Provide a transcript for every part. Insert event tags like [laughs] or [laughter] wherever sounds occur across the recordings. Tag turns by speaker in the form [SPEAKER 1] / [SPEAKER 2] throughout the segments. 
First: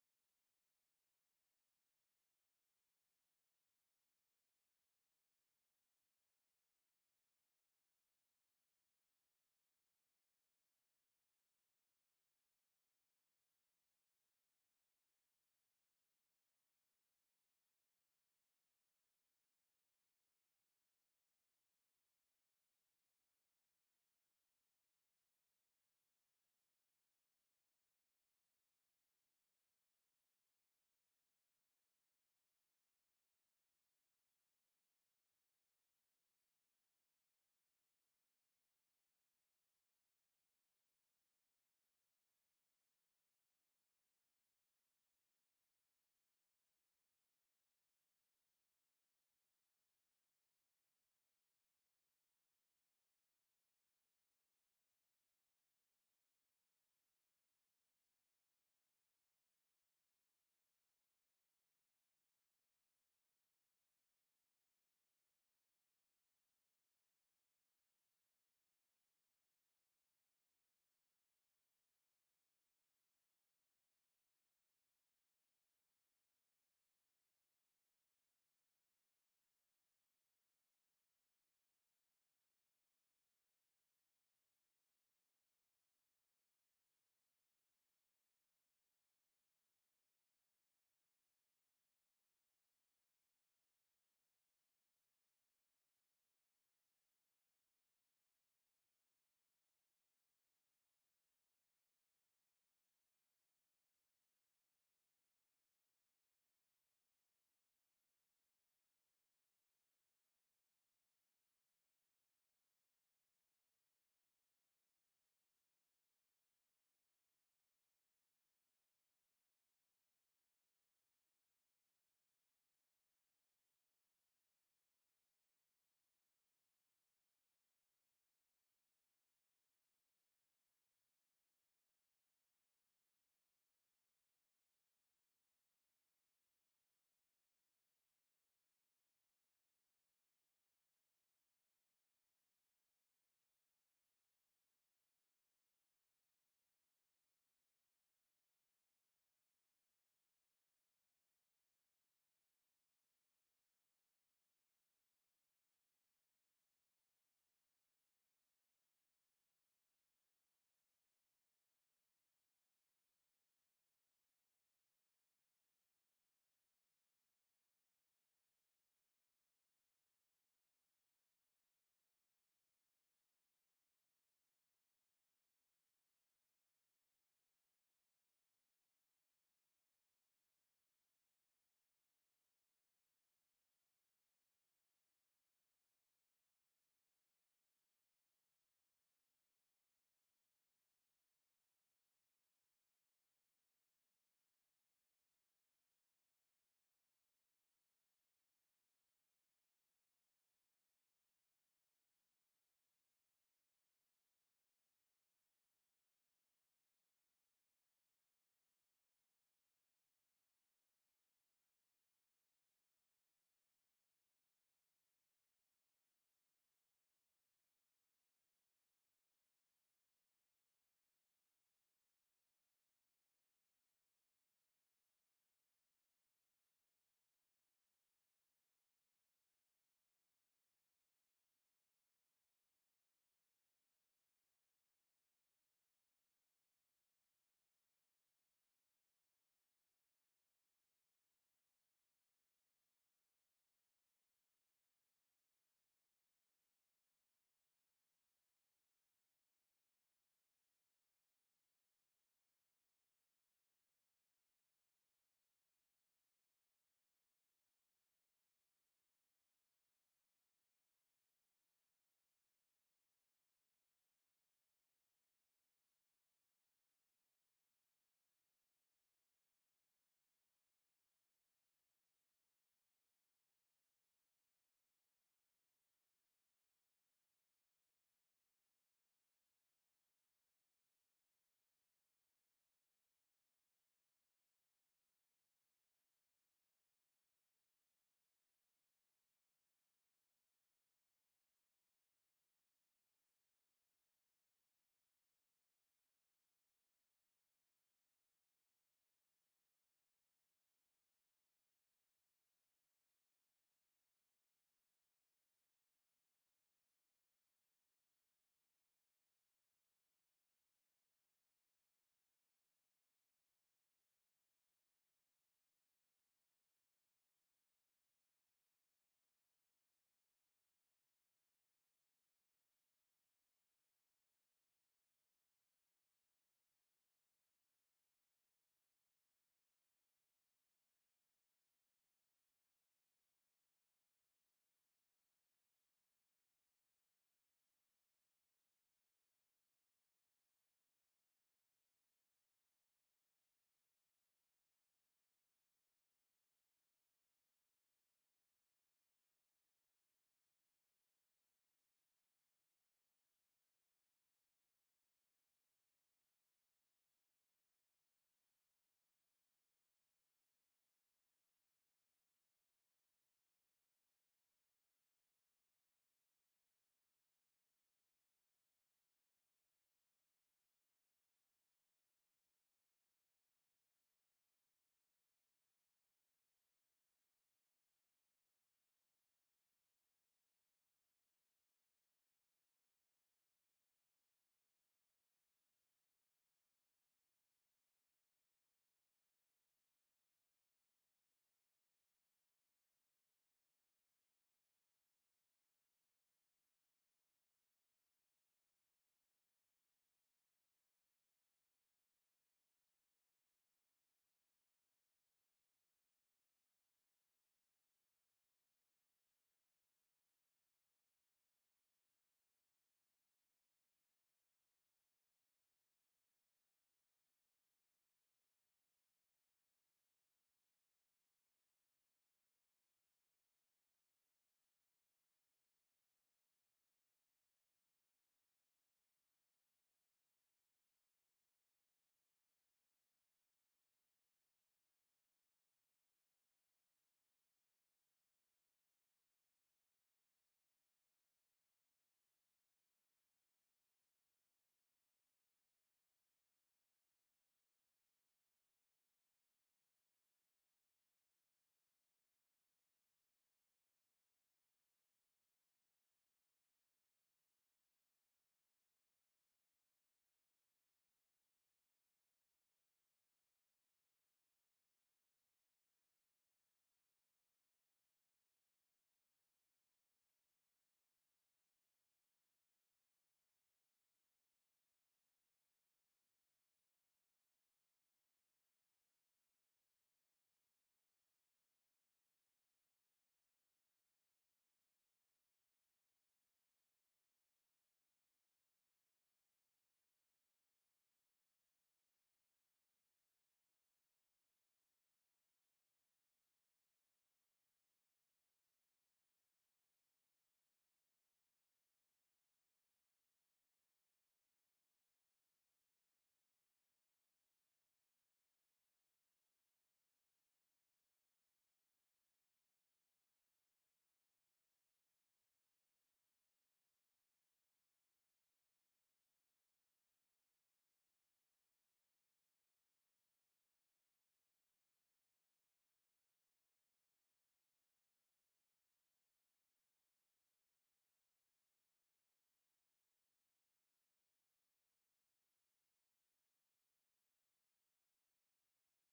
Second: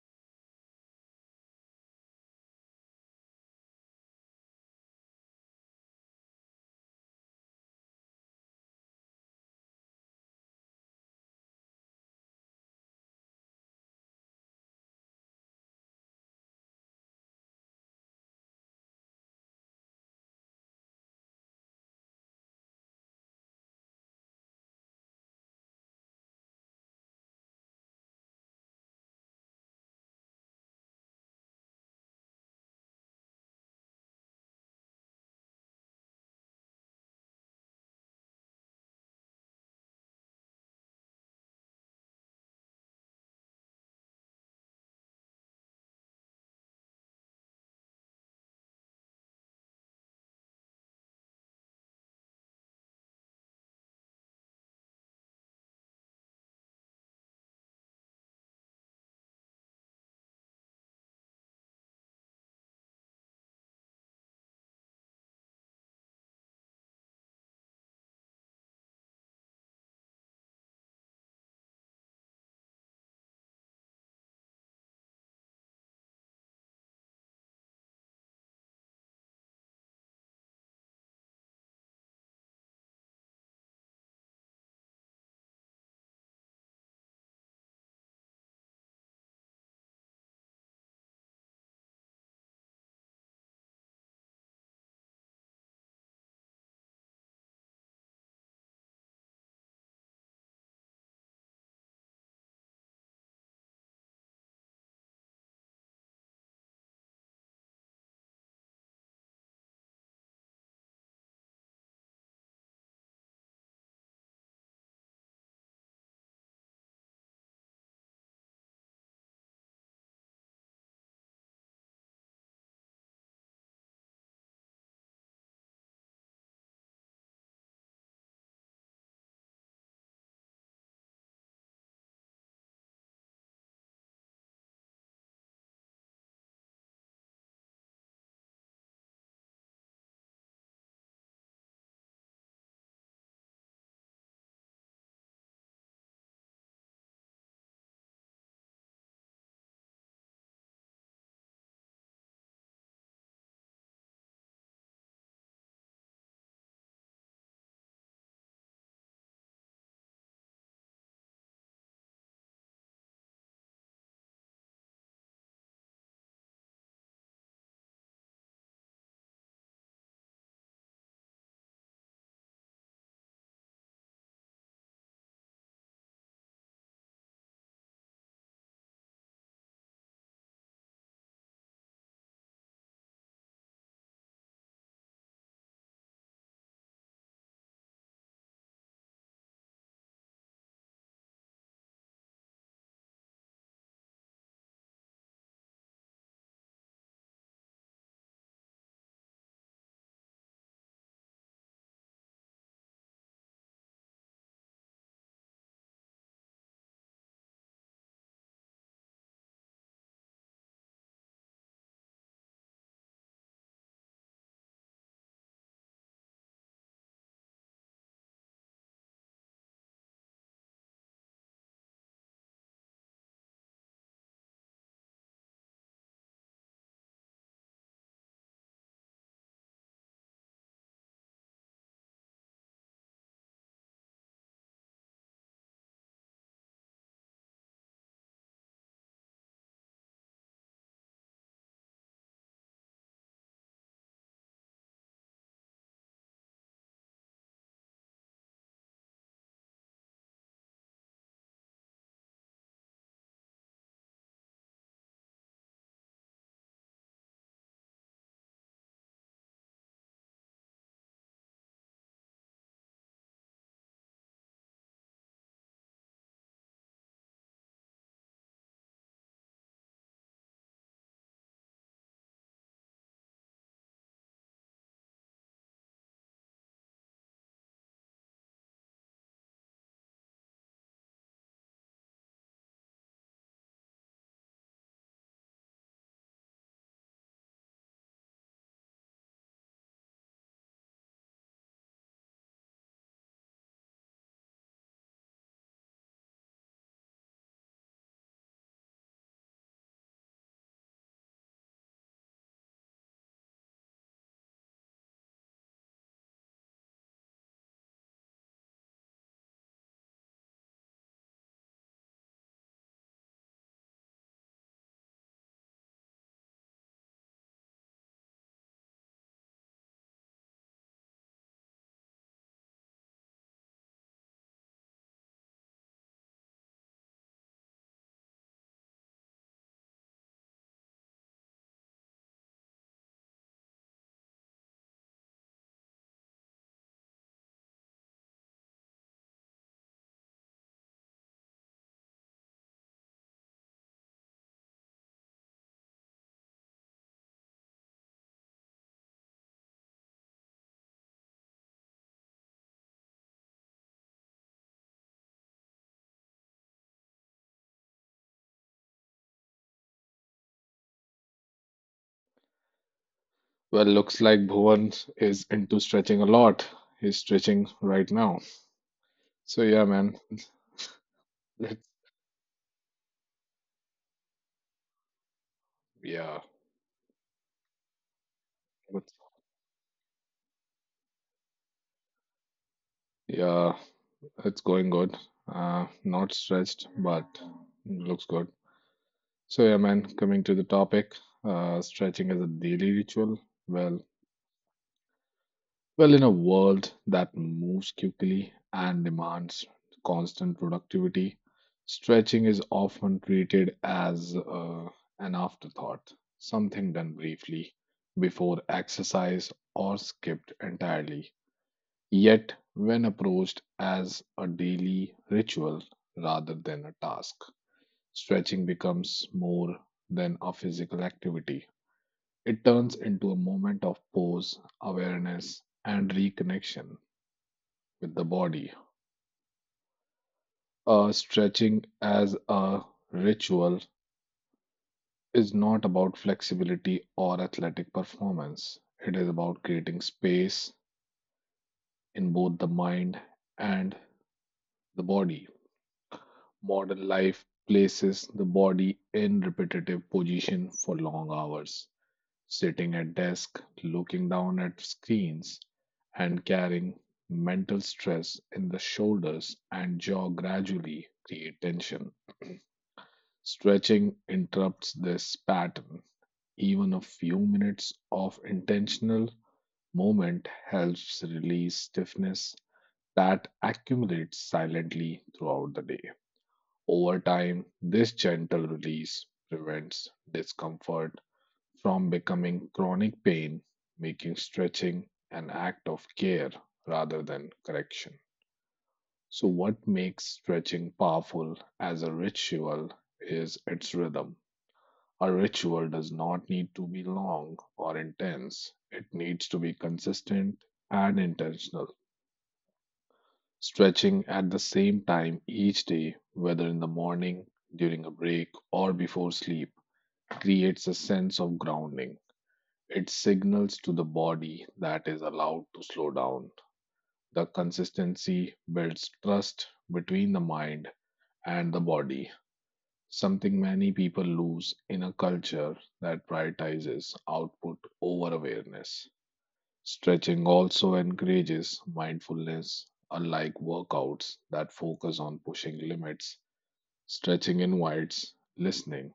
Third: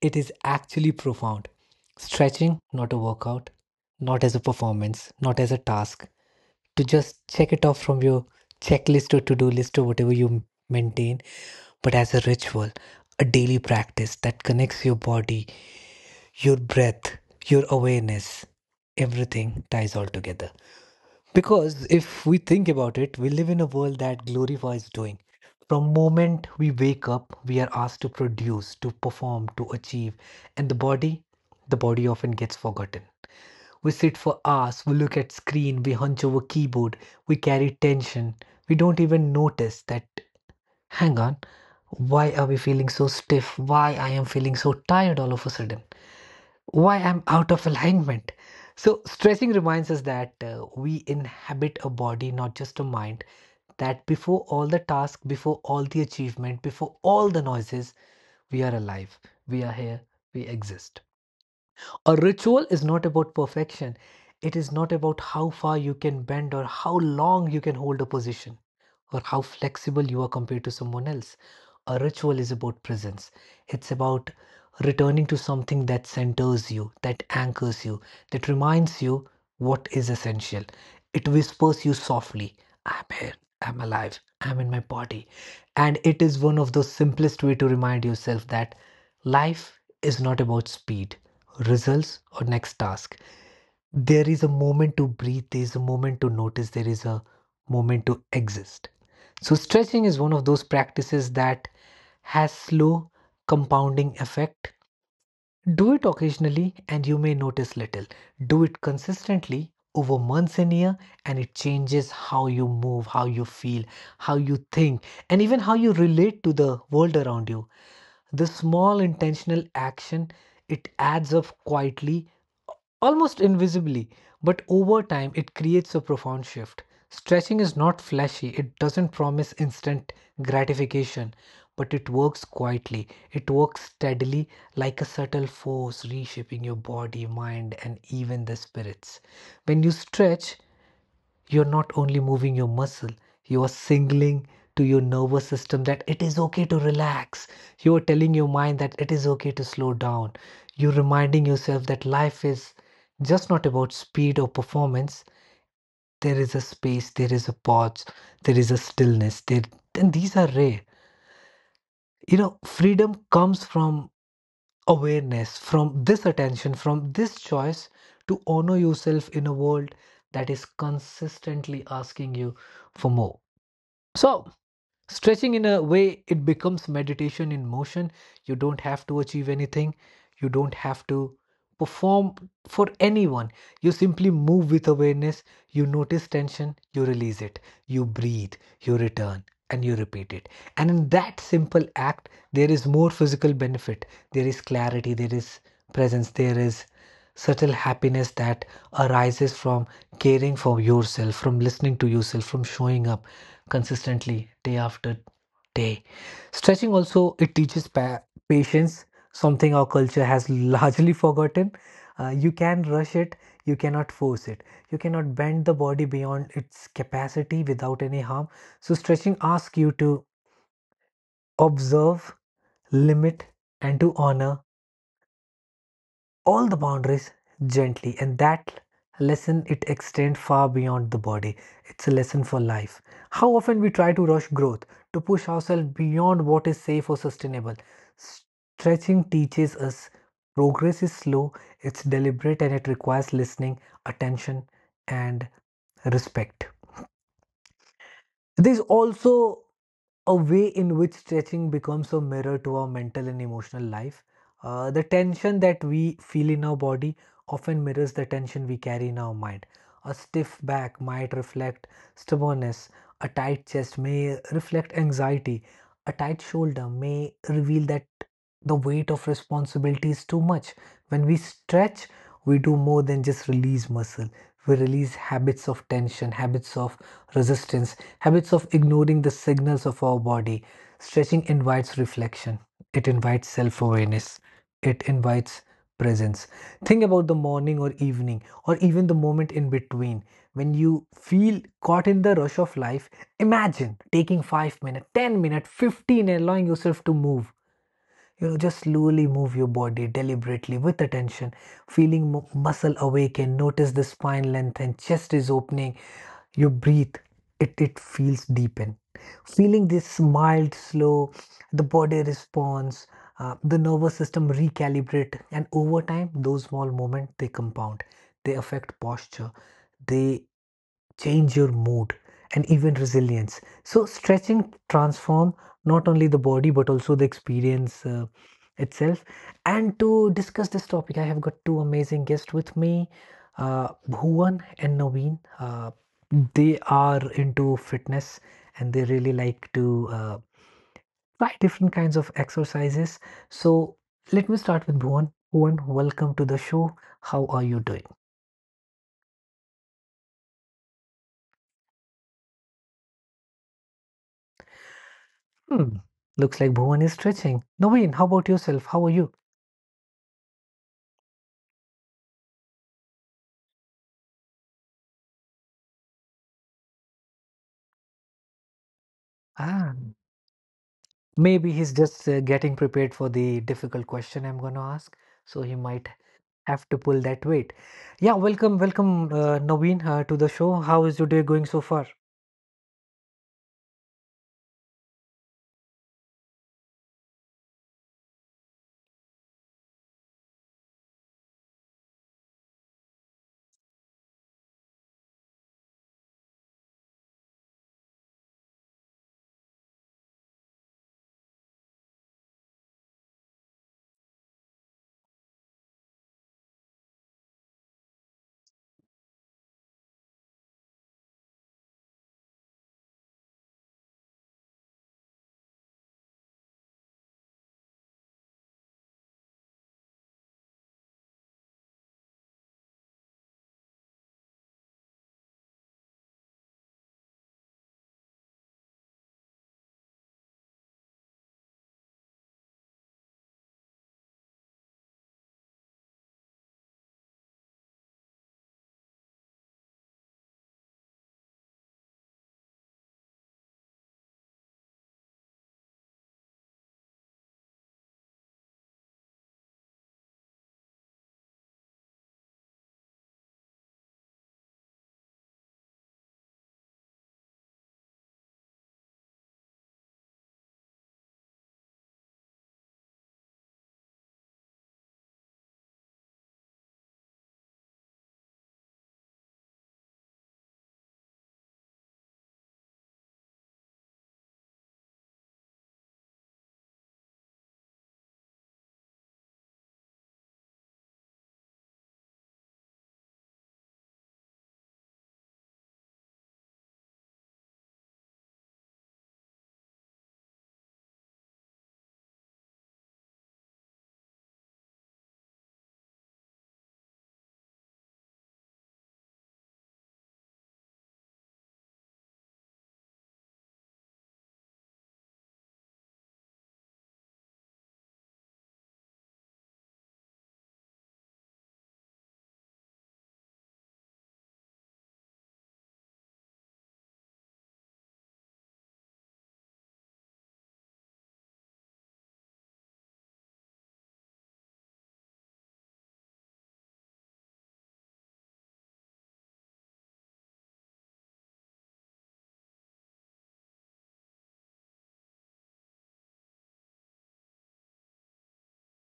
[SPEAKER 1] it is actually profound. Stretching, not a workout, not as a performance, not as a task, to just check it off from your checklist or to do list or whatever you maintain, but as a ritual, a daily practice that connects your body, your breath, your awareness, everything ties all together. Because if we think about it, we live in a world that glorifies doing. From moment we wake up, we are asked to produce, to perform, to achieve, and the body often gets forgotten. We sit for hours, we look at screen, we hunch over keyboard, we carry tension. We don't even notice that hang on, why are we feeling so stiff? Why I am feeling so tired all of a sudden? Why I'm out of alignment. So, stressing reminds us that we inhabit a body, not just a mind. That before all the task, before all the achievement, before all the noises, we are alive, we are here, we exist. A ritual is not about perfection, it is not about how far you can bend or how long you can hold a position or how flexible you are compared to someone else. A ritual is about presence, it's about returning to something that centers you, that anchors you, that reminds you what is essential. It whispers you softly, I'm here, I'm alive, I'm in my body. And it is one of the simplest way to remind yourself that life is not about speed, results or next task. There is a moment to breathe, there is a moment to notice, there is a moment to exist. So stretching is one of those practices that has slow compounding effect. Do it occasionally and you may notice little. Do it consistently over months and year and it changes how you move, how you feel, how you think and even how you relate to the world around you. This small intentional action, it adds up quietly, almost invisibly, but over time it creates a profound shift. Stretching is not flashy, it doesn't promise instant gratification, but it works quietly. It works steadily like a subtle force reshaping your body, mind, and even the spirits. When you stretch, you're not only moving your muscle, you are signaling to your nervous system that it is okay to relax. You are telling your mind that it is okay to slow down. You're reminding yourself that life is just not about speed or performance. There is a space, there is a pause, there is a stillness. There, and these are rare. You know, freedom comes from awareness, from this attention, from this choice to honor yourself in a world that is consistently asking you for more. So, stretching in a way, it becomes meditation in motion. You don't have to achieve anything, you don't have to perform for anyone. You simply move with awareness, you notice tension, you release it, you breathe, you return. And you repeat it. And in that simple act, there is more physical benefit. There is clarity, there is presence, there is subtle happiness that arises from caring for yourself, from listening to yourself, from showing up consistently day after day. Stretching also it teaches patience, something our culture has largely forgotten. You can rush it, you cannot force it. You cannot bend the body beyond its capacity without any harm. So stretching asks you to observe, limit, and to honor all the boundaries gently, and that lesson it extends far beyond the body. It's a lesson for life. How often we try to rush growth, to push ourselves beyond what is safe or sustainable. Stretching teaches us progress is slow, it's deliberate and it requires listening, attention, and respect. There's also a way in which stretching becomes a mirror to our mental and emotional life. The tension that we feel in our body often mirrors the tension we carry in our mind. A stiff back might reflect stubbornness, a tight chest may reflect anxiety, a tight shoulder may reveal that the weight of responsibility is too much. When we stretch, we do more than just release muscle, we release habits of tension, habits of resistance, habits of ignoring the signals of our body. Stretching invites reflection, it invites self awareness, it invites presence. Think about the morning or evening, or even the moment in between when you feel caught in the rush of life. Imagine taking 5 minutes, 10 minutes, 15, and allowing yourself to move, you know, just slowly move your body deliberately with attention, feeling muscle awaken. Notice the spine length and chest is opening. You breathe, it feels deepen. Feeling this mild, slow, the body responds, the nervous system recalibrate, and over time, those small moments they compound. They affect posture. They change your mood and even resilience. So stretching transform not only the body but also the experience itself. And to discuss this topic I have got two amazing guests with me, Bhuvan and Naveen. They are into fitness and they really like to uh, try different kinds of exercises. So let me start with Bhuvan. Bhuvan, welcome to the show. How are you doing? Hmm. Looks like Bhuvan is stretching. Naveen, how about yourself? How are you?
[SPEAKER 2] Well, looks like Bhuvan is into stretching a lot. He's stretching right now. So yeah,
[SPEAKER 1] Ah,
[SPEAKER 2] man.
[SPEAKER 1] maybe
[SPEAKER 2] Let's
[SPEAKER 1] he's just getting prepared for the difficult question I'm going to ask. So he might
[SPEAKER 2] yeah.
[SPEAKER 1] have to pull that weight. Yeah, welcome,
[SPEAKER 2] let's-
[SPEAKER 1] welcome, Naveen, to the show. How is your day going so far?
[SPEAKER 2] yeah, it's going good. Not stretched, but looks good. So yeah, man, coming to the topic, stretching as a daily ritual. Well, Well, in a world that moves quickly and demands constant productivity, stretching is often treated as an afterthought, something done briefly before exercise or skipped entirely. Yet, when approached as a daily ritual rather than a task, stretching becomes more than a physical activity. It turns into a moment of pause, awareness, and reconnection with the body. Stretching as a ritual is not about flexibility or athletic performance. It is about creating space in both the mind and the body. Modern life places the body in repetitive position for long hours, sitting at desk, looking down at screens, and carrying mental stress in the shoulders and jaw gradually create tension. Stretching interrupts this pattern. Even a few minutes of intentional movement helps release stiffness that accumulates silently throughout the day. Over time, this gentle release prevents discomfort from becoming chronic pain, making stretching an act of care rather than correction. So, what makes stretching powerful as a ritual is its rhythm. A ritual does not need to be long or intense. It needs to be consistent and intentional, stretching at the same time each day, whether in the morning, during a break, or before sleep, creates a sense of grounding. It signals to the body that is allowed to slow down. The consistency builds trust between the mind and the body, something many people lose in a culture that prioritizes output over awareness. Stretching also encourages mindfulness, unlike workouts that focus on pushing limits. Stretching invites listening.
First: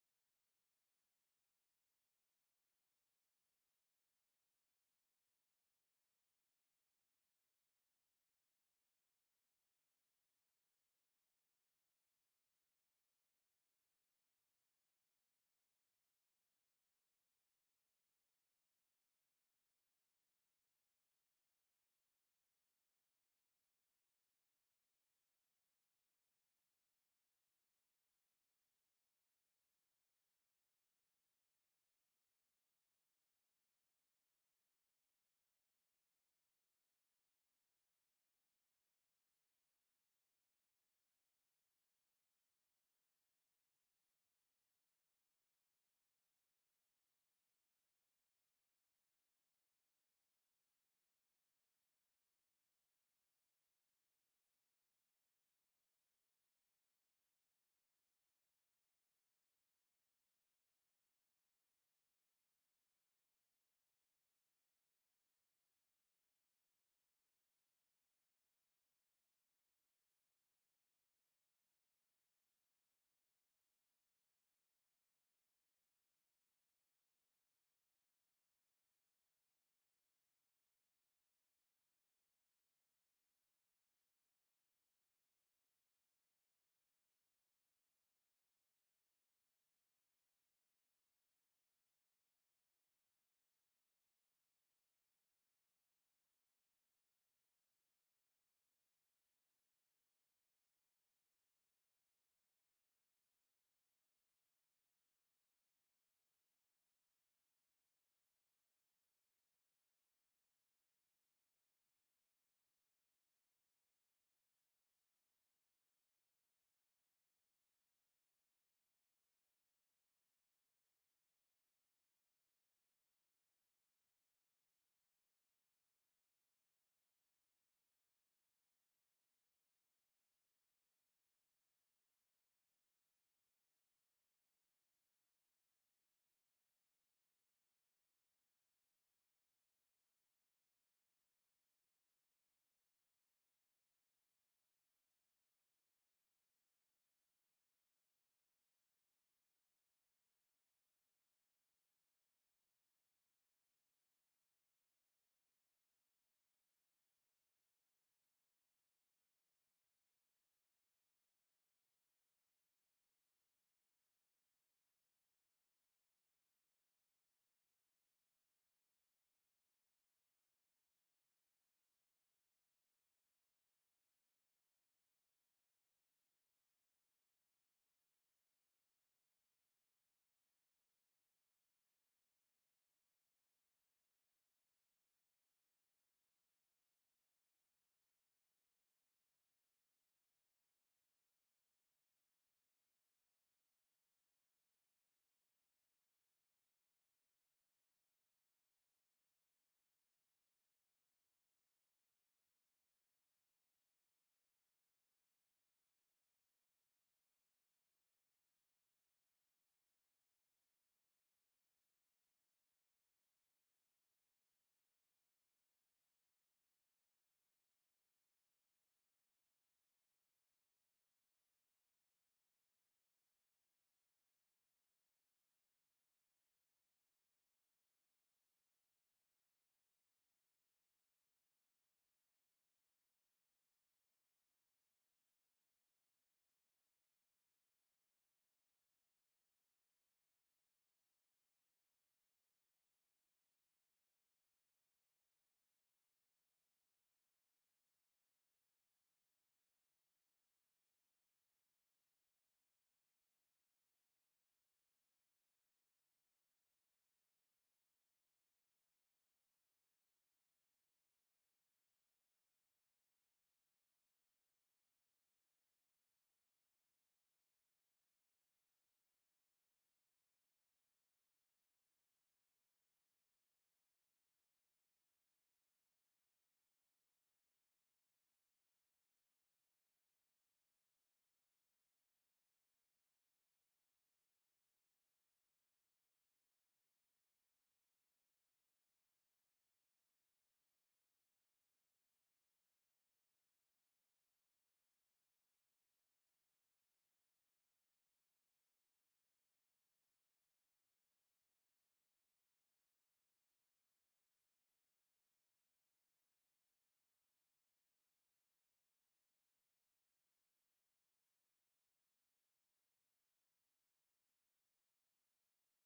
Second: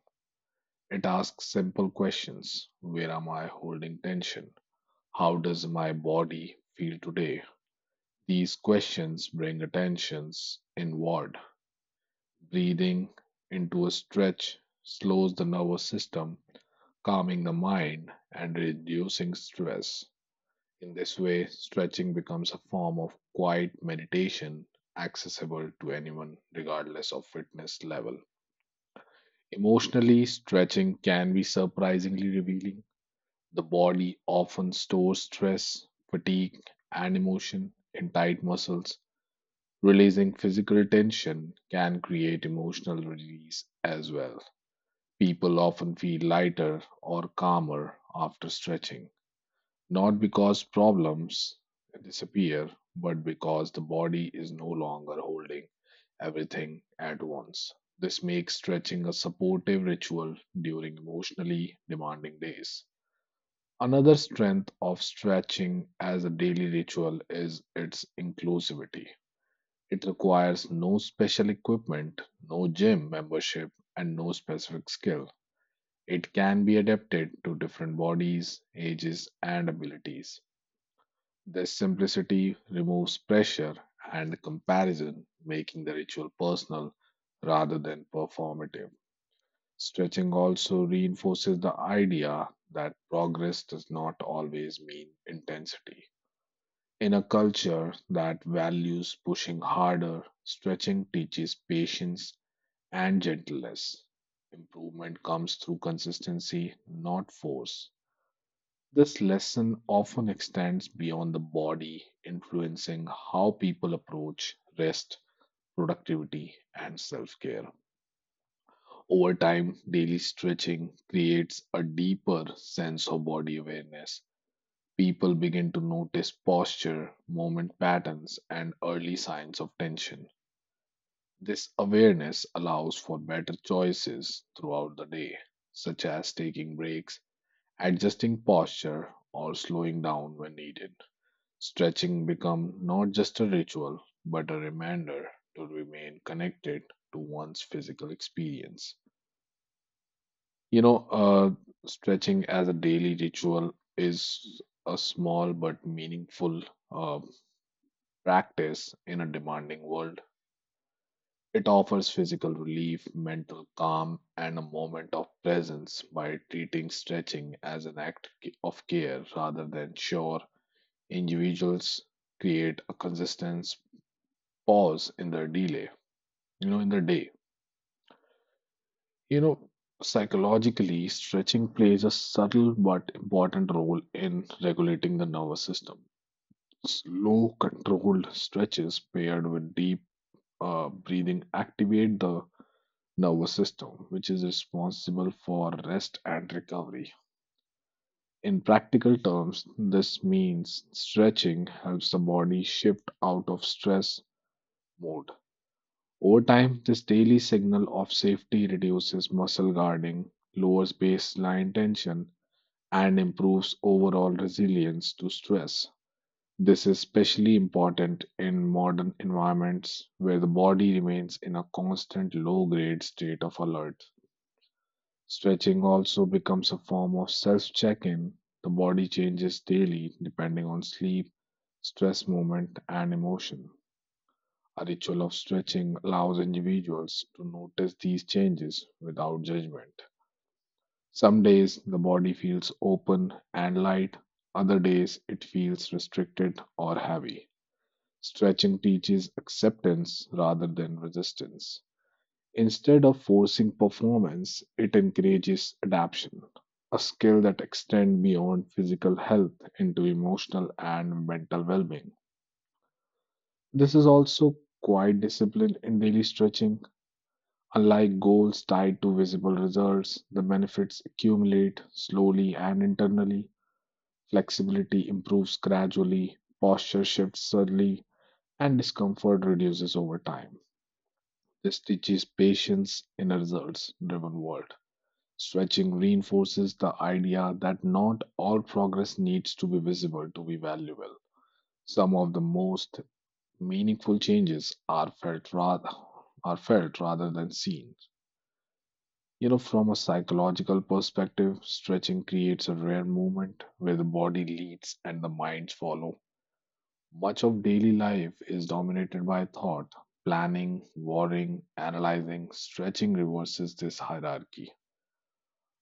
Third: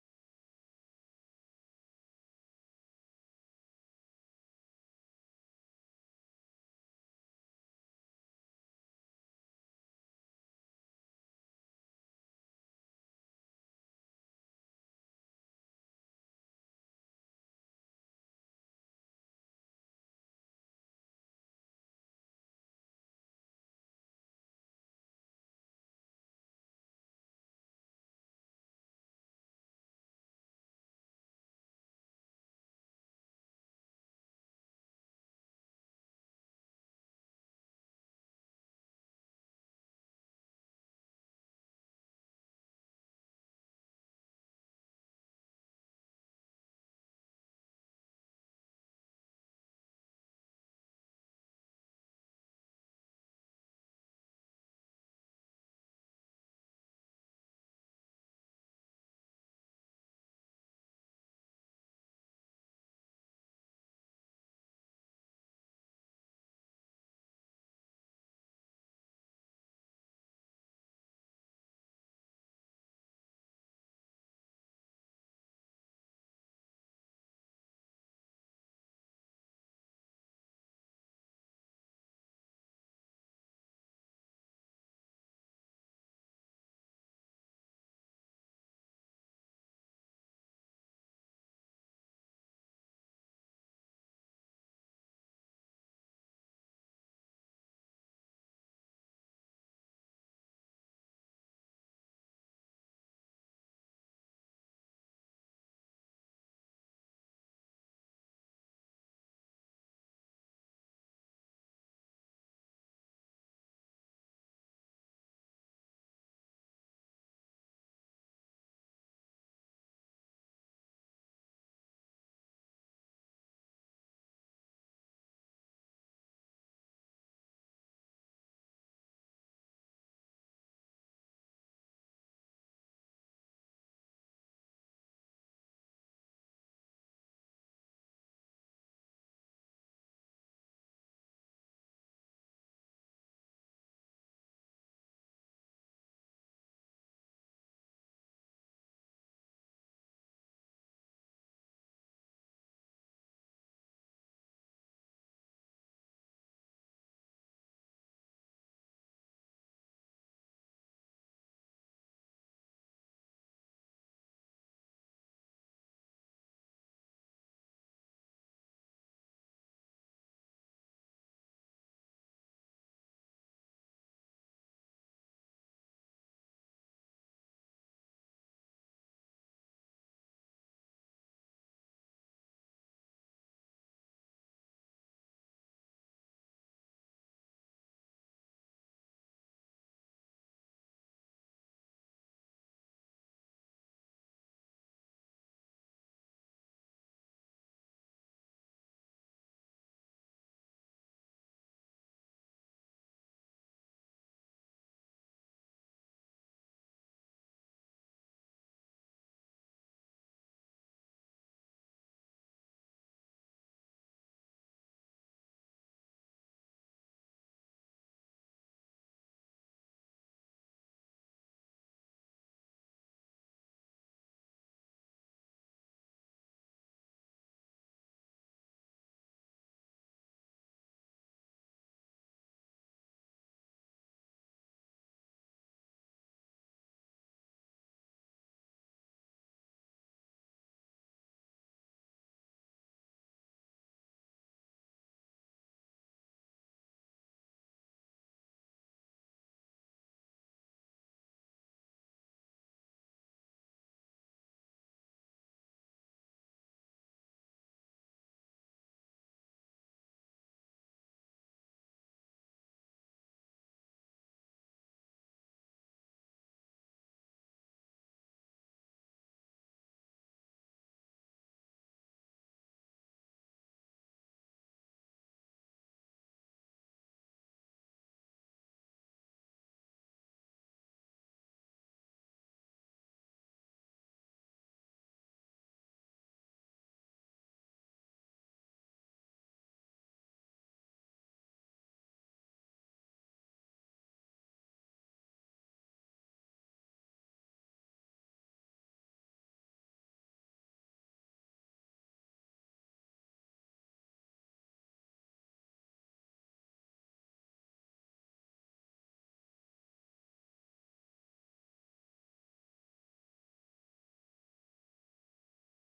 [SPEAKER 2] It asks simple questions. Where am I holding tension? How does my body feel today? These questions bring attentions inward. Breathing into a stretch slows the nervous system, calming the mind and reducing stress. In this way, stretching becomes a form of quiet meditation accessible to anyone, regardless of fitness level. Emotionally, stretching can be surprisingly revealing. The body often stores stress, fatigue, and emotion in tight muscles. Releasing physical tension can create emotional release as well. People often feel lighter or calmer after stretching, not because problems disappear, but because the body is no longer holding everything at once. This makes stretching a supportive ritual during emotionally demanding days. Another strength of stretching as a daily ritual is its inclusivity. It requires no special equipment, no gym membership, and no specific skill. It can be adapted to different bodies, ages, and abilities. This simplicity removes pressure and comparison, making the ritual personal rather than performative. Stretching also reinforces the idea that progress does not always mean intensity. In a culture that values pushing harder, stretching teaches patience and gentleness. Improvement comes through consistency, not force. This lesson often extends beyond the body, influencing how people approach rest, productivity, and self care. Over time, daily stretching creates a deeper sense of body awareness. People begin to notice posture, movement patterns, and early signs of tension. This awareness allows for better choices throughout the day, such as taking breaks, adjusting posture, or slowing down when needed. Stretching become not just a ritual, but a reminder to remain connected to one's physical experience. You know, stretching as a daily ritual is a small but meaningful uh, practice in a demanding world. It offers physical relief, mental calm, and a moment of presence by treating stretching as an act of care rather than chore. Individuals create a consistent pause in the delay, in the day. You know, Psychologically, stretching plays a subtle but important role in regulating the nervous system. Slow, controlled stretches paired with deep breathing activate the nervous system, which is responsible for rest and recovery. In practical terms, this means stretching helps the body shift out of stress mode. Over time, this daily signal of safety reduces muscle guarding, lowers baseline tension, and improves overall resilience to stress. This is especially important in modern environments where the body remains in a constant low grade state of alert. Stretching also becomes a form of self check in. The body changes daily depending on sleep, stress movement, and emotion. A ritual of stretching allows individuals to notice these changes without judgment. Some days the body feels open and light, other days it feels restricted or heavy. Stretching teaches acceptance rather than resistance. Instead of forcing performance, it encourages adaptation, a skill that extends beyond physical health into emotional and mental well being. This is also quite discipline in daily stretching. Unlike goals tied to visible results, the benefits accumulate slowly and internally. Flexibility improves gradually, posture shifts subtly, and discomfort reduces over time. This teaches patience in a results driven world. Stretching reinforces the idea that not all progress needs to be visible to be valuable. Some of the most meaningful changes are felt rather than seen. From a psychological perspective, stretching creates a rare movement where the body leads and the minds follow. Much of daily life is dominated by thought, planning, worrying, analyzing. Stretching reverses this hierarchy.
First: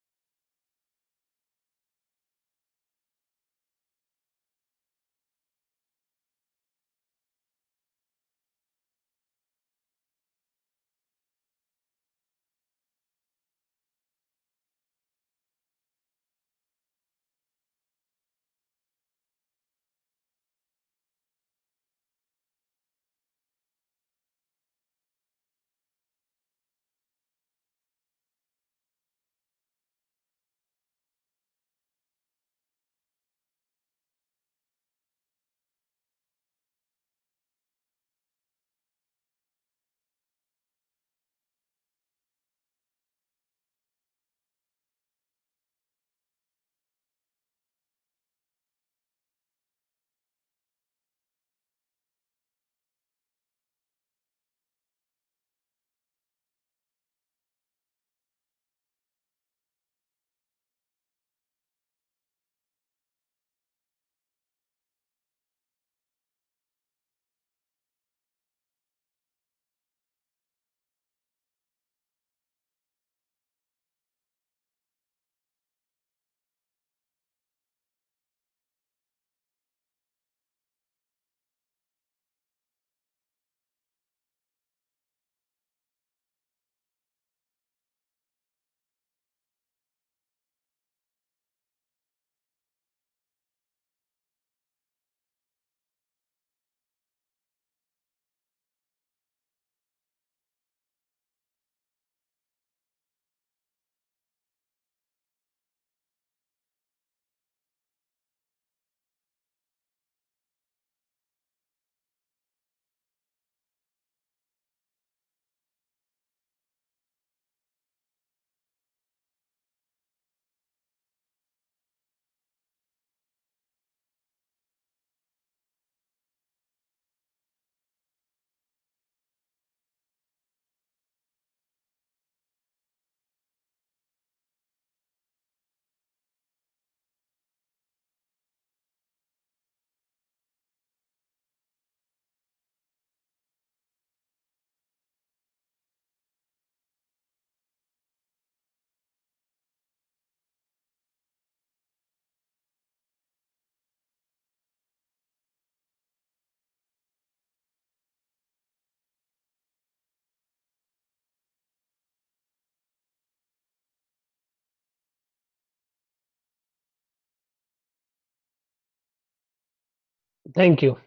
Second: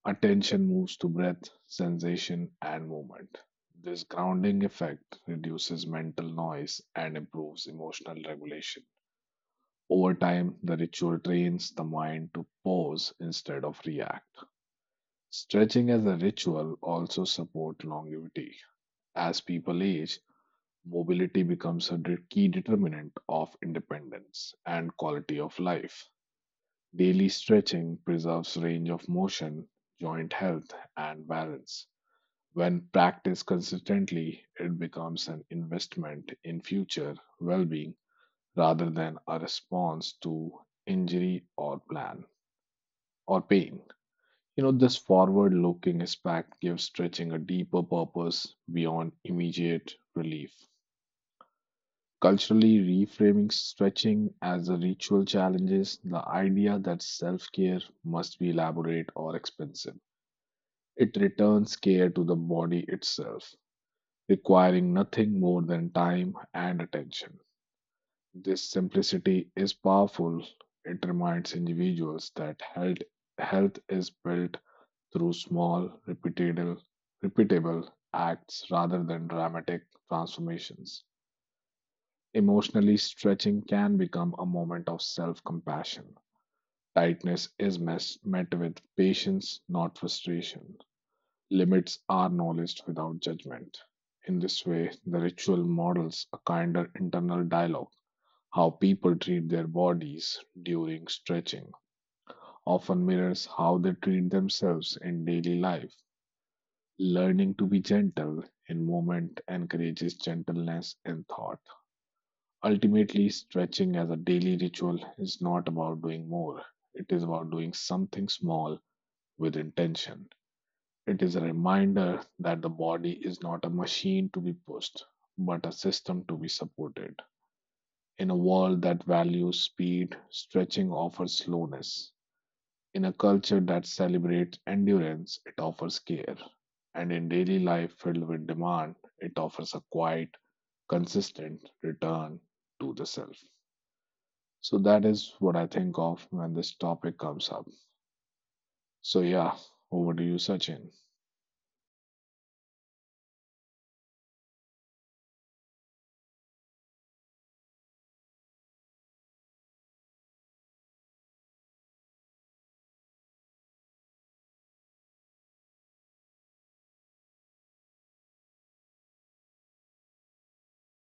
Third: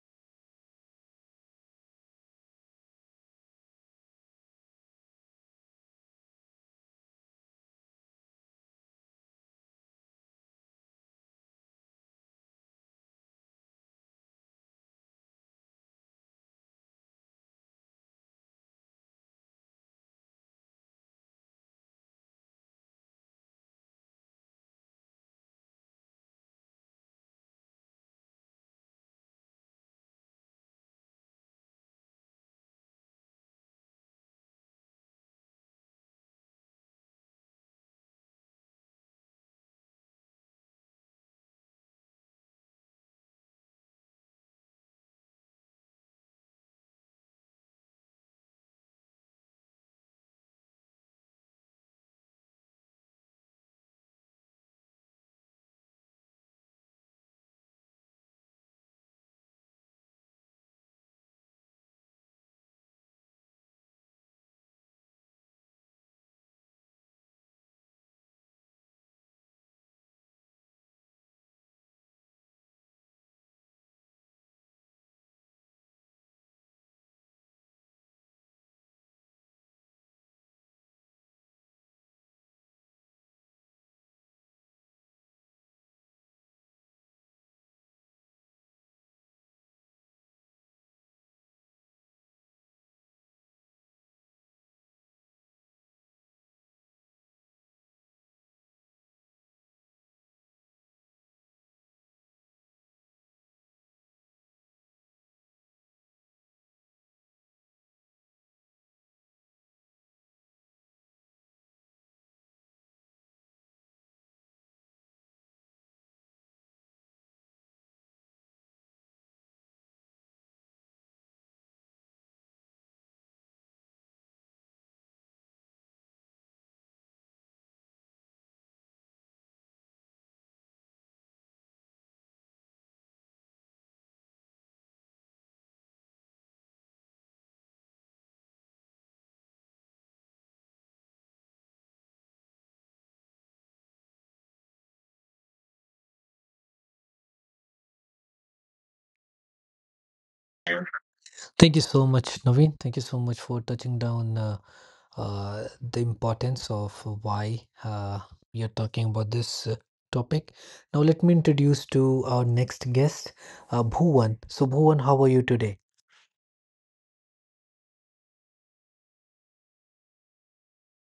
[SPEAKER 2] Attention moves to breath, sensation, and movement. This grounding effect reduces mental noise and improves emotional regulation. Over time, the ritual trains the mind to pause instead of react. Stretching as a ritual also support longevity. As people age, mobility becomes a key determinant of independence and quality of life. Daily stretching preserves range of motion, joint health, and balance. When practiced consistently, it becomes an investment in future well-being rather than a response to injury or pain. This forward looking aspect gives stretching a deeper purpose beyond immediate relief. Culturally, reframing stretching as a ritual challenges the idea that self care must be elaborate or expensive. It returns care to the body itself, requiring nothing more than time and attention. This simplicity is powerful. It reminds individuals that health is built through small, repeatable acts rather than dramatic transformations. Emotionally, stretching can become a moment of self compassion. Tightness is met with patience, not frustration. Limits are acknowledged without judgment. In this way, the ritual models a kinder internal dialogue. How people treat their bodies during stretching often mirrors how they treat themselves in daily life. Learning to be gentle in movement encourages gentleness in thought. Ultimately, stretching as a daily ritual is not about doing more, it is about doing something small with intention. It is a reminder that the body is not a machine to be pushed, but a system to be supported. In a world that values speed, stretching offers slowness; in a culture that celebrates endurance, it offers care. And in daily life filled with demand, it offers a quiet, consistent return to the self. So that is what I think of when this topic comes up. So, yeah, over to you, Sachin.
[SPEAKER 1] Thank you so much, Naveen. Thank you so much for touching down uh, the importance of why we are talking about this topic. Now, let me introduce to our next guest, Bhuvan. So, Bhuvan, how are you today?
[SPEAKER 3] Thank you.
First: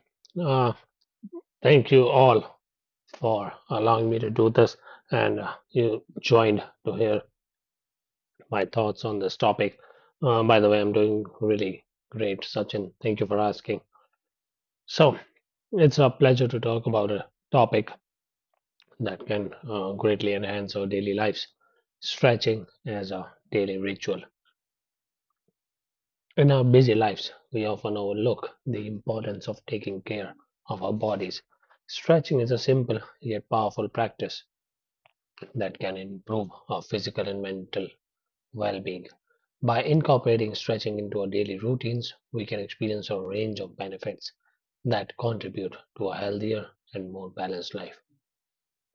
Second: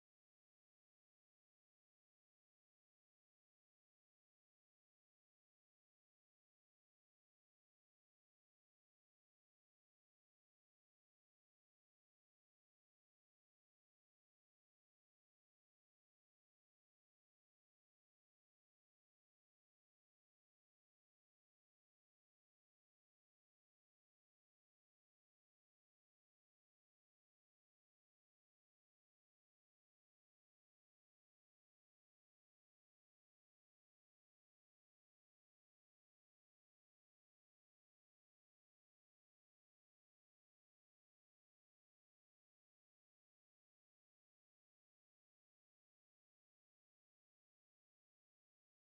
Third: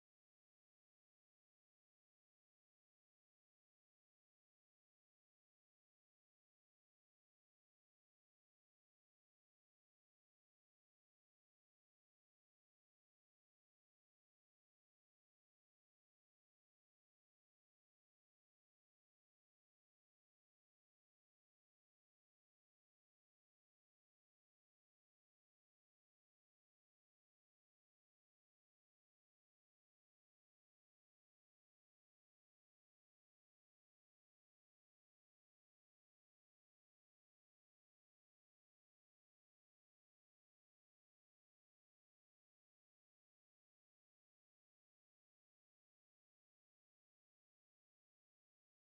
[SPEAKER 3] Uh, Thank you all for allowing me to do this and you joined to hear my thoughts on this topic. By the way, I'm doing really great, Sachin. Thank you for asking. So, it's a pleasure to talk about a topic that can greatly enhance our daily lives stretching as a daily ritual. In our busy lives, we often overlook the importance of taking care of our bodies. Stretching is a simple yet powerful practice that can improve our physical and mental well being. By incorporating stretching into our daily routines, we can experience a range of benefits that contribute to a healthier and more balanced life.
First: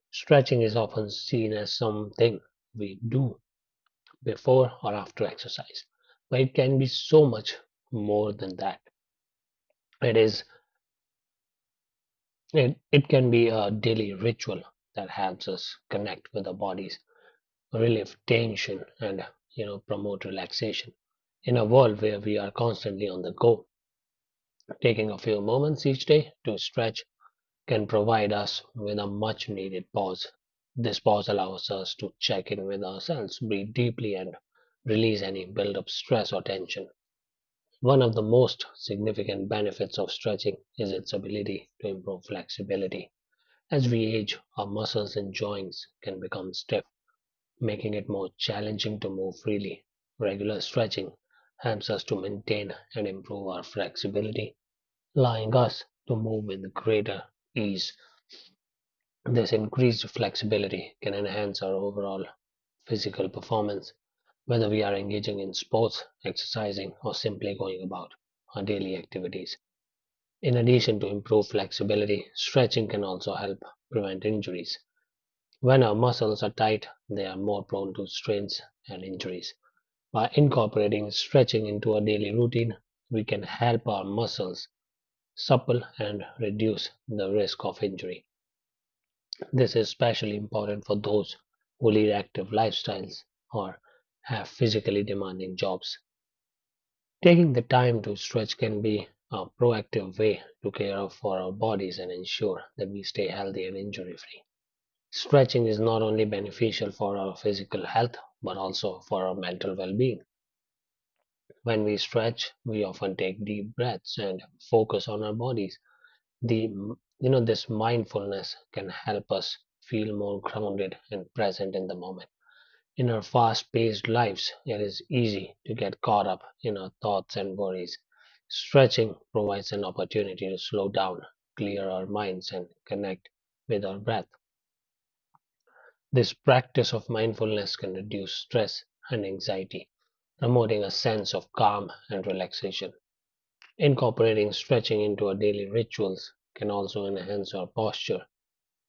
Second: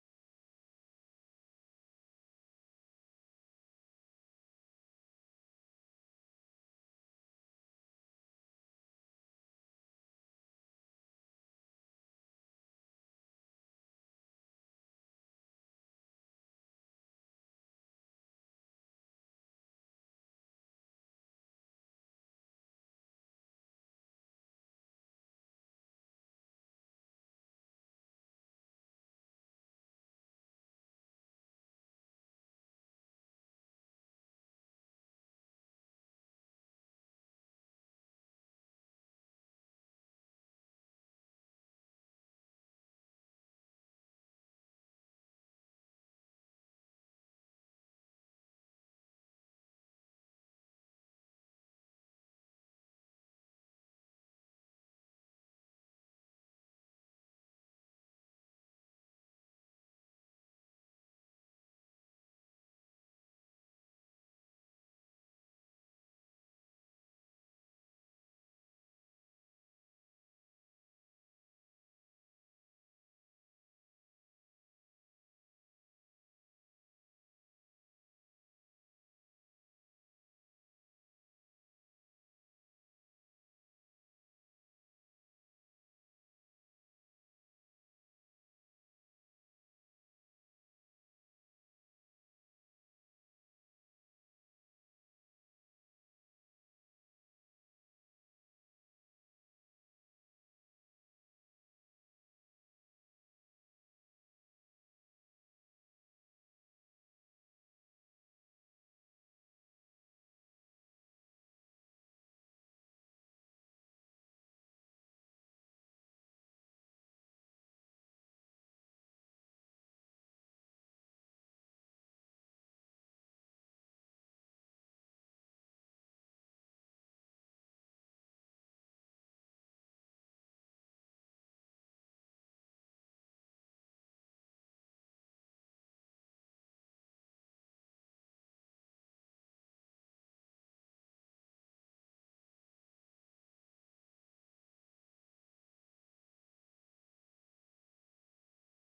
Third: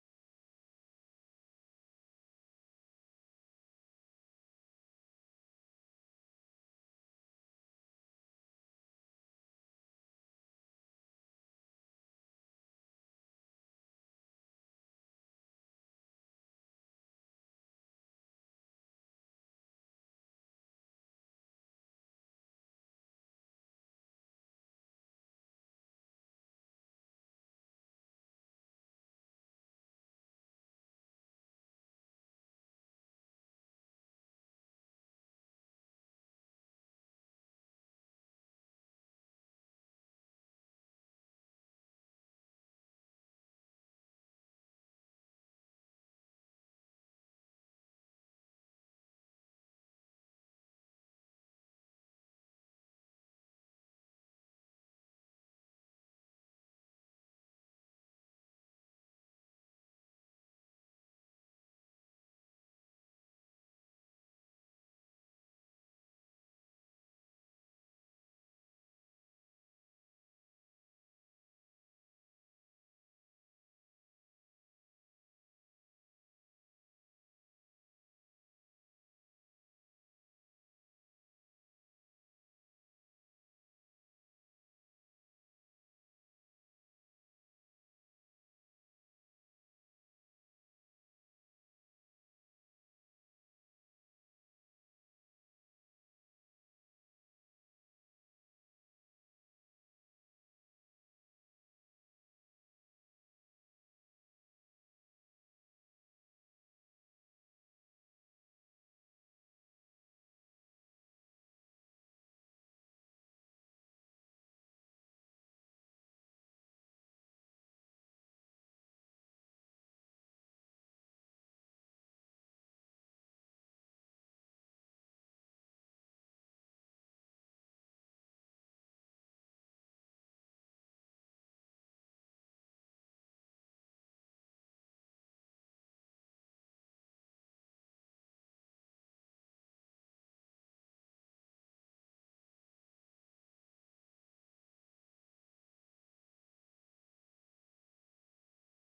[SPEAKER 3] Stretching is often seen as something we do before or after exercise, but it can be so much more than that. It is it can be a daily ritual that helps us connect with our bodies, relieve tension, and promote relaxation. In a world where we are constantly on the go, taking a few moments each day to stretch can provide us with a much needed pause. This pause allows us to check in with ourselves, breathe deeply, and release any build-up stress or tension. One of the most significant benefits of stretching is its ability to improve flexibility. As we age, our muscles and joints can become stiff, making it more challenging to move freely. Regular stretching helps us to maintain and improve our flexibility, allowing us to move with greater ease. This increased flexibility can enhance our overall physical performance, whether we are engaging in sports, exercising, or simply going about our daily activities. In addition to improved flexibility, stretching can also help prevent injuries. When our muscles are tight, they are more prone to strains and injuries. By incorporating stretching into our daily routine, we can help our muscles supple and reduce the risk of injury. This is especially important for those who lead active lifestyles or have physically demanding jobs. Taking the time to stretch can be a proactive way to care for our bodies and ensure that we stay healthy and injury free. Stretching is not only beneficial for our physical health but also for our mental well being. When we stretch, we often take deep breaths and focus on our bodies. The you know This mindfulness can help us feel more grounded and present in the moment. In our fast-paced lives, it is easy to get caught up in our thoughts and worries. Stretching provides an opportunity to slow down, clear our minds, and connect with our breath. This practice of mindfulness can reduce stress and anxiety, promoting a sense of calm and relaxation. Incorporating stretching into our daily rituals can also enhance our posture.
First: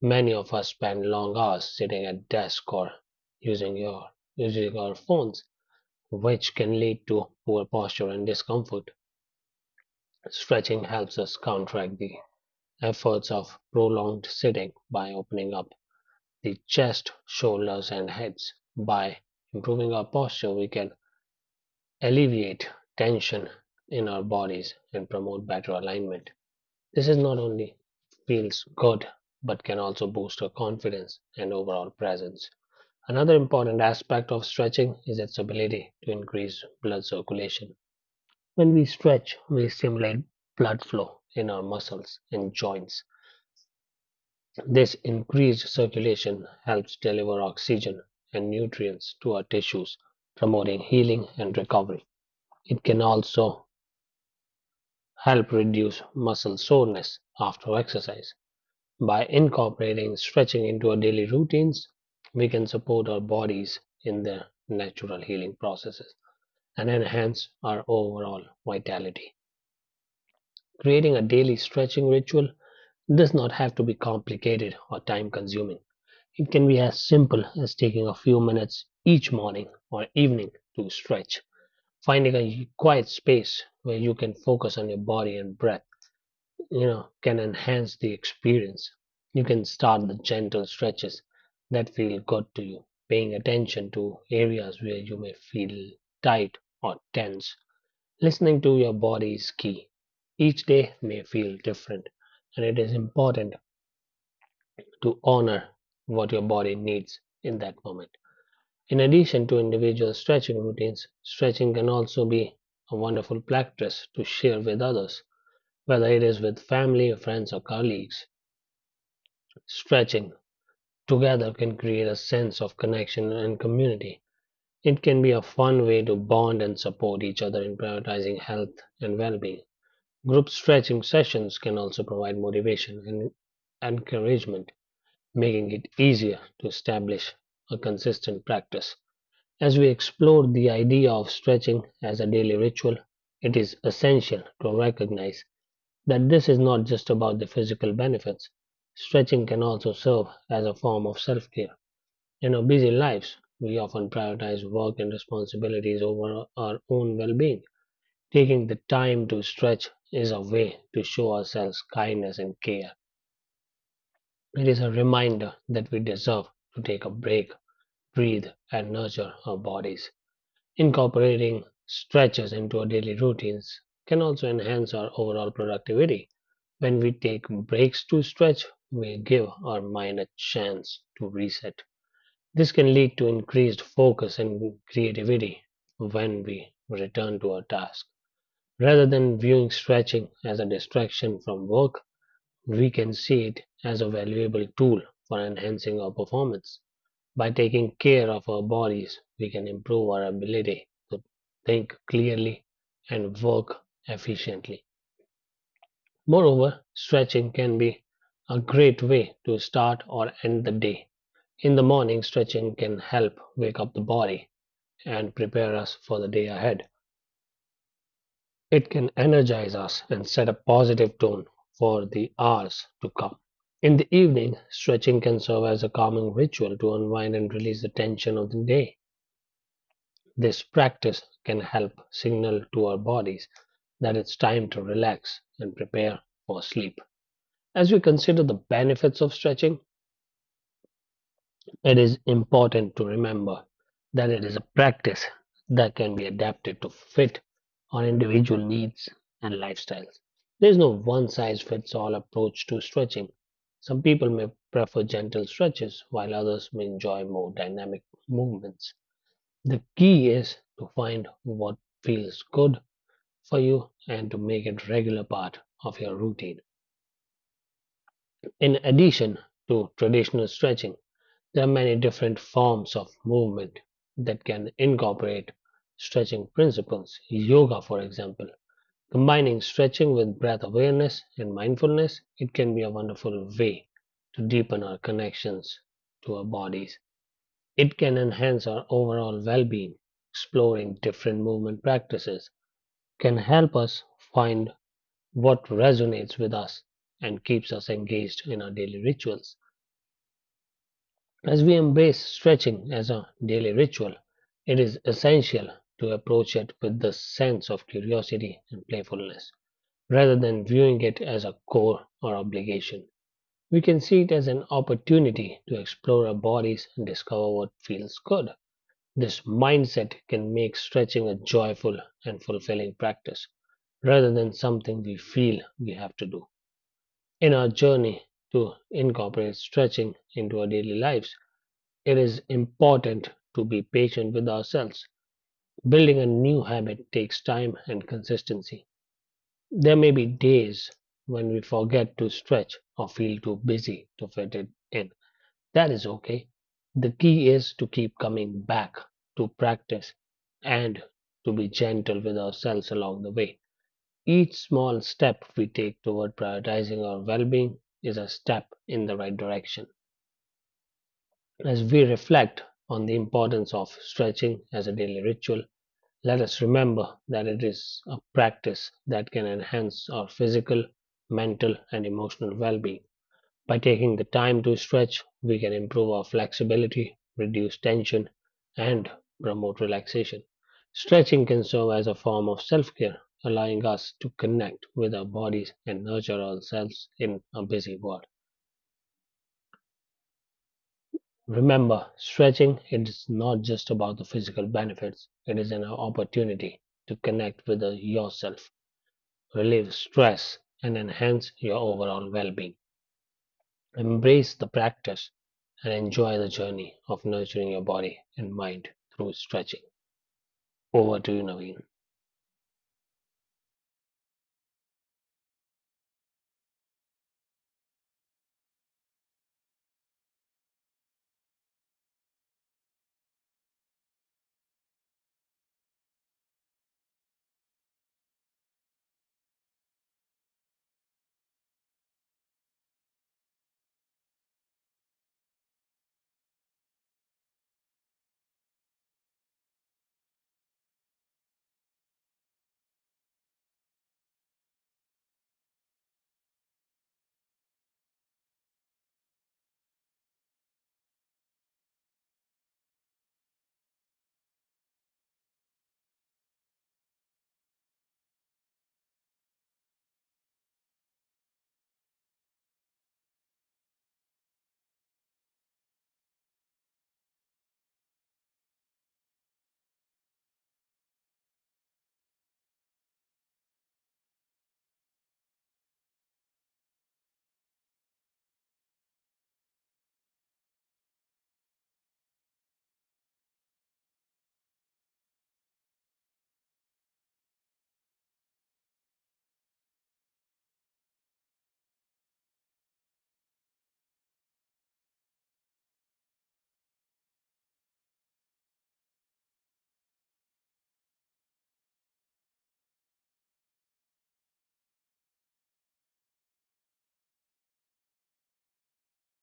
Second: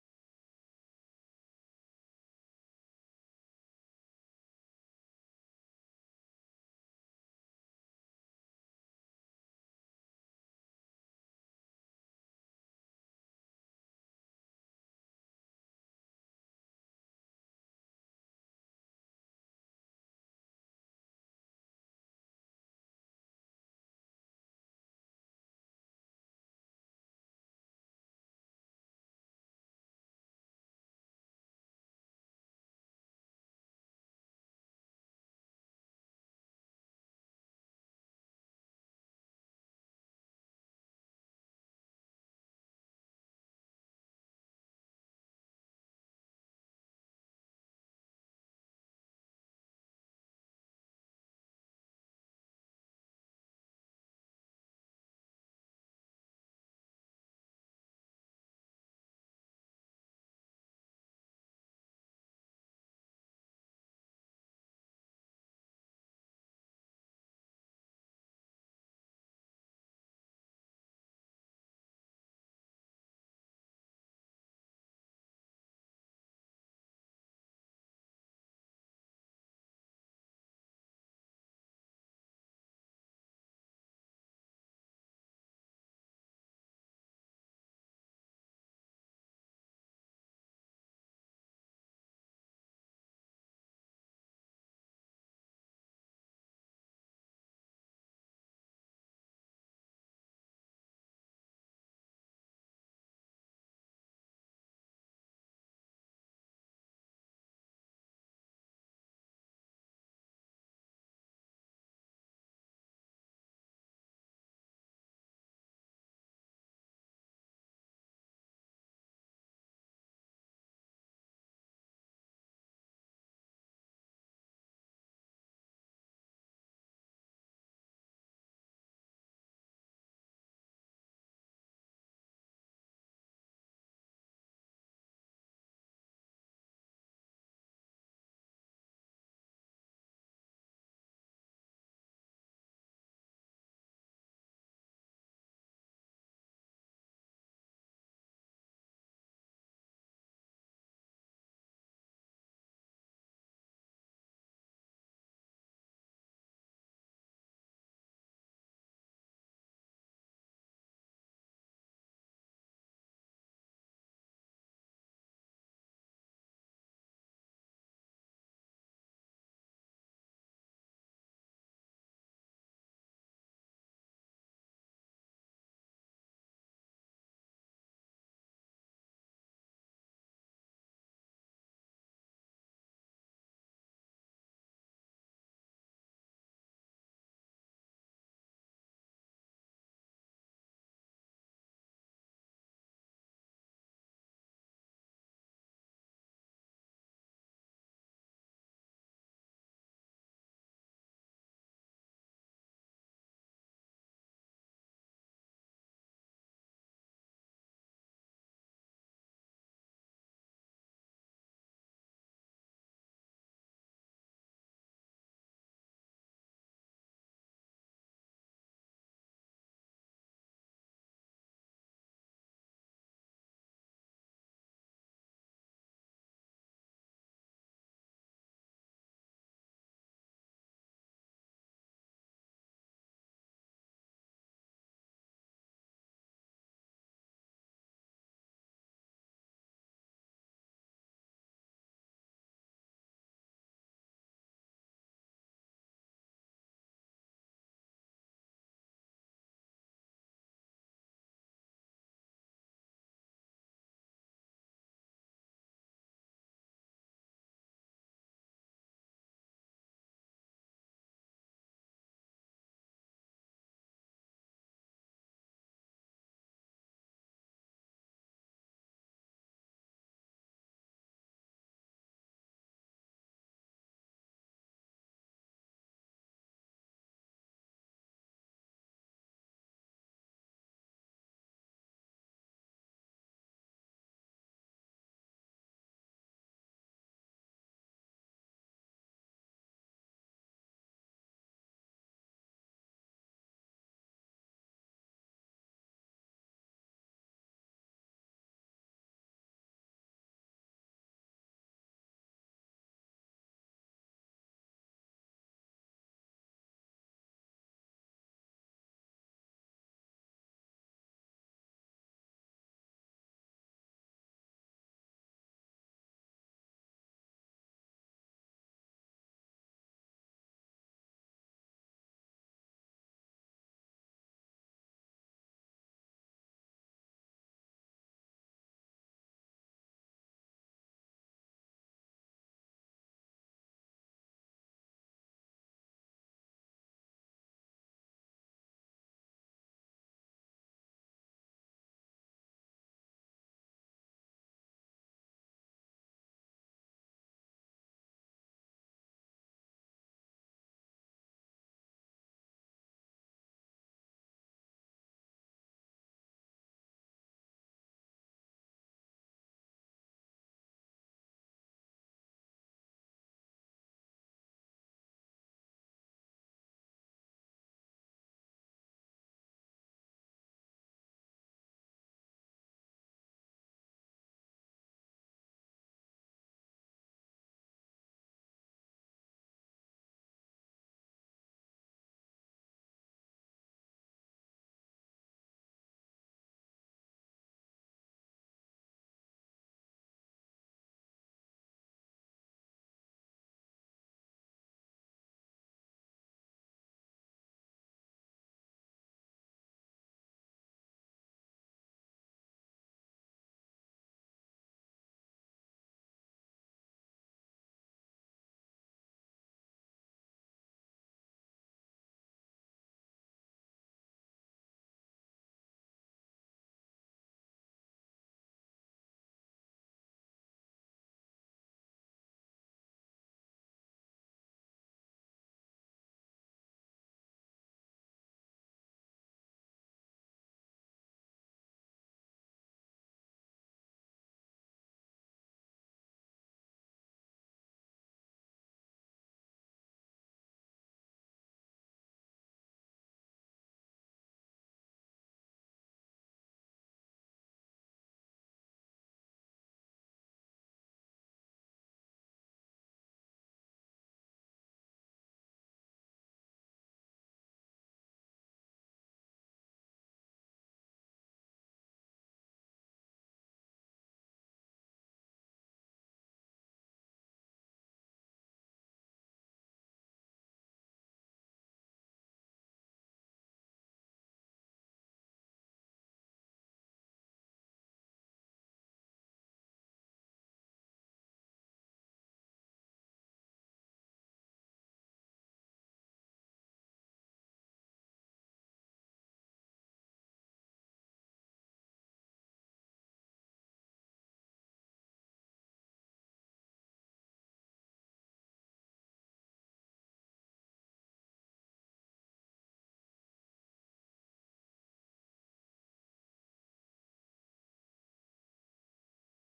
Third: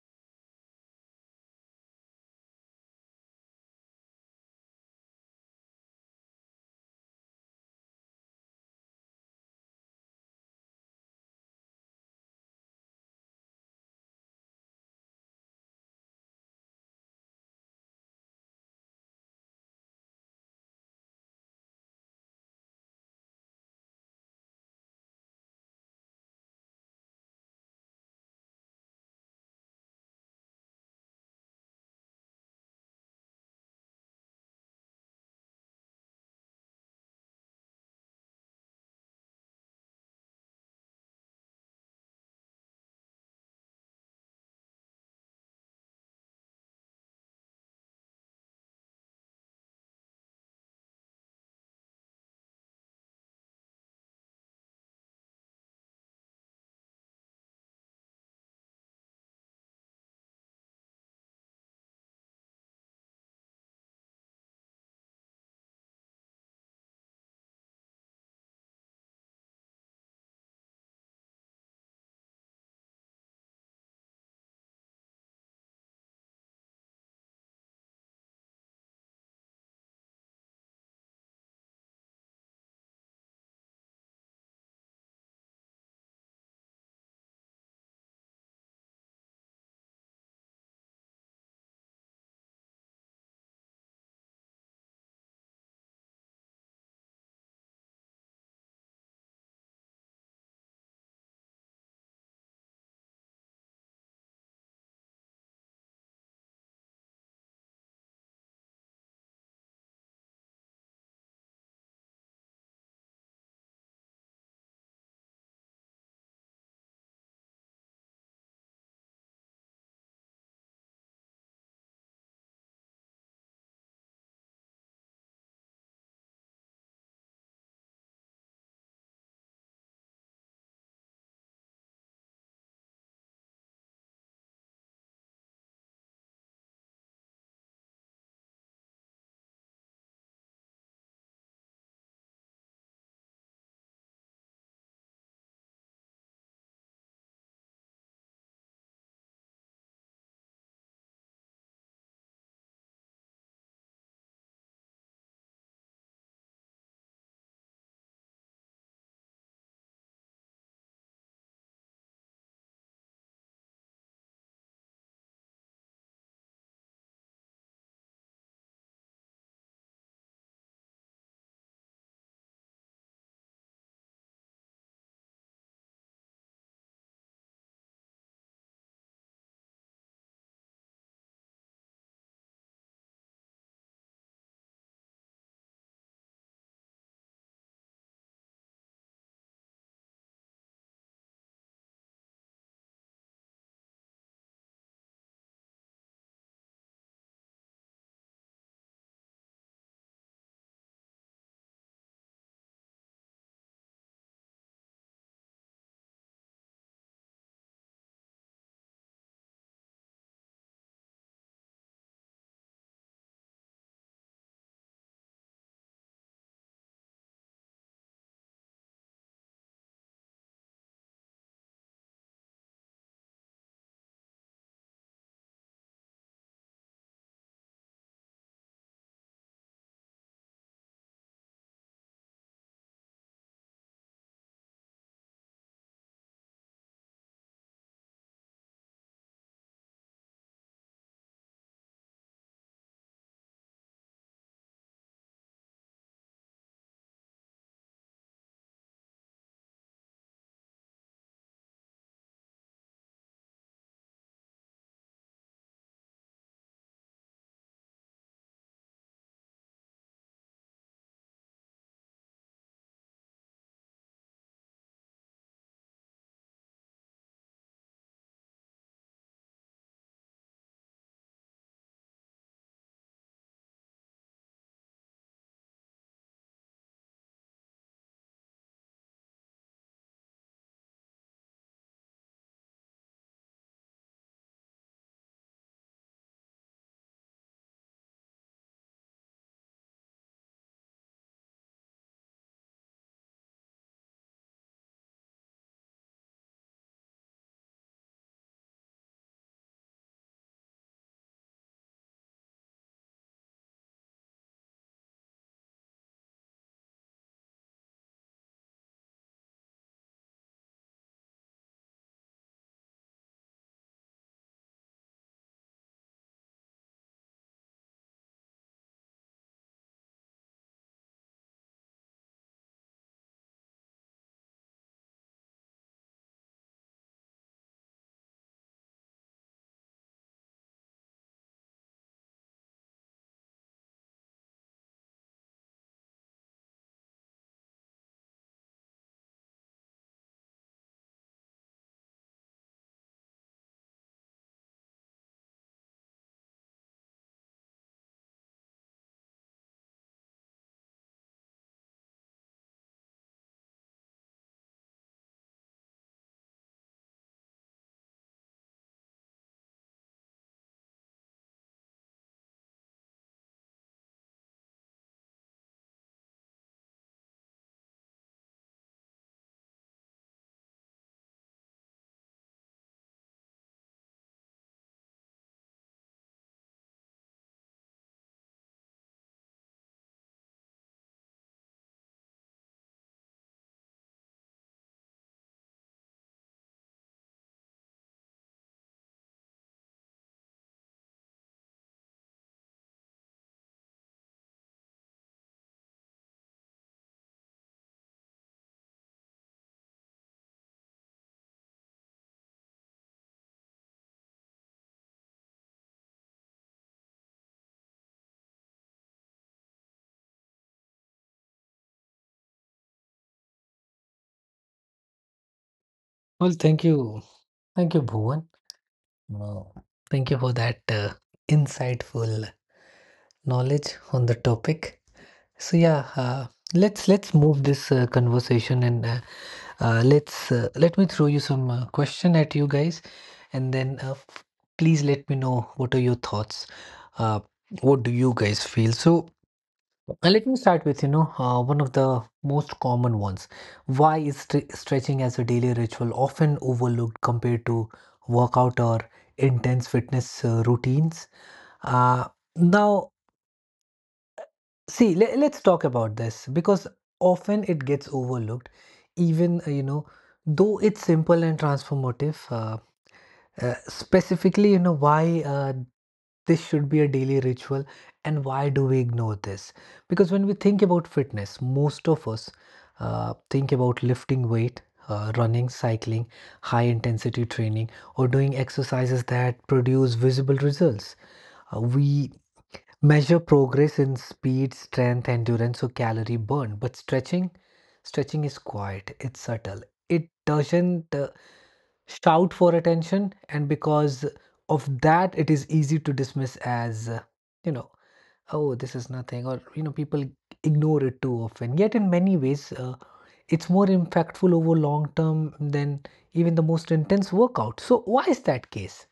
[SPEAKER 3] Many of us spend long hours sitting at desk or using your using our phones, which can lead to poor posture and discomfort. Stretching helps us counteract the efforts of prolonged sitting by opening up the chest, shoulders, and heads. By improving our posture, we can alleviate tension in our bodies and promote better alignment. This is not only feels good but can also boost your confidence and overall presence. Another important aspect of stretching is its ability to increase blood circulation. When we stretch, we stimulate blood flow in our muscles and joints. This increased circulation helps deliver oxygen and nutrients to our tissues, promoting healing and recovery. It can also help reduce muscle soreness after exercise. By incorporating stretching into our daily routines, we can support our bodies in their natural healing processes and enhance our overall vitality. Creating a daily stretching ritual does not have to be complicated or time consuming. It can be as simple as taking a few minutes each morning or evening to stretch. Finding a quiet space where you can focus on your body and breath can enhance the experience. You can start with gentle stretches that feel good to you, paying attention to areas where you may feel tight or tense. Listening to your body is key. Each day may feel different, and it is important to honor what your body needs in that moment. In addition to individual stretching routines, stretching can also be a wonderful practice to share with others, whether it is with family, friends, or colleagues. Stretching together can create a sense of connection and community. It can be a fun way to bond and support each other in prioritizing health and well being. Group stretching sessions can also provide motivation and encouragement, making it easier to establish a consistent practice. As we explore the idea of stretching as a daily ritual, it is essential to recognize that this is not just about the physical benefits. Stretching can also serve as a form of self care. In our busy lives, we often prioritize work and responsibilities over our own well being. Taking the time to stretch is a way to show ourselves kindness and care. It is a reminder that we deserve to take a break, breathe, and nurture our bodies. Incorporating stretches into our daily routines can also enhance our overall productivity. When we take breaks to stretch, we give our mind a chance to reset. This can lead to increased focus and creativity when we return to our task. Rather than viewing stretching as a distraction from work, we can see it as a valuable tool for enhancing our performance. By taking care of our bodies, we can improve our ability to think clearly and work efficiently. Moreover, stretching can be a great way to start or end the day. In the morning, stretching can help wake up the body and prepare us for the day ahead. It can energize us and set a positive tone for the hours to come. In the evening, stretching can serve as a calming ritual to unwind and release the tension of the day. This practice can help signal to our bodies that it's time to relax and prepare for sleep. As we consider the benefits of stretching, it is important to remember that it is a practice that can be adapted to fit our individual needs and lifestyles. There is no one size fits all approach to stretching. Some people may prefer gentle stretches, while others may enjoy more dynamic movements. The key is to find what feels good for you and to make it a regular part of your routine. In addition to traditional stretching, there are many different forms of movement that can incorporate stretching principles. Yoga, for example, combining stretching with breath awareness and mindfulness, it can be a wonderful way to deepen our connections to our bodies. It can enhance our overall well being. Exploring different movement practices can help us find what resonates with us and keeps us engaged in our daily rituals. As we embrace stretching as a daily ritual, it is essential to approach it with the sense of curiosity and playfulness. Rather than viewing it as a chore or obligation, we can see it as an opportunity to explore our bodies and discover what feels good. This mindset can make stretching a joyful and fulfilling practice rather than something we feel we have to do. In our journey to incorporate stretching into our daily lives, it is important to be patient with ourselves. Building a new habit takes time and consistency. There may be days when we forget to stretch or feel too busy to fit it in. That is okay. The key is to keep coming back to practice and to be gentle with ourselves along the way. Each small step we take toward prioritizing our well being is a step in the right direction. As we reflect on the importance of stretching as a daily ritual, let us remember that it is a practice that can enhance our physical, mental, and emotional well being. By taking the time to stretch, we can improve our flexibility, reduce tension, and promote relaxation. Stretching can serve as a form of self care, allowing us to connect with our bodies and nurture ourselves in a busy world. Remember, stretching is not just about the physical benefits, it is an opportunity to connect with yourself, relieve stress, and enhance your overall well being. Embrace the practice and enjoy the journey of nurturing your body and mind through stretching. Over to you, Naveen.
[SPEAKER 1] Well, thank you. Thank you, Bhuvan. Wow. Thank you for that insightful knowledge on the topic. So yeah, let's move this conversation and let's let me throw you some question at you guys, and then please let me know what are your thoughts. Uh, what do you guys feel? So let me start with, you know, one of the most common ones. Why is stretching as a daily ritual often overlooked compared to workout or intense fitness routines? Uh, Now, see, let's talk about this because often it gets overlooked, even, you know, though it's simple and transformative. Specifically, you know, why this should be a daily ritual, and why do we ignore this? Because when we think about fitness, most of us think about lifting weight, running, cycling, high intensity training, or doing exercises that produce visible results. We measure progress in speed, strength, endurance, or calorie burn. But stretching is quiet. It's subtle. It doesn't shout for attention, and because of that, it is easy to dismiss as, you know, oh, this is nothing, or you know, people ignore it too often. Yet, in many ways, it's more impactful over long term than even the most intense workout. So, why is that case?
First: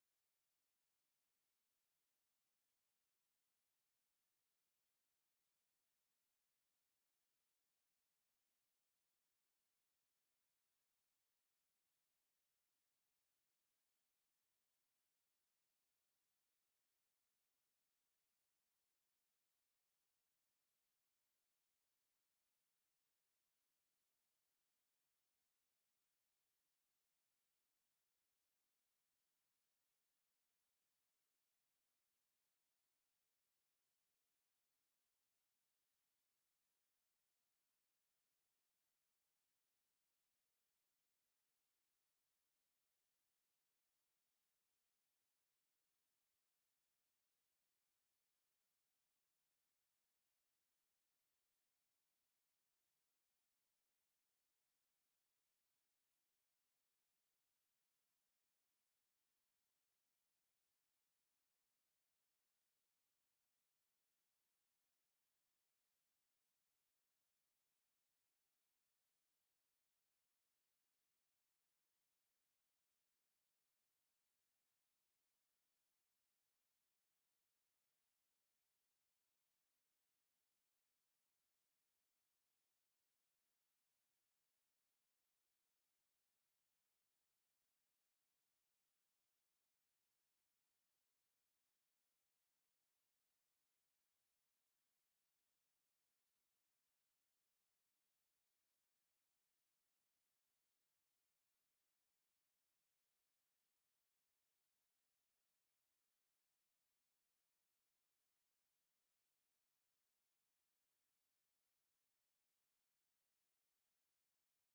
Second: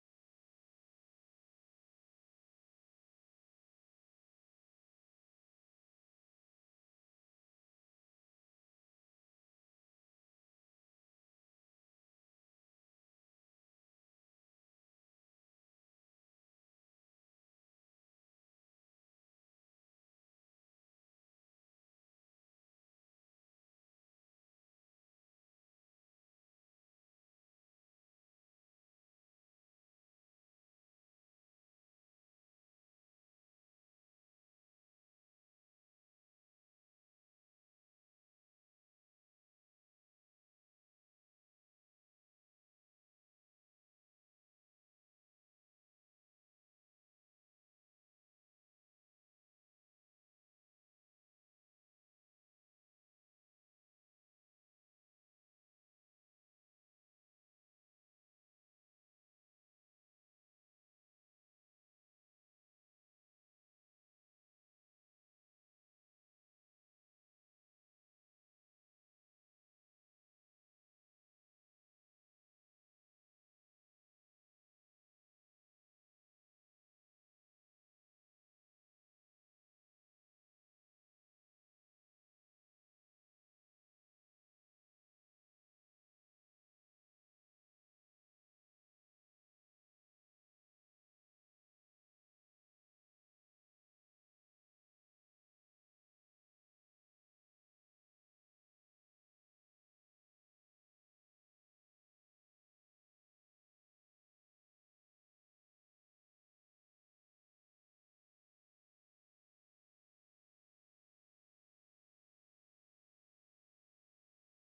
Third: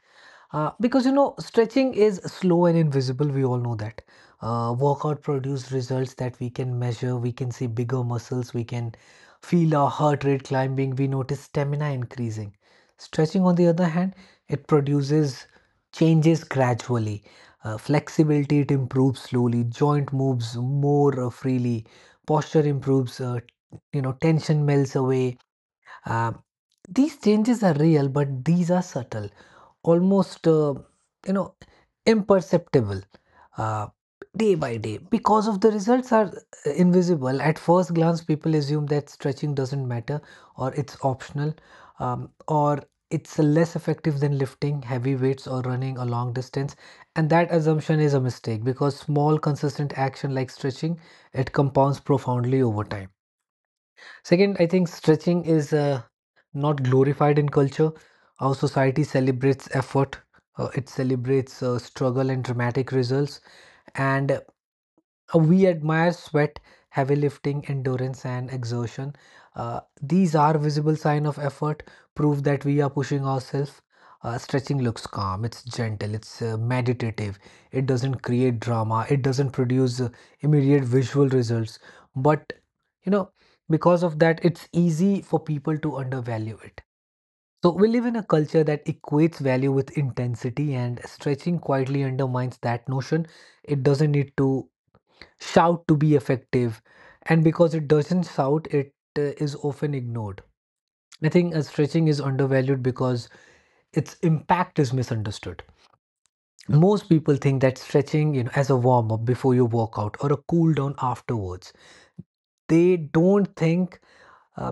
[SPEAKER 1] Because you know, stretching is slow and invisible, we all know that. Workout produce results that we can measure, we can see bigger muscles, we can feel our heart rate climbing, we notice stamina increasing. Stretching, on the other hand, it produces changes gradually. Flexibility, it improves slowly, joint moves more freely, posture improves, you know, tension melts away. uh, these changes are real but these are subtle, almost you know, imperceptible uh, day by day. Because of the results are invisible at first glance, people assume that stretching doesn't matter or it's optional, or it's less effective than lifting heavy weights or running a long distance. And that assumption is a mistake because small consistent action like stretching, it compounds profoundly over time. Second, I think stretching is not glorified in culture. Our society celebrates effort, it celebrates struggle and dramatic results. And We admire sweat, heavy lifting, endurance, and exertion. These are visible sign of effort, proof that we are pushing ourselves. Stretching looks calm, it's gentle, it's meditative, it doesn't create drama, it doesn't produce immediate visual results. But, you know, because of that, it's easy for people to undervalue it. So, we live in a culture that equates value with intensity, and stretching quietly undermines that notion. It doesn't need to shout to be effective, and because it doesn't shout, it is often ignored. I think stretching is undervalued because its impact is misunderstood. Most people think that stretching as a warm up before your workout or a cool down afterwards. They don't think uh,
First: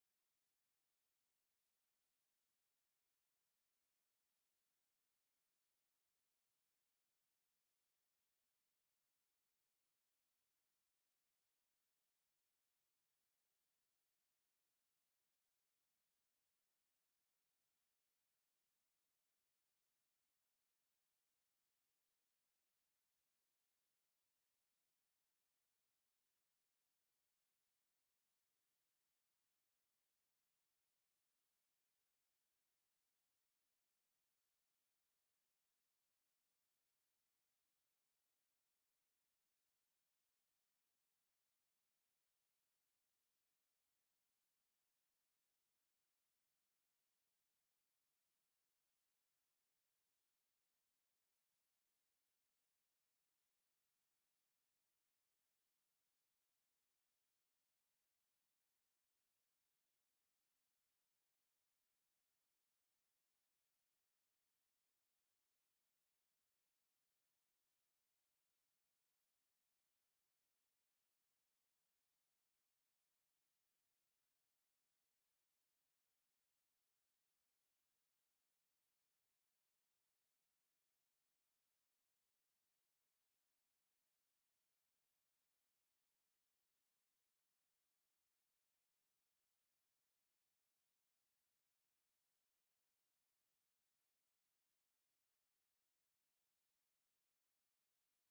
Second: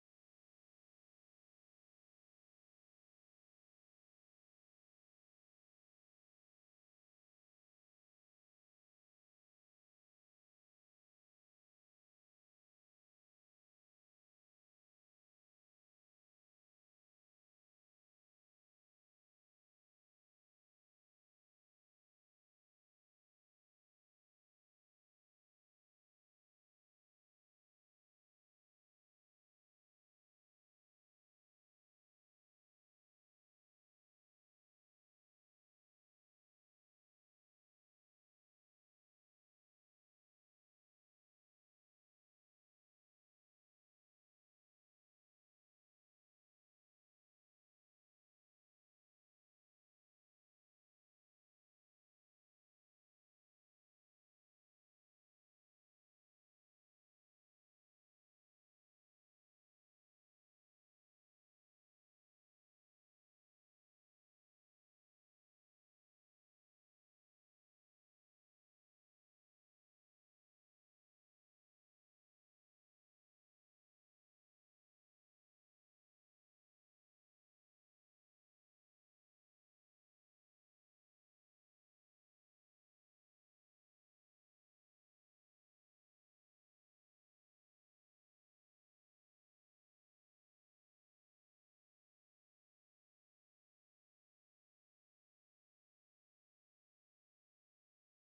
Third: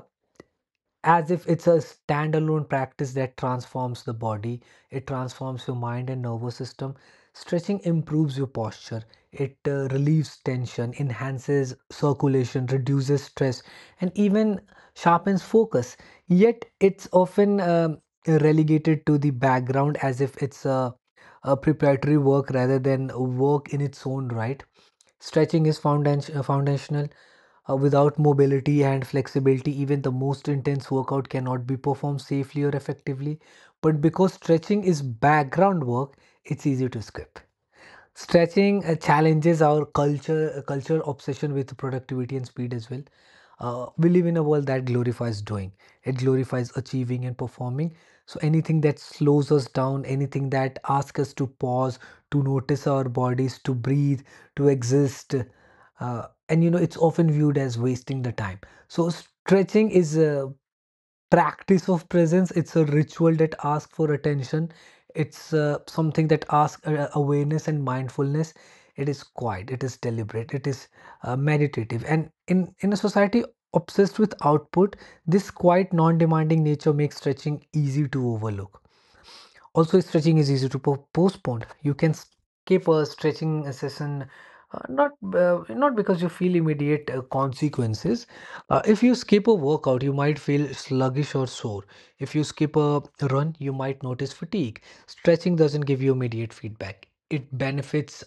[SPEAKER 1] as if it's a standalone practice that transforms the body. It transforms your mind and nervous system. Stretching improves your posture, it relieves tension, enhances circulation, reduces stress, and even sharpens focus, yet it's often relegated to the background as if it's a preparatory work rather than a work in its own right. Stretching is foundational. Without mobility and flexibility, even the most intense workout cannot be performed safely or effectively. But because stretching is background work, it's easy to skip. Stretching challenges our culture obsession with productivity and speed as well. We live in a world that glorifies doing. It glorifies achieving and performing. So anything that slows us down, anything that asks us to pause, to notice our bodies, to breathe, to exist, and it's often viewed as wasting the time. So stretching is practice of presence. It's a ritual that asks for attention. It's something that asks awareness and mindfulness. It is quiet, it is deliberate, it is meditative, and in a society obsessed with output, this quiet non-demanding nature makes stretching easy to overlook. Also, stretching is easy to postpone. You can skip a stretching session, not because you feel immediate consequences. If you skip a workout, you might feel sluggish or sore. If you skip a run, you might notice fatigue. Stretching doesn't give you immediate feedback. It benefits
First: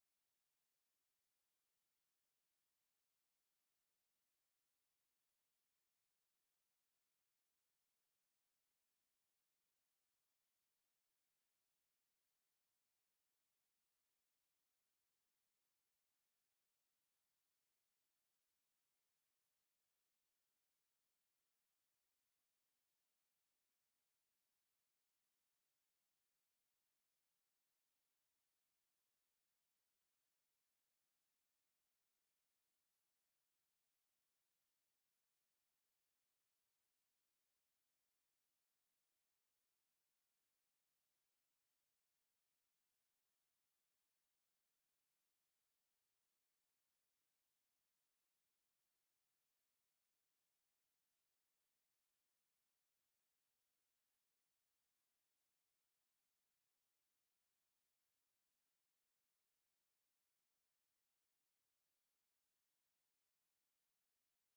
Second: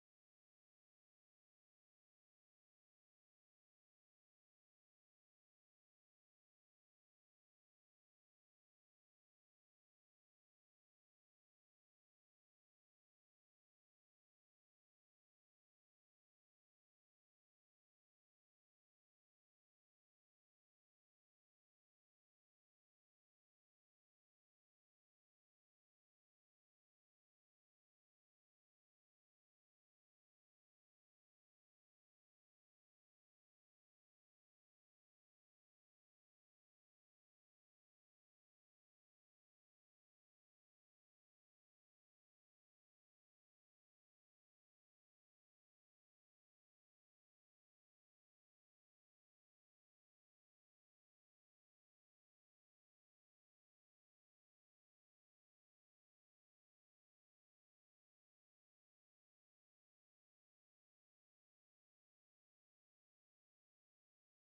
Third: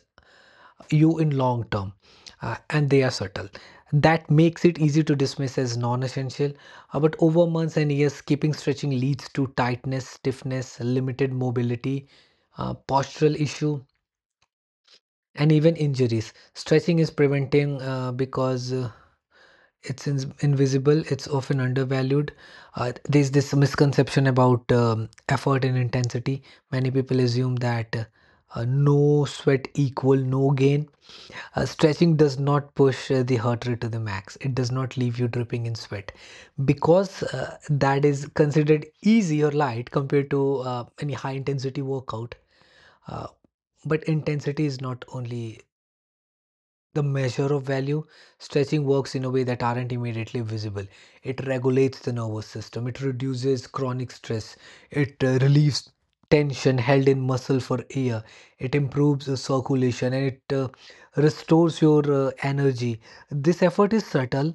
[SPEAKER 1] you in long term, and they are subtle. That makes it easy to dismiss as non-essential. But over months and years, skipping stretching leads to tightness, stiffness, limited mobility, postural issue, and even injuries. Stretching is preventing, because it's invisible, it's often undervalued. There's this misconception about effort and intensity. Many people assume that no sweat equal no gain. Stretching does not push the heart rate to the max. It does not leave you dripping in sweat because that is considered easy or light compared to any high intensity workout. Uh, but intensity is not only the measure of value. Stretching works in a way that aren't immediately visible. It regulates the nervous system, it reduces chronic stress, it relieves tension held in muscle for air, it improves the circulation, and it restores your energy. This effort is subtle,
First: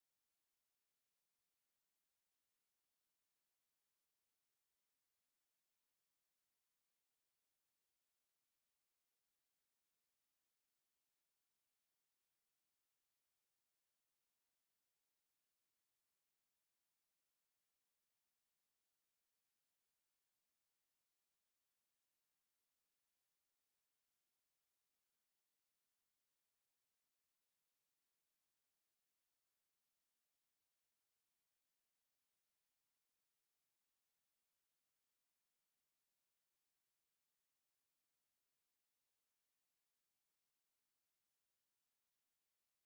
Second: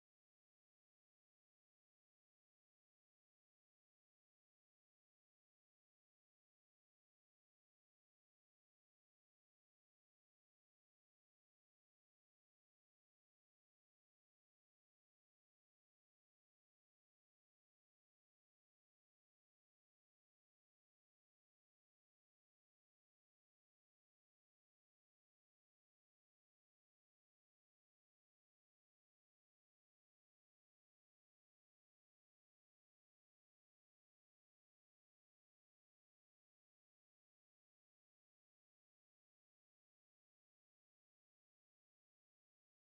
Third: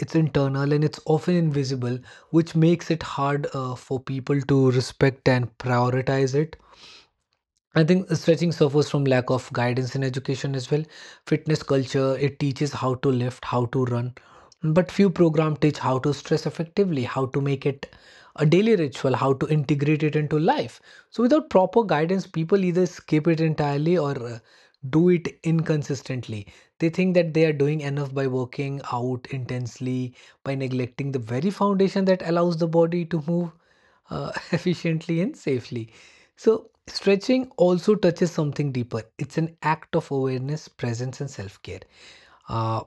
[SPEAKER 1] it's internal, and it's often invisible, which makes it hard for people to respect and prioritize it. I think stretching suffers from lack of guidance in education as well. Fitness culture, it teaches how to lift, how to run, but few programs teach how to stress effectively, how to make it a daily ritual, how to integrate it into life. So without proper guidance, people either skip it entirely or do it inconsistently. They think that they are doing enough by working out intensely, by neglecting the very foundation that allows the body to move [laughs] efficiently and safely. So, stretching also touches something deeper. It's an act of awareness, presence, and self care. Uh,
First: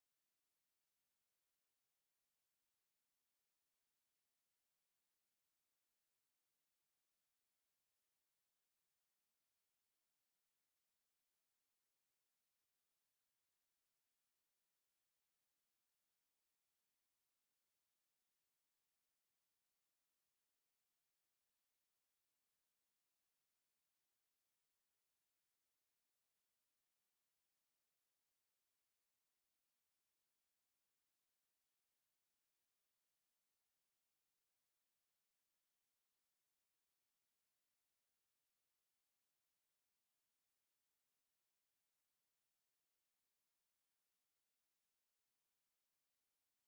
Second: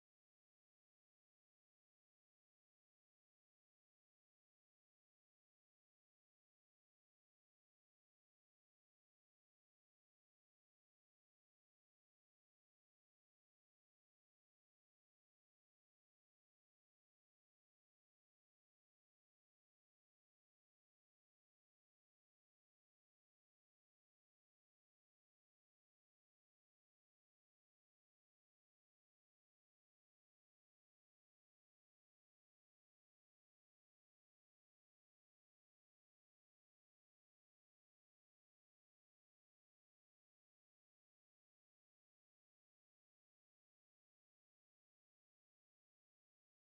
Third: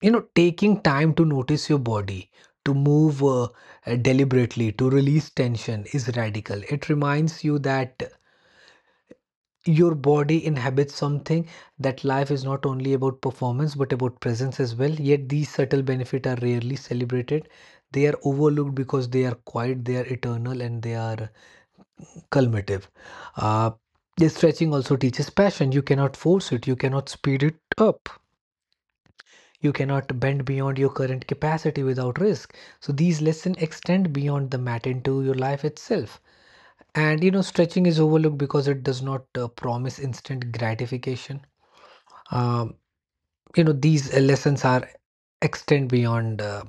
[SPEAKER 1] Taking time to notice your body, to move deliberately, to release tension is radical. It reminds you that your body inhabits something, that life is not only about performance but about presence as well. Yet, these subtle benefits are rarely celebrated. They are overlooked because they are quiet, they are eternal, and they are culminative. Uh, this stretching also teaches passion. You cannot force it, you cannot speed it up, you cannot bend beyond your current capacity without risk. So, these lessons extend beyond the mat into your life itself. And you know, stretching is overlooked because it does not promise instant gratification. Um you know, these lessons are extend beyond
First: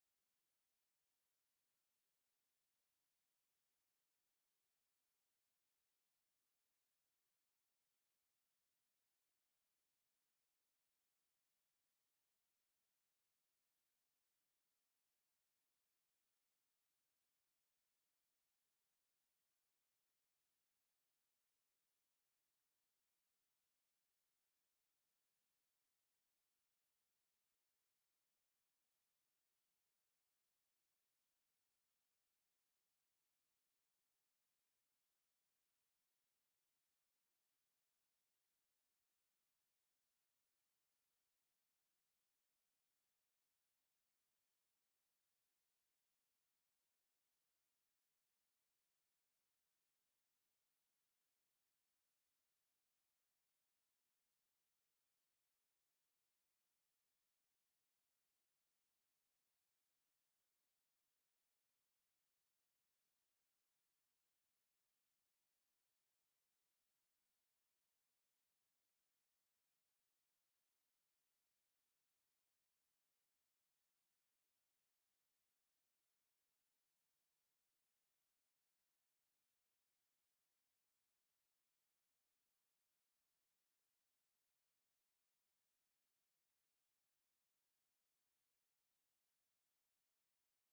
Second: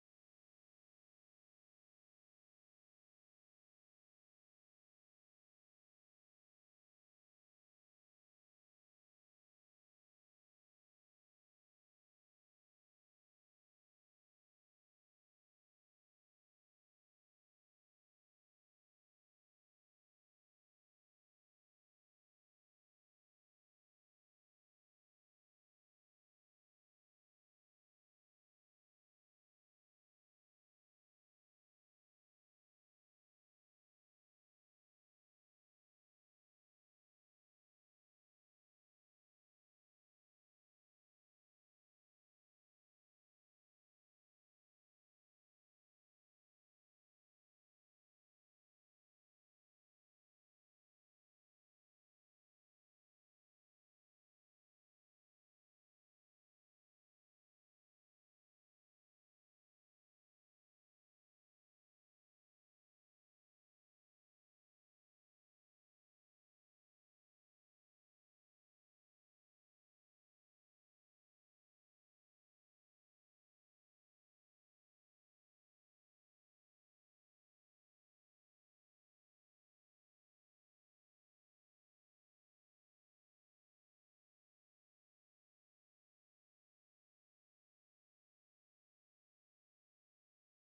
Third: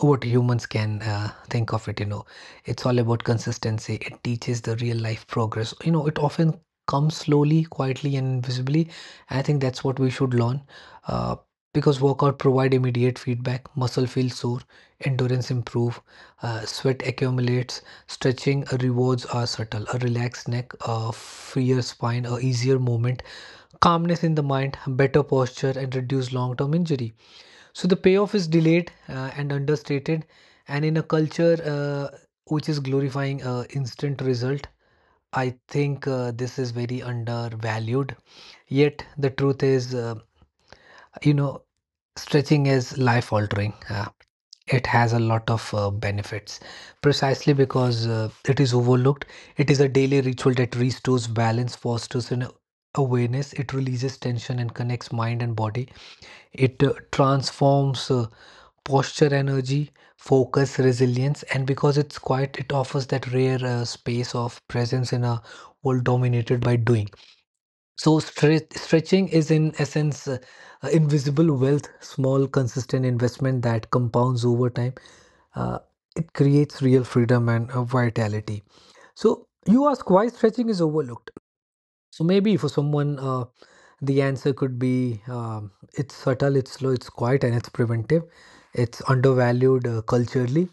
[SPEAKER 1] what humans can think of it. You know, it's all about consistency. It teaches the real life progress. You know, it often comes slowly, quietly, and invisibly. I think that's what we should learn, uh, because workout provide immediate feedback. Muscle feels sore, endurance improve, sweat accumulates. Stretching rewards are subtle: a relaxed neck, a freer spine, a easier movement, calmness in the mind, better posture, and reduce long term injury. So the payoff is delayed and understated. And in a culture which is glorifying instant result, I think this is very undervalued. Yet the truth is, you know, stretching is life altering. It has a lot of benefits precisely because it is overlooked. It is a daily ritual that restores balance, fosters an awareness, it releases tension and connects mind and body. It transforms posture, energy, focus, resilience, and because it's quiet, it offers that rare space of presence in a world dominated by doing. So stretching is in essence invisible wealth, small consistent investment that compounds over time. Uh, it creates real freedom and vitality. So you ask why stretching is overlooked. So maybe for someone, the answer could be it's subtle, it's slow, it's quiet, and it's preventive. It's undervalued culturally.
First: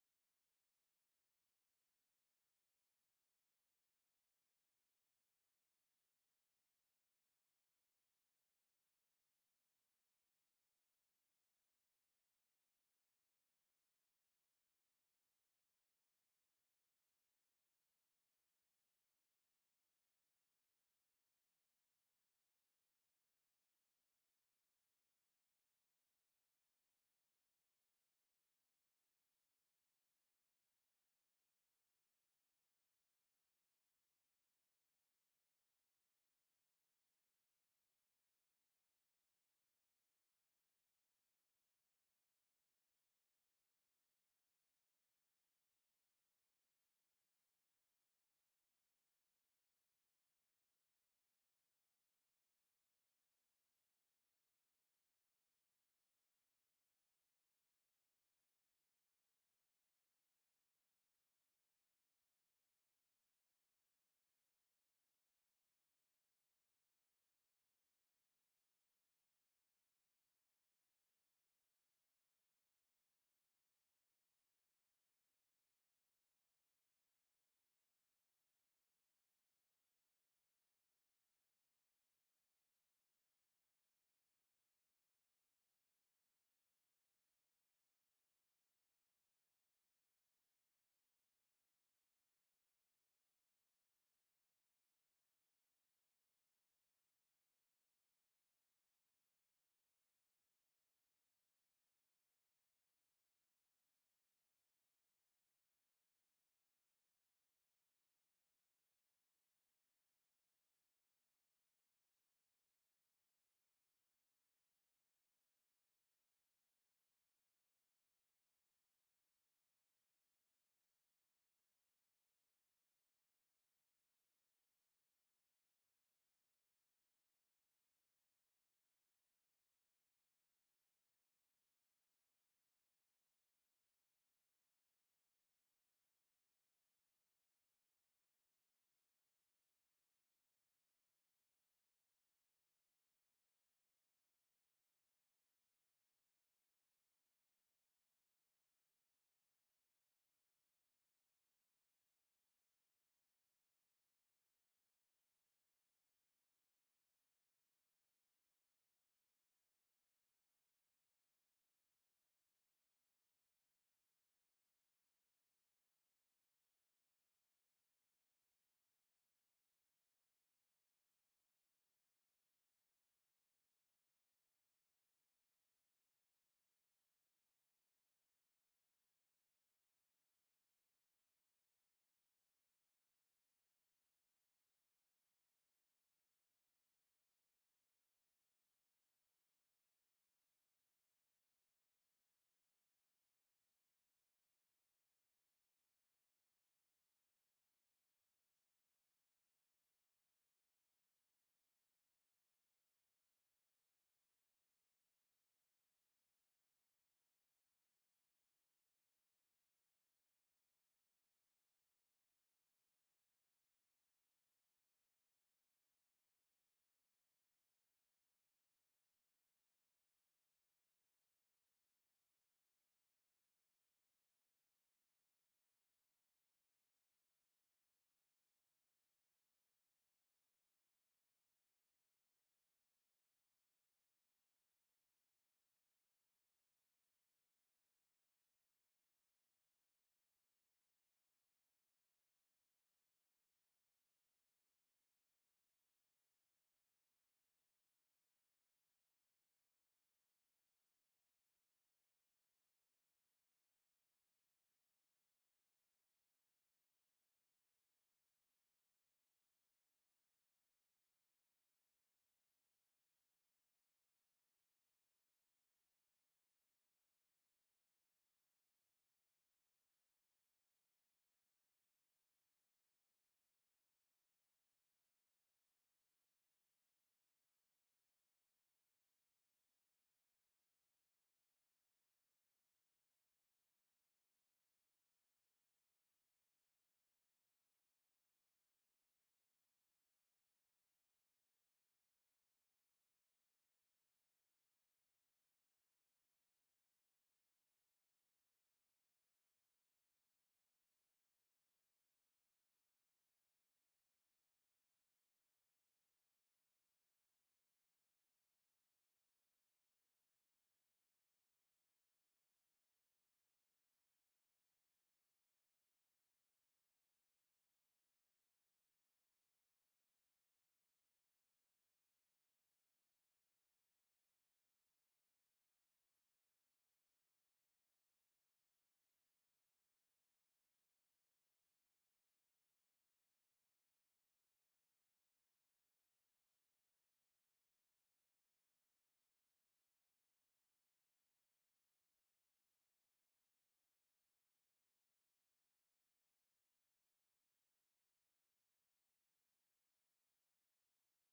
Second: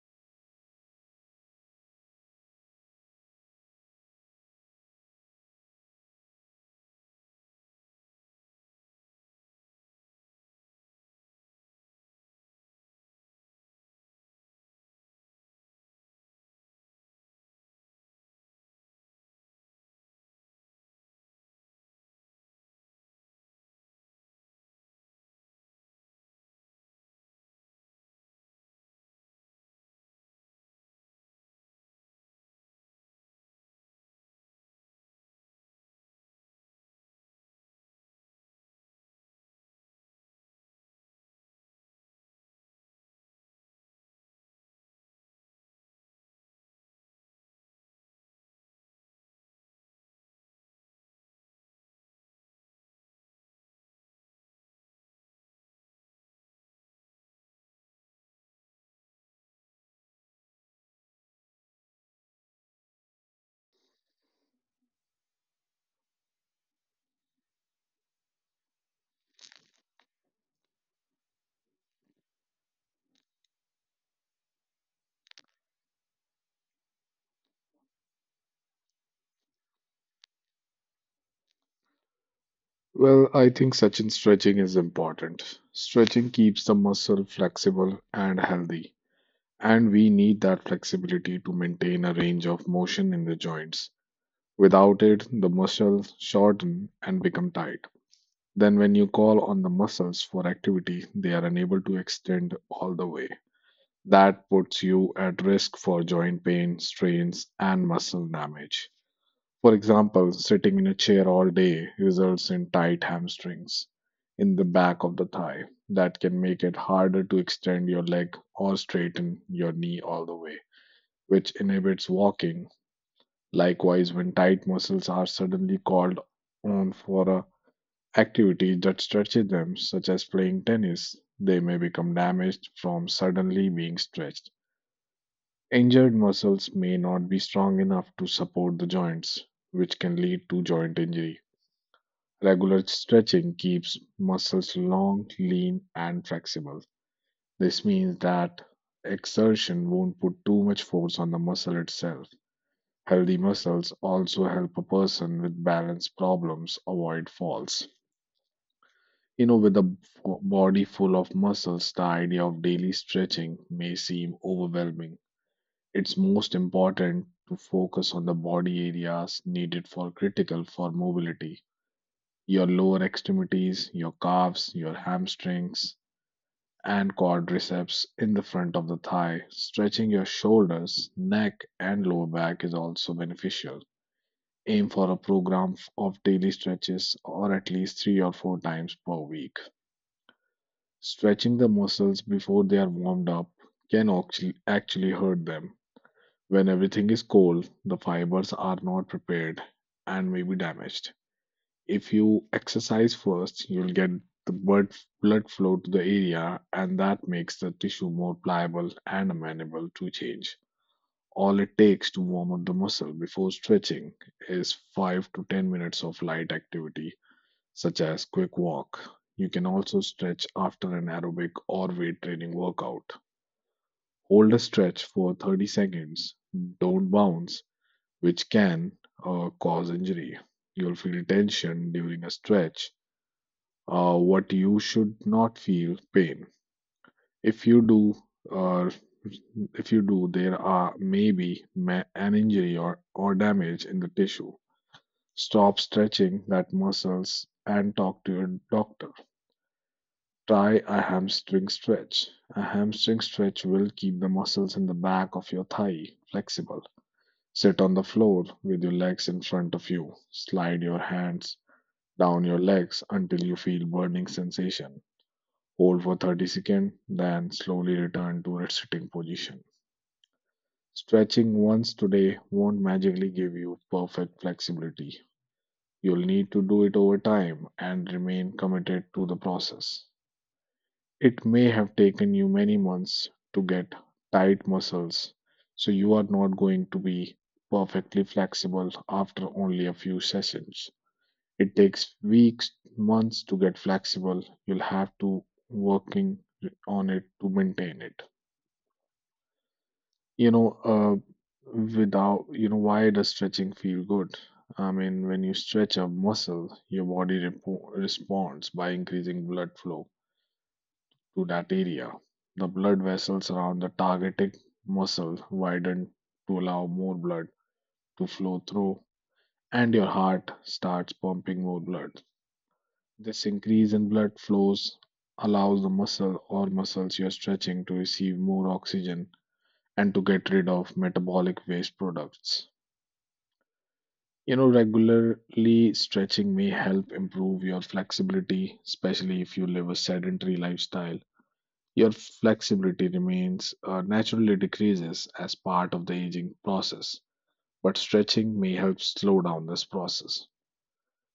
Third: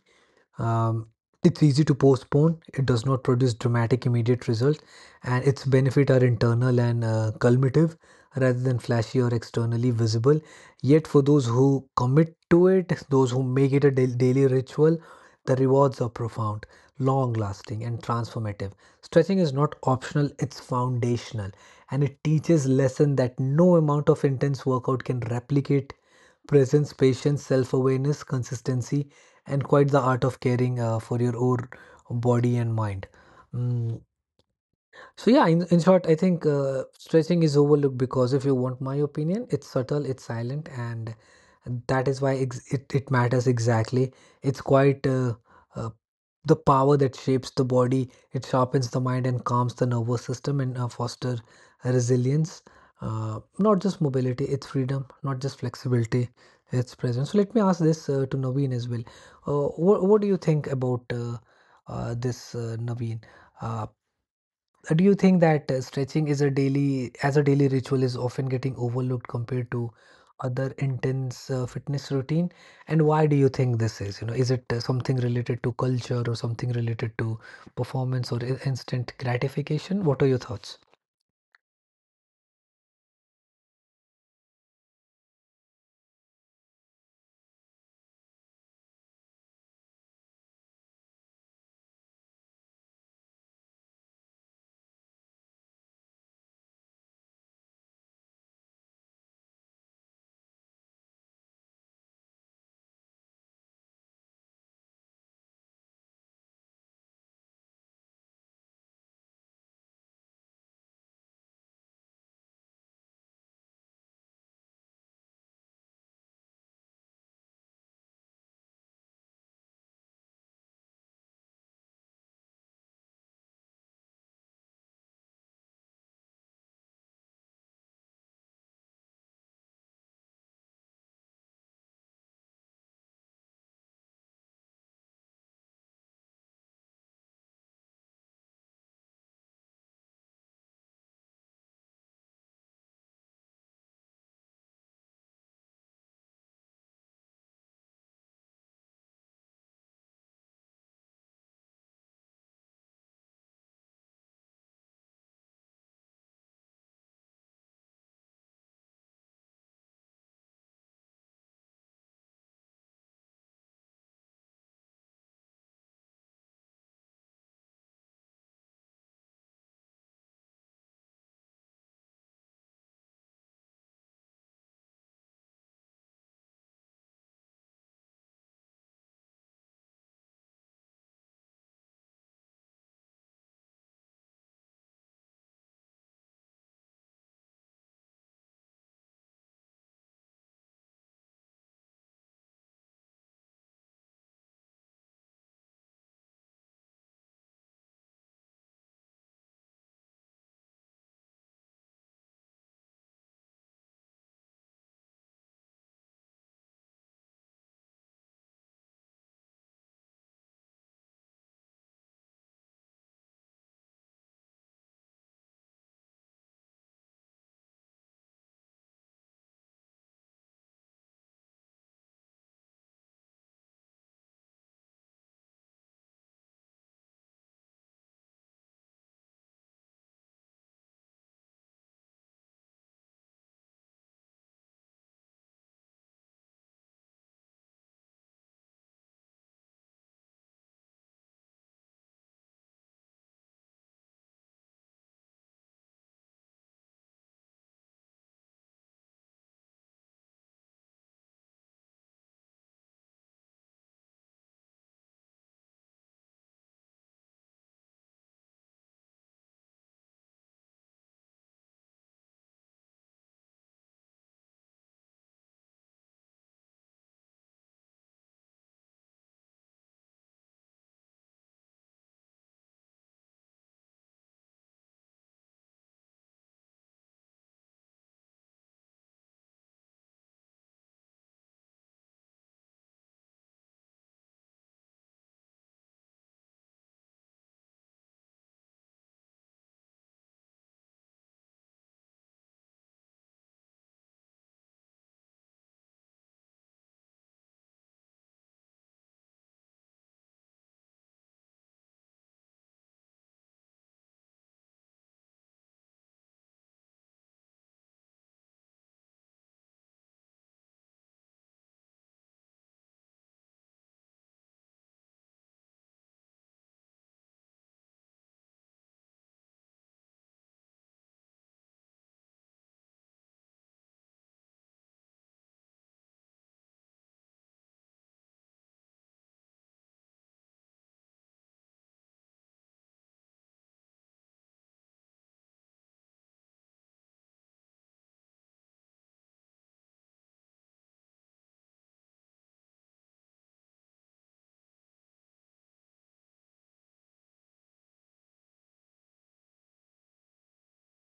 [SPEAKER 1] Um, it's easy to postpone, it does not produce dramatic immediate results, and its benefits are internal and cumulative rather than flashy or externally visible. Yet, for those who commit to it, those who make it a daily ritual, the rewards are profound, long lasting, and transformative. Stretching is not optional, it's foundational, and it teaches lesson that no amount of intense workout can replicate: presence, patience, self awareness, consistency, and quite the art of caring for your own body and mind. Mm, so yeah, in short, I think stretching is overlooked because, if you want my opinion, it's subtle, it's silent, and that is why it matters exactly. It's quite uh, the power that shapes the body. It sharpens the mind and calms the nervous system and foster resilience. Not just mobility, it's freedom; not just flexibility, it's presence. So let me ask this to Naveen as well. What do you think about this, Naveen? Uh, Do you think that stretching as a daily ritual is often getting overlooked compared to other intense fitness routine? And why do you think this is? You know, is it something related to culture or something related to performance or instant gratification? What are your thoughts?
[SPEAKER 2] Well, I think, Sachin, stretching is important. Stretching keeps the muscle flexible and healthy, and we need that flexibility to maintain a range of motion in the joints. Without it, the muscles shorten and become tight. Then, when you call on the muscles for activity, they are unable to extend all the way. That puts you at risk for joint pain, strains, and muscle damage. For example, sitting in a chair all day results in tight hamstrings in the back of the thigh that can make it harder to extend your leg or straighten your knee all the way, which inhibits walking. Likewise, when tight muscles are suddenly called on for a activity that stretches them, such as playing tennis, they may become damaged from suddenly being stretched. Injured muscles may not be strong enough to support the joints, which can lead to joint injury. Regular stretching keeps muscles long, lean, and flexible. This means that exertion won't put too much force on the muscle itself. Healthy muscles also help a person with balance problems avoid falls. You know, with a body full of muscles, the idea of daily stretching may seem overwhelming. It's most important to focus on the body areas needed for critical for mobility. Your lower extremities, your calves, your hamstrings, and quadriceps in the front of the thigh. Stretching your shoulders, neck, and lower back is also beneficial. Aim for a program of daily stretches or at least three or four times per week. Stretching the muscles before they are warmed up can actually hurt them. When everything is cold, the fibers are not prepared and may be damaged. If you exercise first, you'll get the blood flow to the area, and that makes the tissue more pliable and amenable to change. All it takes to warm up the muscle before stretching is 5 to 10 minutes of light activity, such as quick walk. You can also stretch after an aerobic or weight training workout. Hold a stretch for 30 seconds, don't bounce, which can cause injury. You'll feel tension during a stretch. What you should not feel pain. If you do, or if you do, there are maybe an injury or damage in the tissue. Stop stretching that muscles and talk to your doctor. Try a hamstring stretch. A hamstring stretch will keep the muscles in the back of your thigh flexible. Sit on the floor with your legs in front of you. Slide your hands down your legs until you feel burning sensation. Hold for 30 seconds, then slowly return to its sitting position. Stretching once today won't magically give you perfect flexibility. You'll need to do it over time and remain committed to the process. It may have taken you many months to get tight muscles, so you are not going to be perfectly flexible after only a few sessions. It takes weeks, months to get flexible. You'll have to working on it to maintain it. You know, without, you know, Why does stretching feel good? I mean, when you stretch a muscle, your body repo responds by increasing blood flow to that area. The blood vessels around the targeted muscle widen to allow more blood to flow through, and your heart starts pumping more blood. This increase in blood flows allows the muscle or muscles you're stretching to receive more oxygen and to get rid of metabolic waste products. Regularly stretching may help improve your flexibility, especially if you live a sedentary lifestyle. Your flexibility remains naturally decreases as part of the aging process, but stretching may help slow down this process.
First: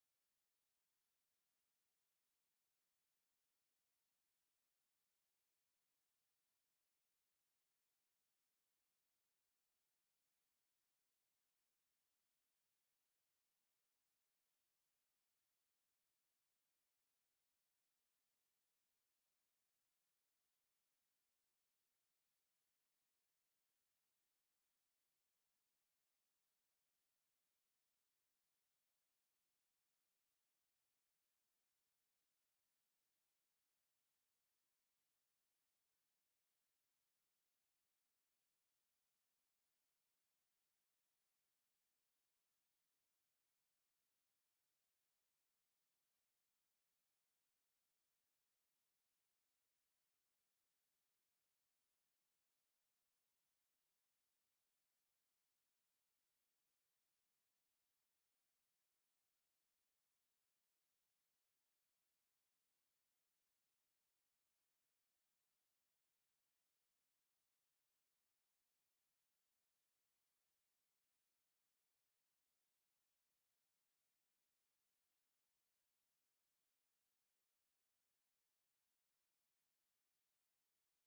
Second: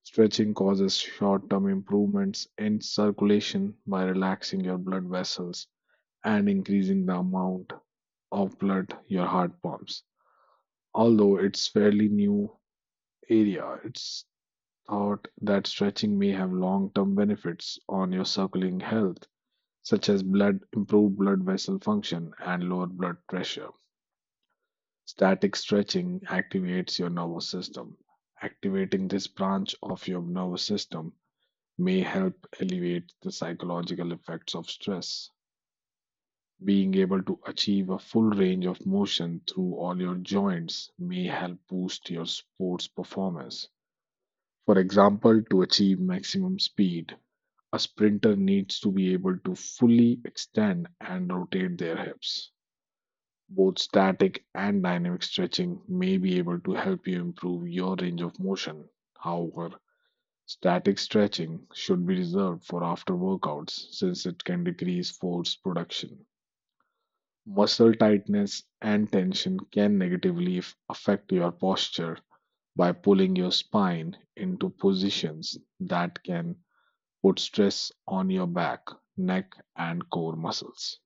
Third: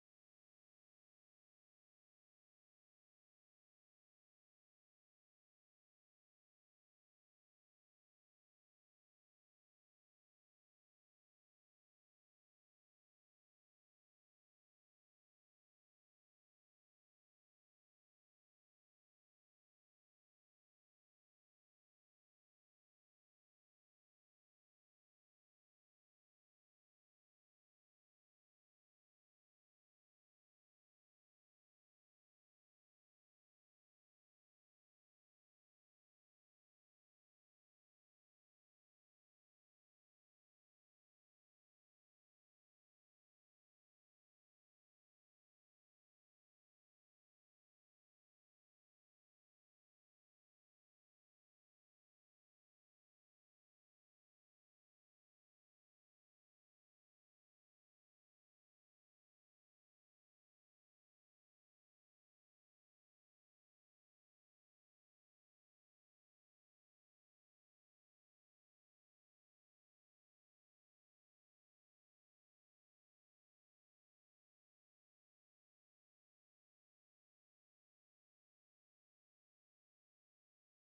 [SPEAKER 2] Stretching causes short term improvements in circulation by relaxing your blood vessels and increasing the amount of blood your heart pumps. Although it's fairly new area, it's thought that stretching may have long term benefits on your circling health, such as blood improved blood vessel function and lower blood pressure. Static stretching activates your nervous system. Activating this branch of your nervous system may help alleviate the psychological effects of stress. Being able to achieve a full range of motion through all your joints may help boost your sports performance. For example, to achieve maximum speed, a sprinter needs to be able to fully extend and rotate their hips. Both static and dynamic stretching may be able to help you improve your range of motion. However, static stretching should be reserved for after workouts since it can decrease force production. Muscle tightness and tension can negatively affect your posture by pulling your spine into positions that can put stress on your back, neck, and core muscles.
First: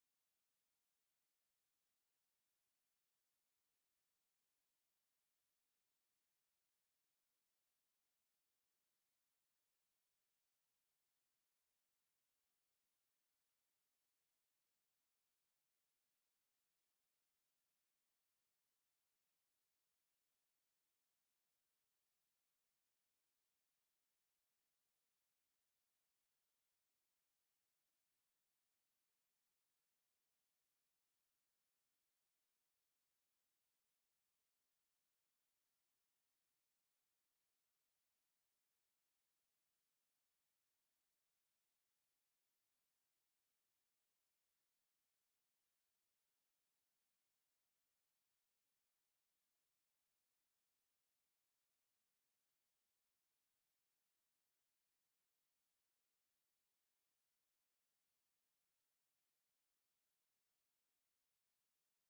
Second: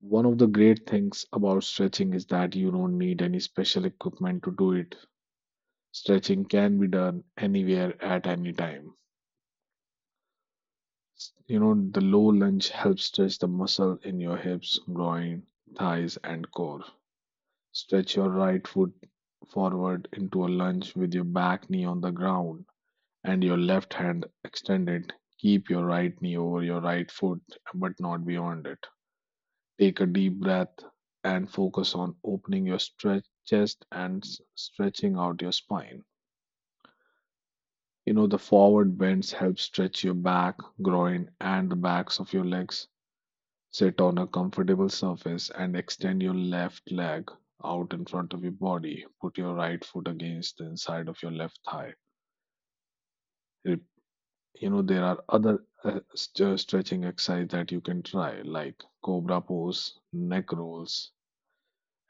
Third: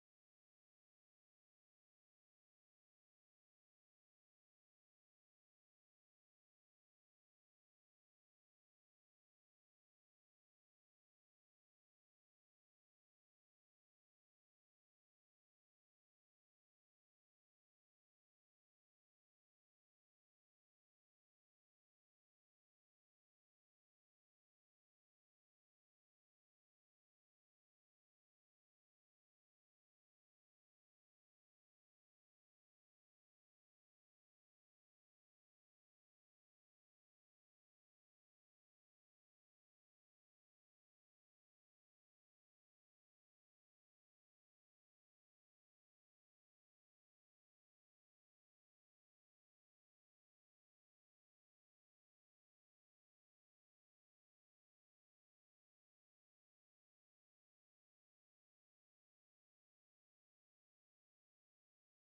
[SPEAKER 2] One of the great things about stretching is that you don't need any special equipment to do it. Stretching can be done anywhere at any time. The low lunge helps stretch the muscle in your hips, groin, thighs, and core. Stretch your right foot forward into a lunge with your back knee on the ground and your left hand extended. Keep your right knee over your right foot, but not beyond it. Take a deep breath and focus on opening your stretch chest and stretching out your spine. The forward bends help stretch your back, groin, and the backs of your legs. Sit on a comfortable surface and extend your left leg out in front of your body. Put your right foot against the inside of your left thigh. Re- there are other stretching exercise that you can try, like cobra pose, neck rolls,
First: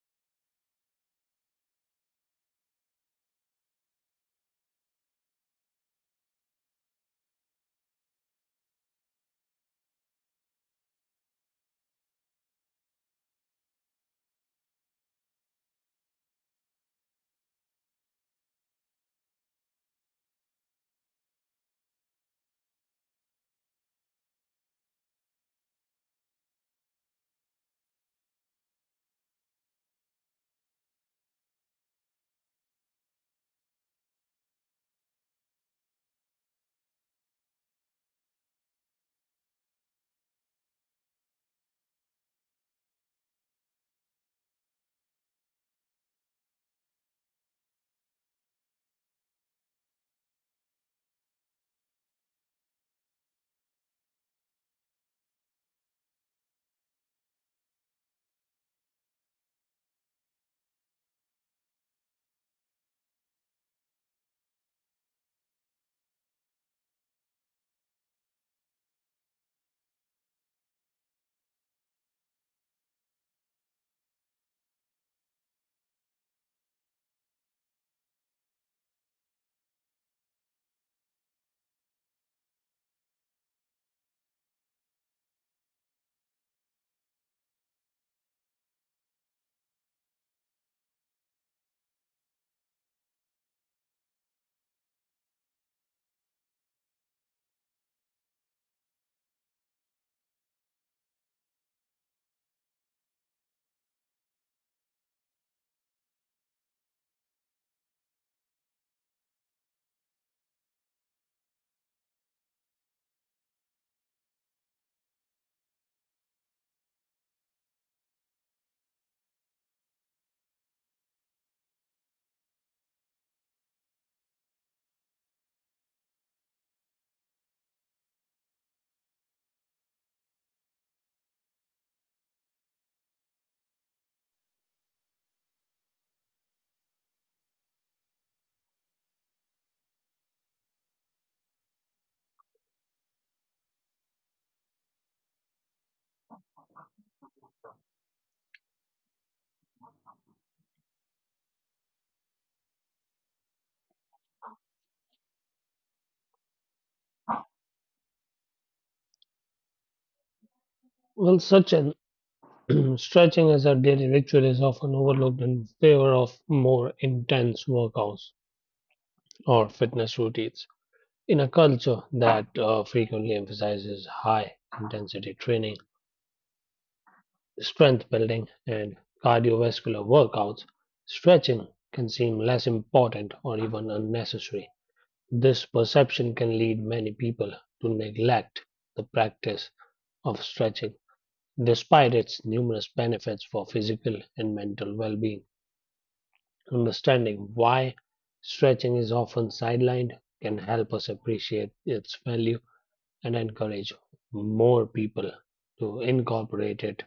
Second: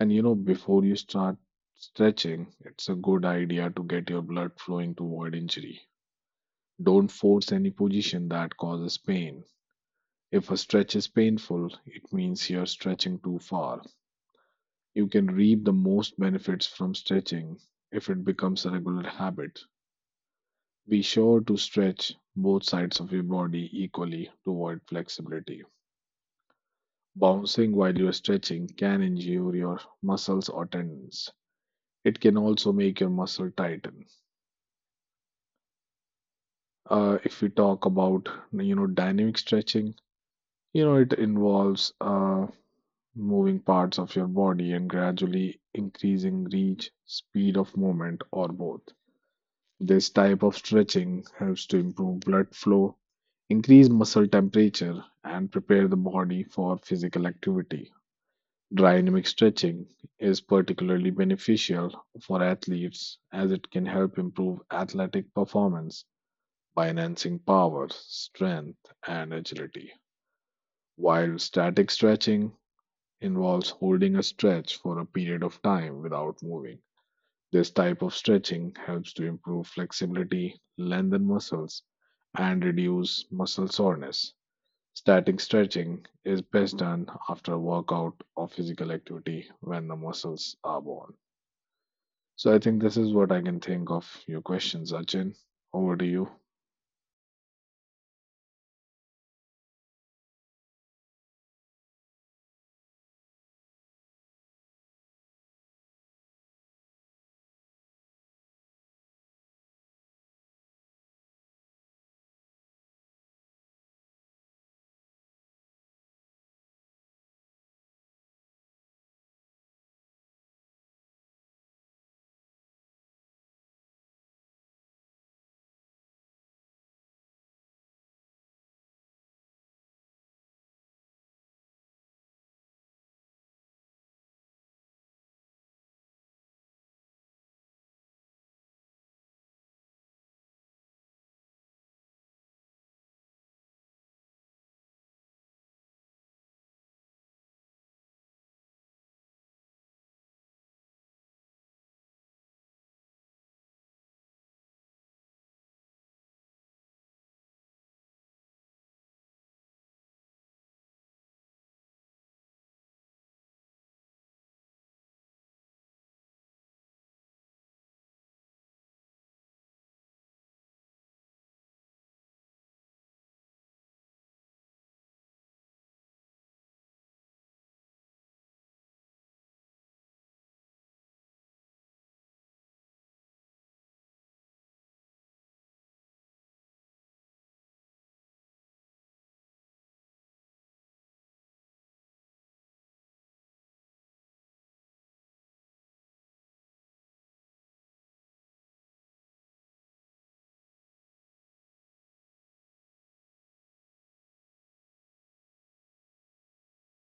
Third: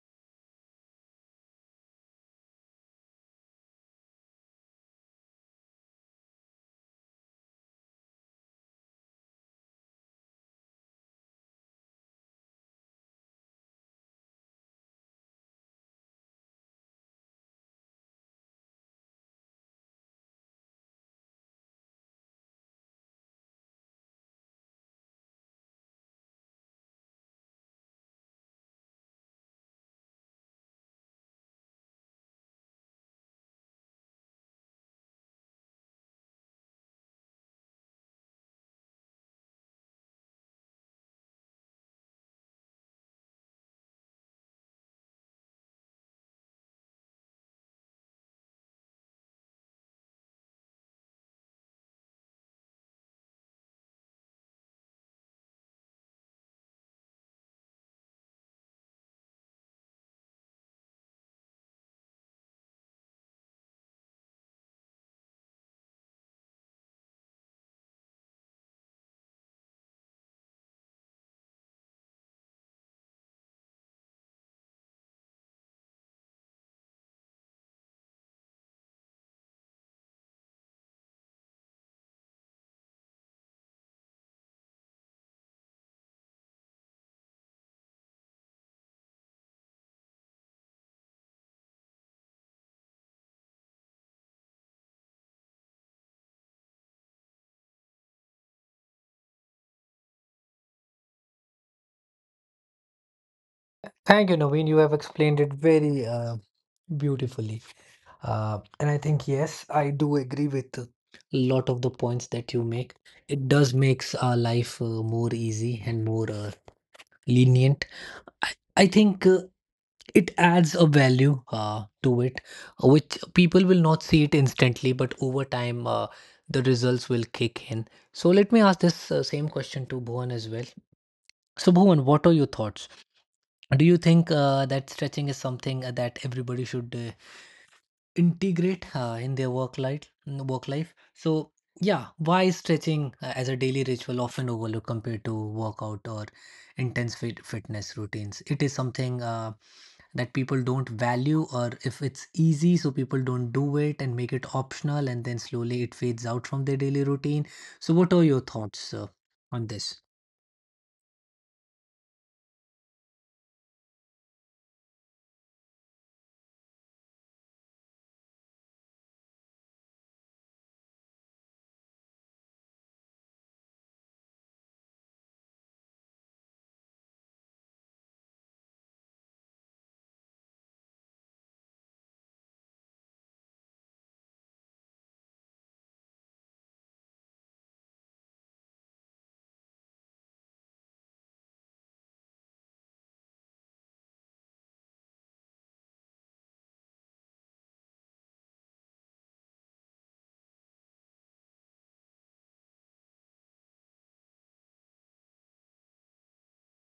[SPEAKER 2] Before you start stretching, it's a good idea to get your blood flowing to avoid injury. Don't force any position that causes pain. If a stretch is painful, it means you're stretching too far. You can reap the most benefits from stretching if it becomes a regular habit. Be sure to stretch both sides of your body equally to avoid flexibility. Bouncing while you're stretching can injure your muscles or tendons. It can also make your muscle tighten. If we talk about dynamic stretching, it involves moving parts of your body and gradually increasing reach speed of movement or both. This type of stretching helps to improve blood flow, increase muscle temperature and prepare the body for physical activity. Dynamic stretching is particularly beneficial for athletes as it can help improve athletic performance by enhancing power, strength, and agility. While static stretching involves holding a stretch for a period of time without moving. This type of stretching helps to improve flexibility, lengthen muscles, and reduce muscle soreness. Static stretching is best done after a workout or physical activity when the muscles are worn. So I think this is what I can think of your questions, Achin. Over to you.
[SPEAKER 1] Thank you, Naveen. You have explained it very beautifully. And I think, yes, I do agree with a lot of the points that you make. It does makes our life more easy and more lenient. I think it adds a value to it, which people will not see it instantly, but over time, the results will kick in. So let me ask this same question to Bhuvan as well. So Bhuvan, what are your thoughts? Do you think that stretching is something that everybody should integrate in their work life so yeah, why is stretching as a daily ritual often overlooked compared to workout or intense fitness routines? It is something that people don't value, or if it's easy so people don't do it and make it optional and then slowly it fades out from their daily routine. So what are your thoughts on this?
[SPEAKER 3] Well, such an [clears throat] stretching as a daily ritual is often overlooked in favor of more intense workouts or fitness routines. In a culture that frequently emphasizes high intensity training, strength building, and cardiovascular workouts, stretching can seem less important or even unnecessary. This perception can lead many people to neglect the practice of stretching, despite its numerous benefits for physical and mental well being. Understanding why stretching is often sidelined can help us appreciate its value and encourage more people to incorporate it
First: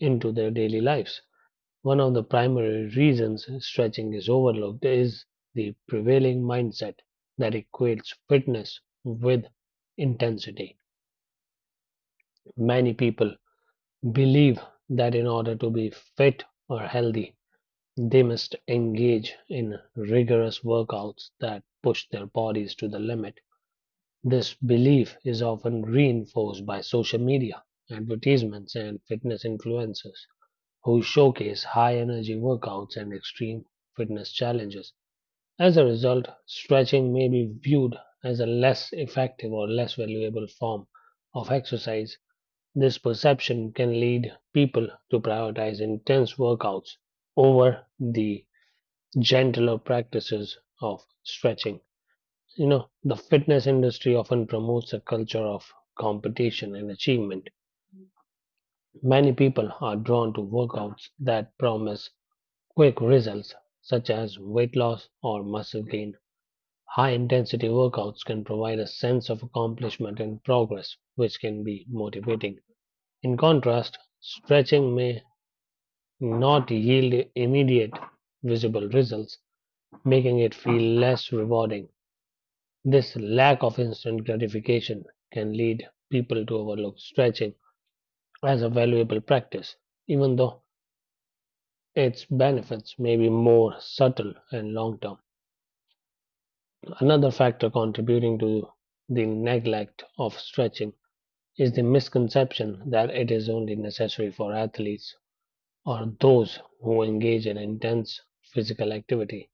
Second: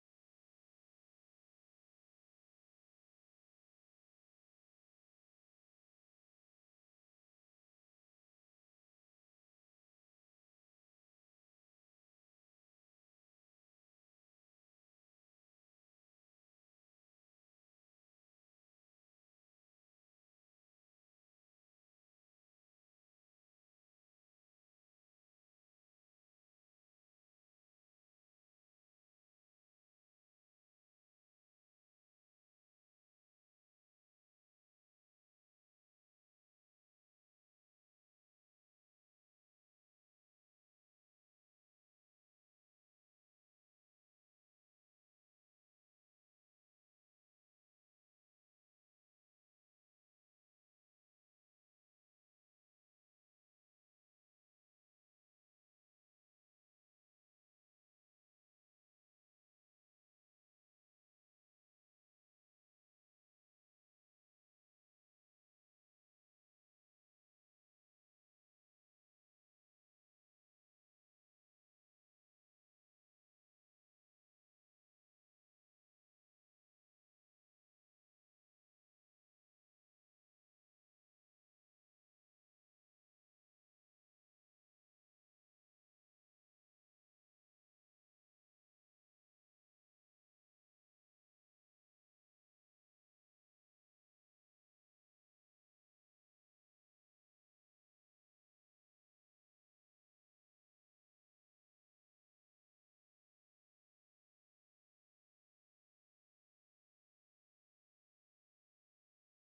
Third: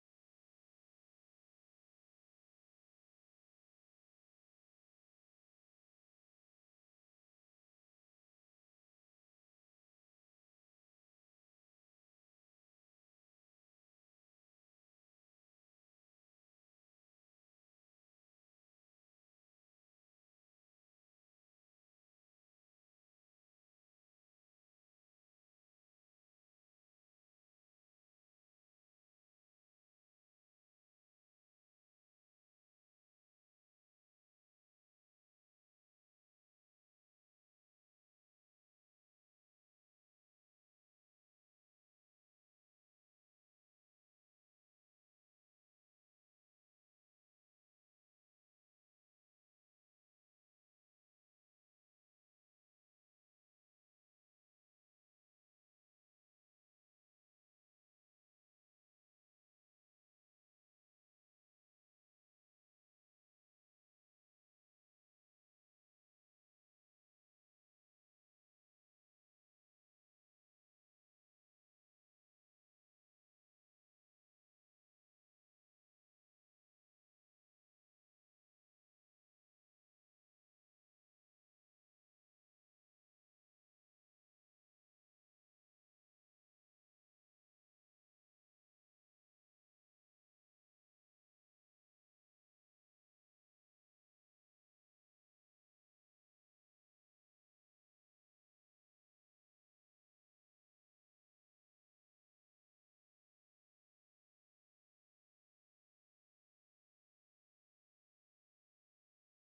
[SPEAKER 3] into their daily lives. One of the primary reasons stretching is overlooked is the prevailing mindset that equates fitness with intensity. Many people believe that in order to be fit or healthy, they must engage in rigorous workouts that push their bodies to the limit. This belief is often reinforced by social media, advertisements, and fitness influencers who showcase high energy workouts and extreme fitness challenges. As a result, stretching may be viewed as a less effective or less valuable form of exercise. This perception can lead people to prioritize intense workouts over the gentler practices of stretching. You know, the fitness industry often promotes a culture of competition and achievement. Many people are drawn to workouts that promise quick results, such as weight loss or muscle gain. High intensity workouts can provide a sense of accomplishment and progress, which can be motivating. In contrast, stretching may not yield immediate visible results, making it feel less rewarding. This lack of instant gratification can lead people to overlook stretching as a valuable practice, even though its benefits may be more subtle and long term. Another factor contributing to the neglect of stretching is the misconception that it is only necessary for athletes or those who engage in intense physical activity.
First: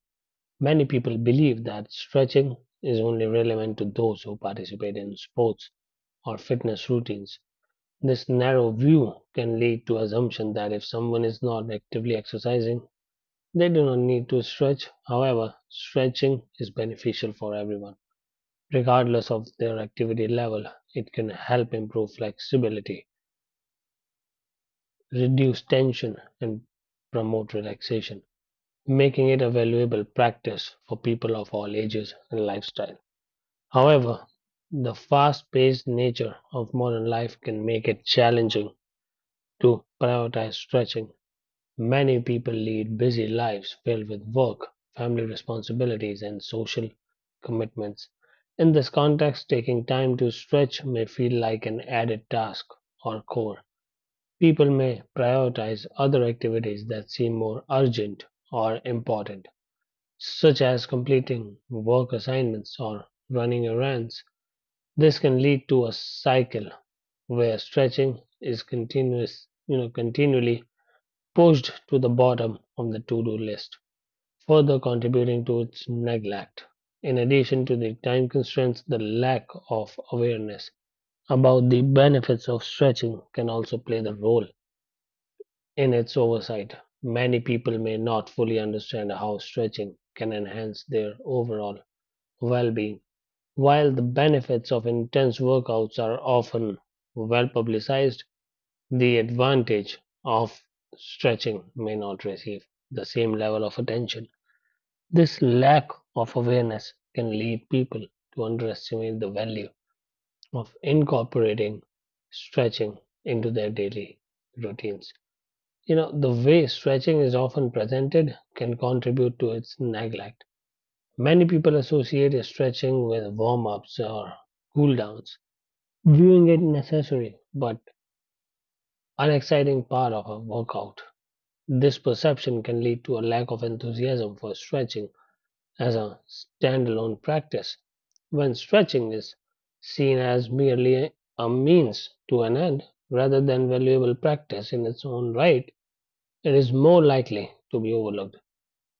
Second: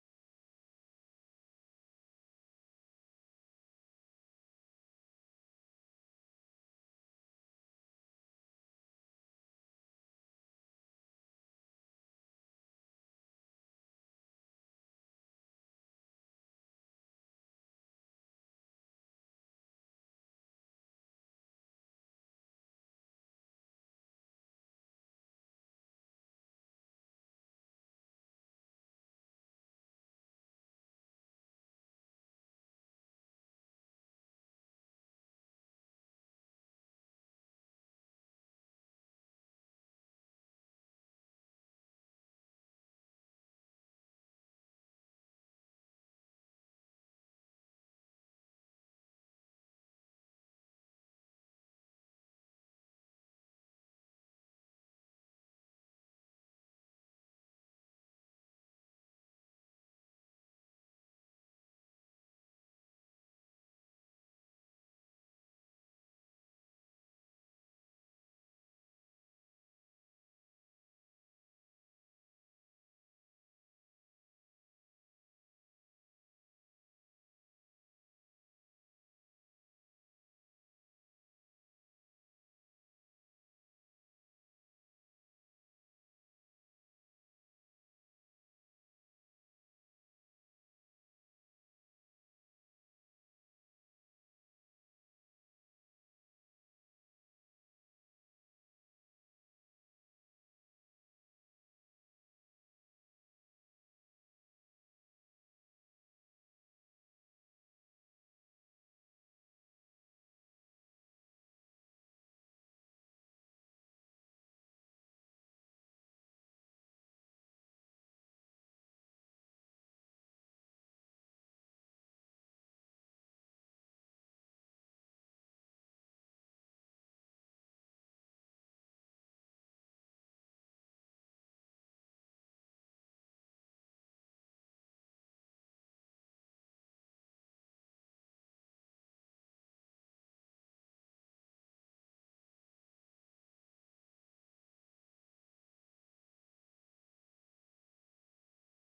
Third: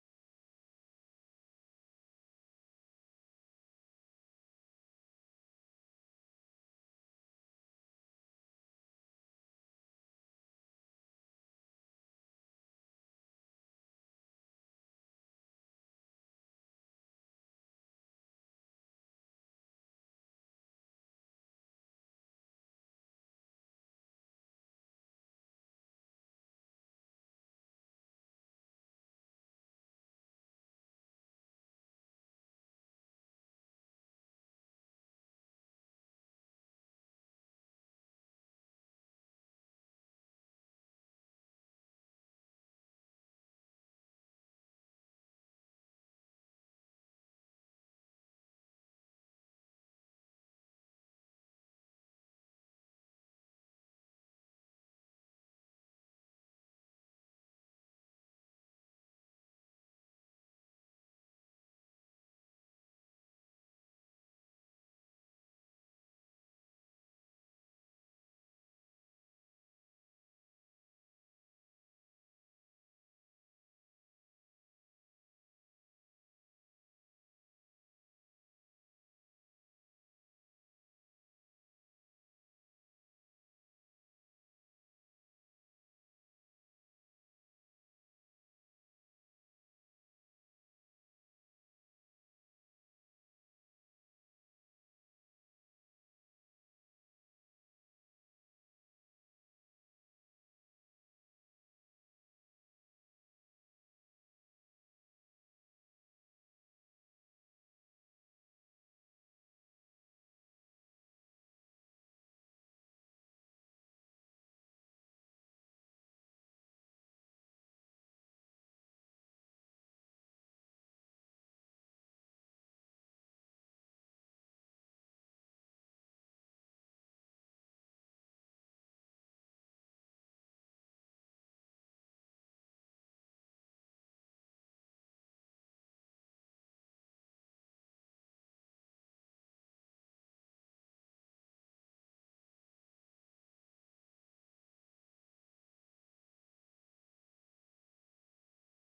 [SPEAKER 3] Many people believe that stretching is only relevant to those who participate in sports or fitness routines. This narrow view can lead to assumption that if someone is not actively exercising, they do not need to stretch. However, stretching is beneficial for everyone regardless of their activity level. It can help improve flexibility, reduce tension, and promote relaxation, making it a valuable practice for people of all ages and lifestyle. However, the fast paced nature of modern life can make it challenging to prioritize stretching. Many people lead busy lives filled with work, family responsibilities, and social commitments. In this context, taking time to stretch may feel like an added task or chore. People may prioritize other activities that seem more urgent or important, such as completing work assignments or running errands. This can lead to a cycle where stretching is continually pushed to the bottom of the to-do list, further contributing to its neglect. In addition to the time constraints, the lack of awareness about the benefits of stretching can also play the role in its oversight. Many people may not fully understand how stretching can enhance their overall well being. While the benefits of intense workouts are often well publicized, the advantage of stretching may not receive the same level of attention. This lack of awareness can lead people to underestimate the value of incorporating stretching into their daily routines. You know, the way stretching is often presented can contribute to its neglect. Many people associate stretching with warm ups or cool downs, viewing it necessary but unexciting part of a workout. This perception can lead to a lack of enthusiasm for stretching as a standalone practice. When stretching is seen as merely a means to an end rather than valuable practice in its own right, it is more likely to be overlooked.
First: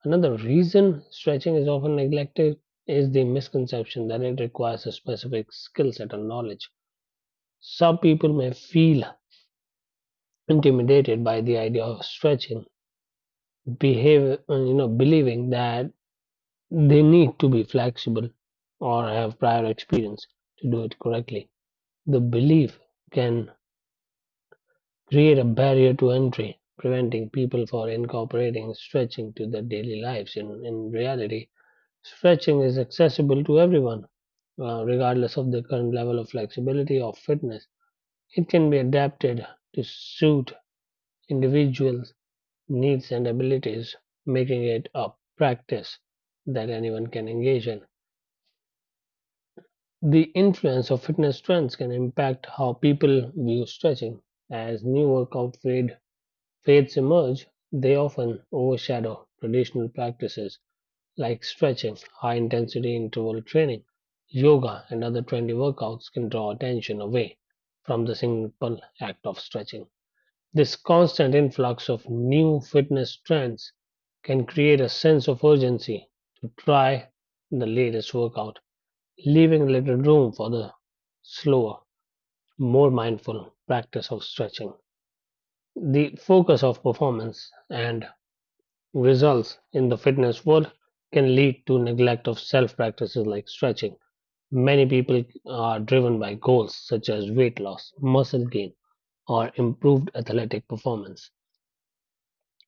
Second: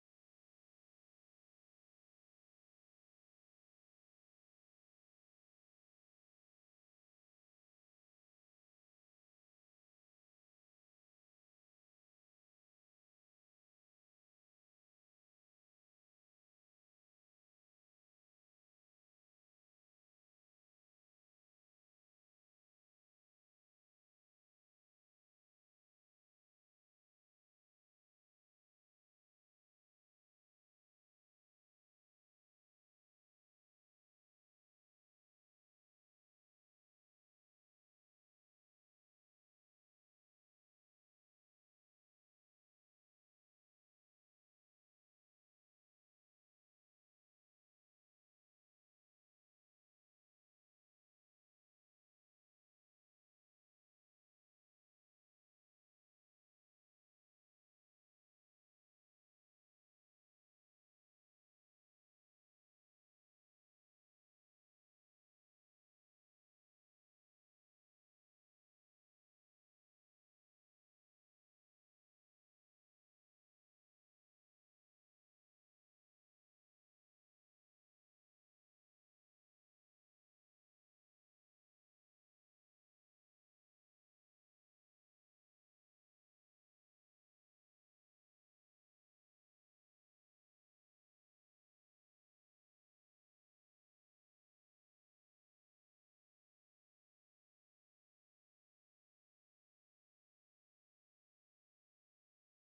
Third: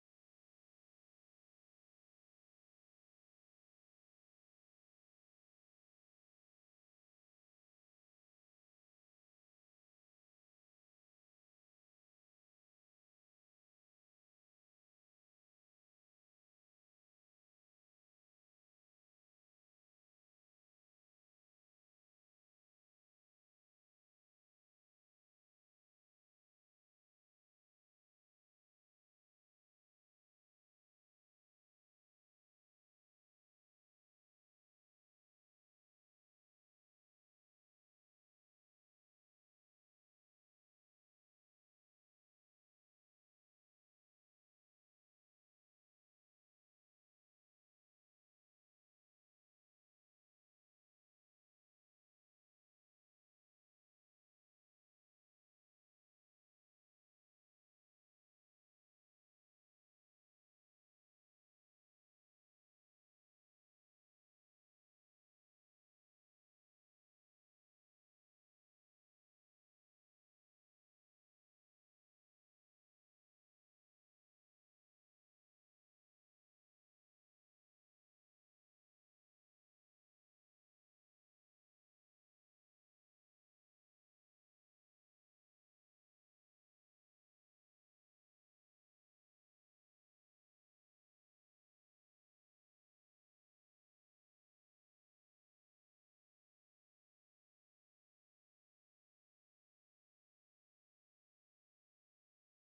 [SPEAKER 3] Another reason stretching is often neglected is the misconception that it requires a specific skill set or knowledge. Some people may feel intimidated by the idea of stretching, believing that they need to be flexible or have prior experience to do it correctly. The belief can create a barrier to entry, preventing people from incorporating stretching to their daily lives. In reality, stretching is accessible to everyone, regardless of their current level of flexibility or fitness. It can be adapted to suit individuals' needs and abilities, making it a practice that anyone can engage in. The influence of fitness trends can impact how people view stretching. As new fads emerge, they often overshadow traditional practices like stretching. High intensity interval training, yoga, and other trendy workouts can draw attention away from the simple act of stretching. This constant influx of new fitness trends can create a sense of urgency to try the latest workout, leaving little room for the slower, more mindful practice of stretching. The focus of performance and results in the fitness world can lead to neglect of self practices like stretching. Many people are driven by goals such as weight loss, muscle gain, or improved athletic performance.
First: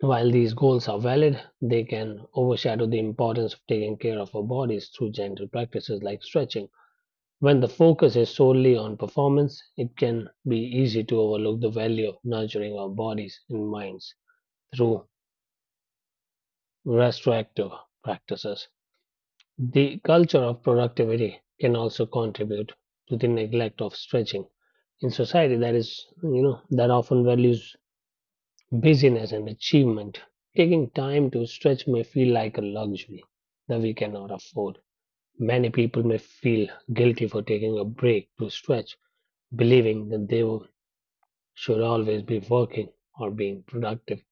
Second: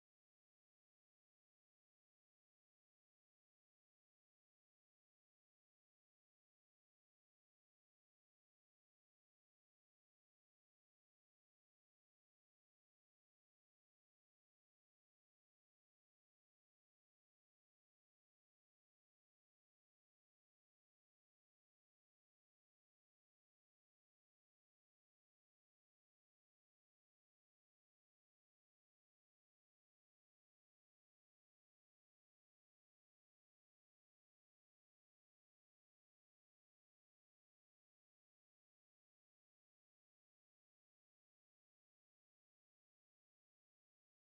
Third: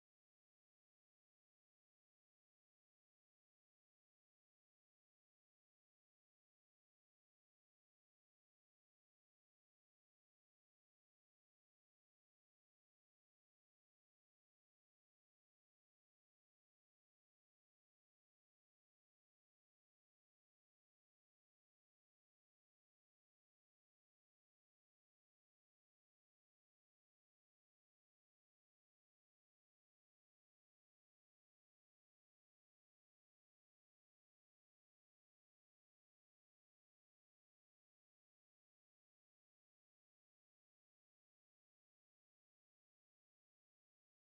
[SPEAKER 3] While these goals are valid, they can overshadow the importance of taking care of our bodies through gentle practices like stretching. When the focus is solely on performance, it can be easy to overlook the value of nurturing our bodies and minds through restorative practices. The culture of productivity can also contribute to the neglect of stretching in society that that often values busyness and achievement. Taking time to stretch may feel like a luxury that we cannot afford. Many people may feel guilty for taking a break to stretch, believing that they will should always be working or being productive.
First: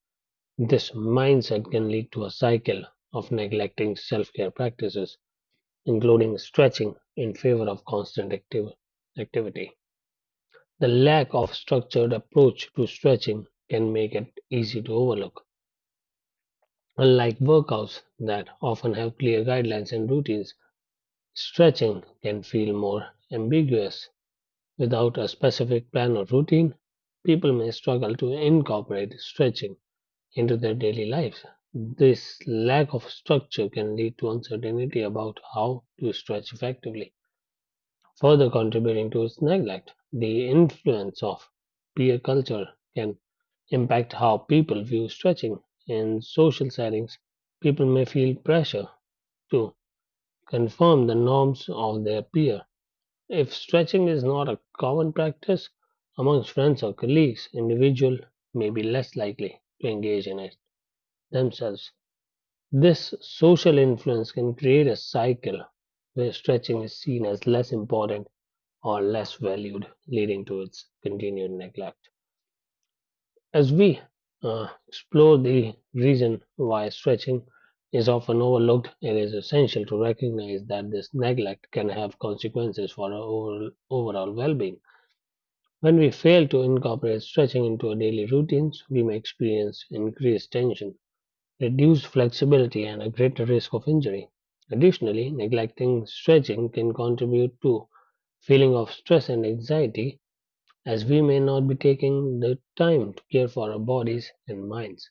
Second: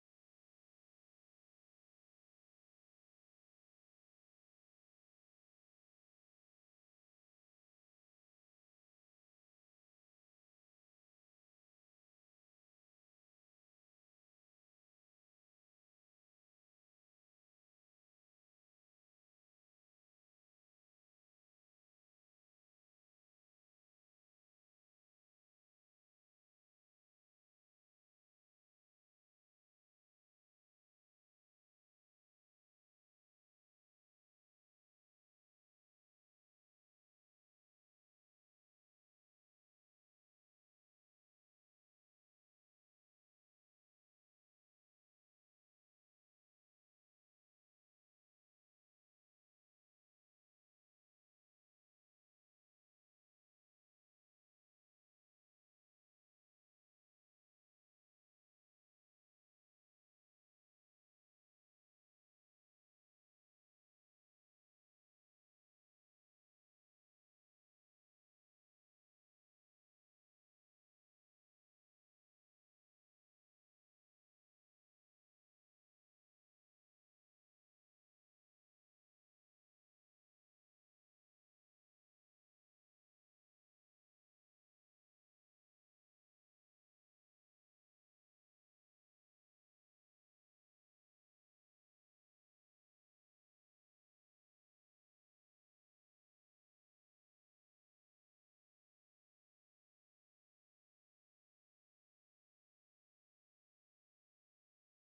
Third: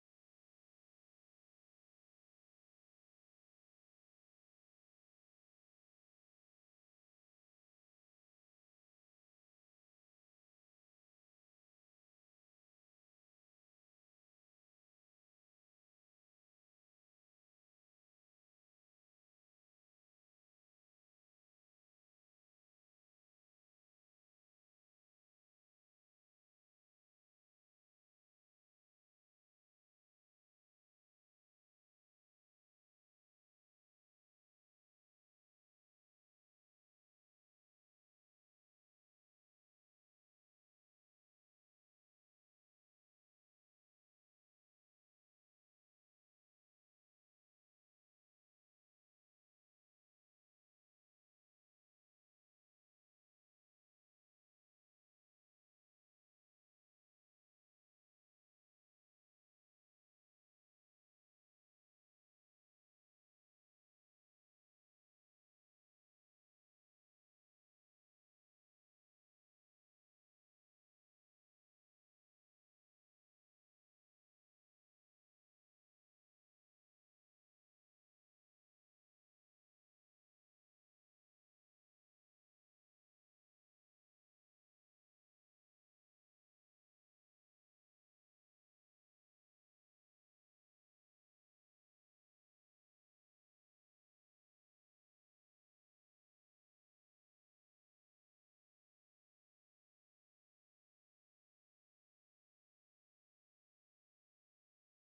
[SPEAKER 3] This mindset can lead to a cycle of neglecting self care practices, including stretching, in favor of constant activity. The lack of structured approach to stretching can make it easy to overlook. Unlike workouts that often have clear guidelines and routines, stretching can feel more ambiguous. Without a specific plan or routine, people may struggle to incorporate stretching into their daily lives. This lack of structure can lead to uncertainty about how to stretch effectively, further contributing to its neglect. The influence of peer culture can impact how people view stretching. In social settings, people may feel pressure to conform the norms of their peer. If stretching is not a common practice amongst friends or colleagues, individuals may be less likely to engage in it themselves. This social influence can create a cycle where stretching is seen as less important or less valued, leading to its continued neglect. As we explore the reason why stretching is often overlooked, it is essential to recognize that this neglect can have consequences for our overall well being. When we fail to incorporate stretching into our daily routines, we may experience increased tension, reduced flexibility, and a greater risk of injury. Additionally, neglecting stretching can contribute to feeling of stress and anxiety, as we may not be taking the time to care for our bodies and minds.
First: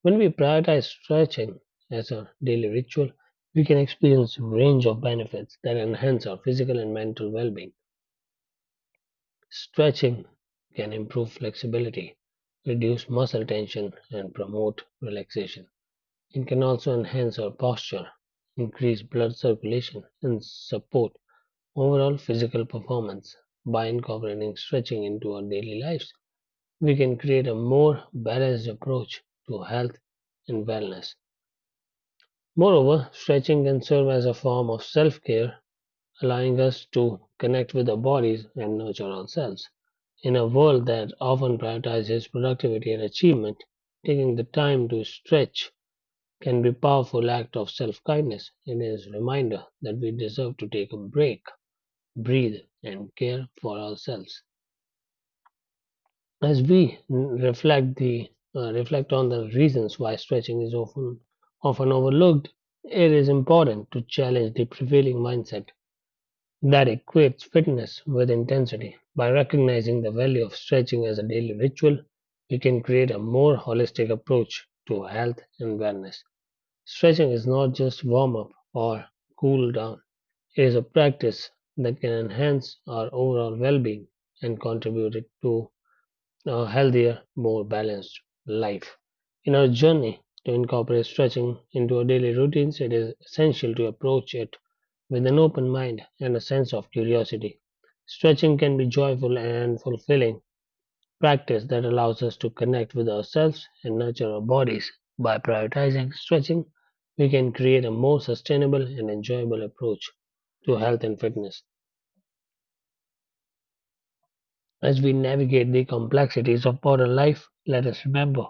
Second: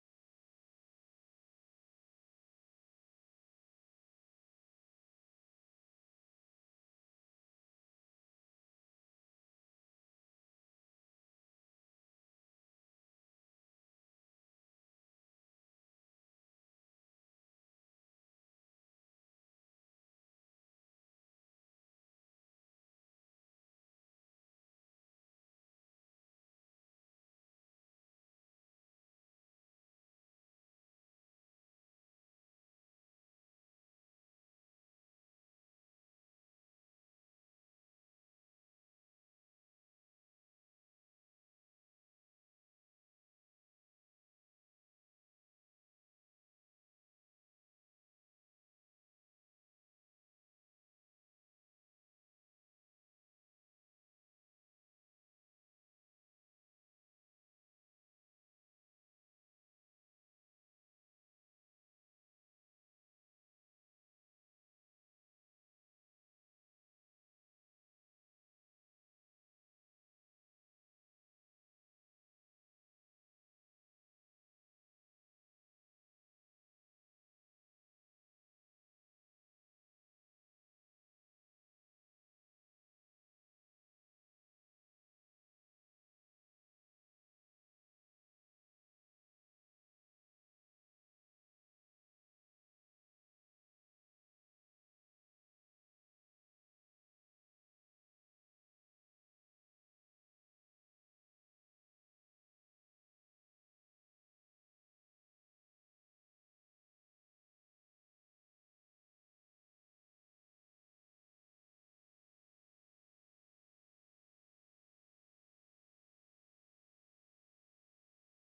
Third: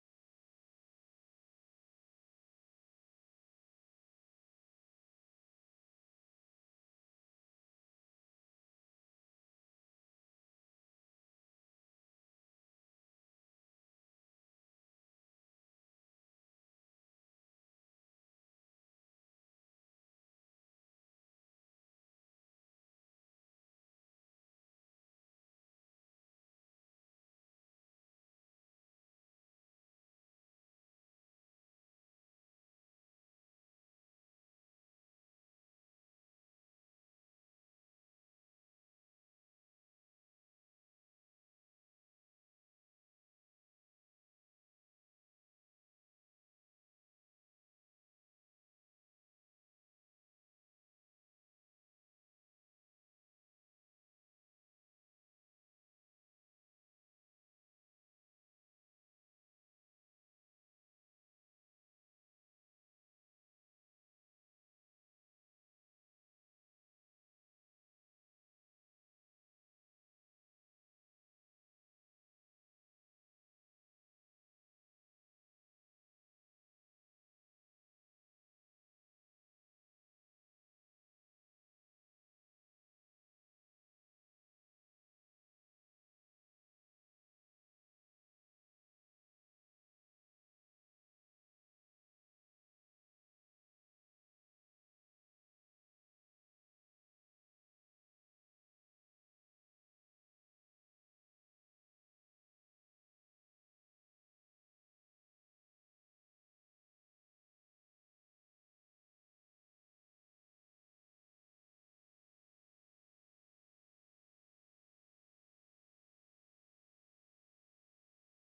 [SPEAKER 3] When we prioritize stretching as a daily ritual, we can experience a range of benefits that enhance our physical and mental well-being. Stretching can improve flexibility, reduce muscle tension, and promote relaxation. It can also enhance our posture, increase blood circulation, and support overall physical performance. By incorporating stretching into our daily lives, we can create a more balanced approach to health and wellness. Moreover, stretching can serve as a form of self care, allowing us to connect with our bodies and nurture ourselves. In a world that often prioritizes productivity and achievement, taking the time to stretch can be a powerful act of self-kindness. It is a reminder that we deserve to take a break, breathe, and care for ourselves. As we reflect the reflect on the reasons why stretching is often overlooked, it is important to challenge the prevailing mindset that equates fitness with intensity. By recognizing the value of stretching as a daily ritual, we can create a more holistic approach to health and wellness. Stretching is not just warm up or cool down, it is a practice that can enhance our overall well being and contribute to a healthier, more balanced life. In our journey to incorporate stretching into our daily routines, it is essential to approach it with an open mind and a sense of curiosity. Stretching can be joyful and fulfilling practice that allows us to connect with ourselves and nurture our bodies. By prioritizing stretching, we can create a more sustainable and enjoyable approach to health and fitness. As we navigate the complexities of modern life, let us remember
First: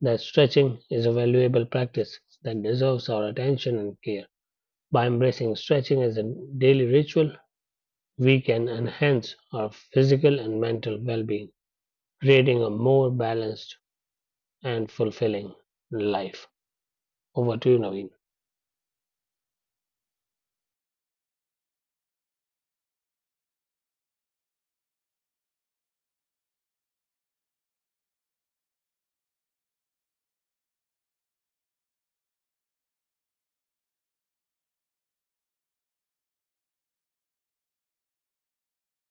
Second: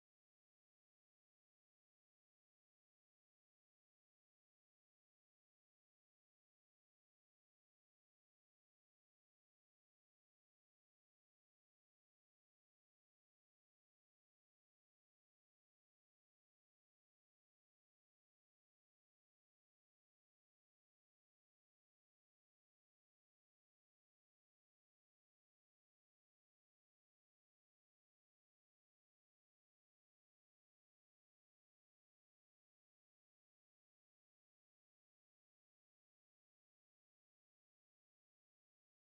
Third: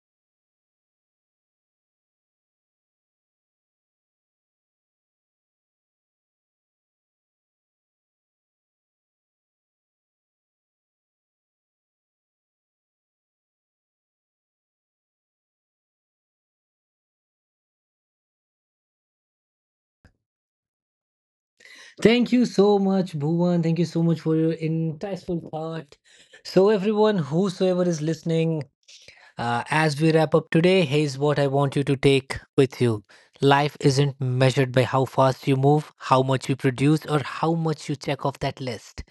[SPEAKER 3] that stretching is a valuable practice that deserves our attention and care. By embracing stretching as a daily ritual, we can enhance our physical and mental well being, creating a more balanced and fulfilling life. Overtrain à?
[SPEAKER 1] Thank you so much, Bhuvan. Thank you so much for your insightful thought. So everyone whosoever is listening, as we wrap up today, here's what I want you to take with you. Life isn't measured by how fast you move, how much you produce, or how much you check off that list.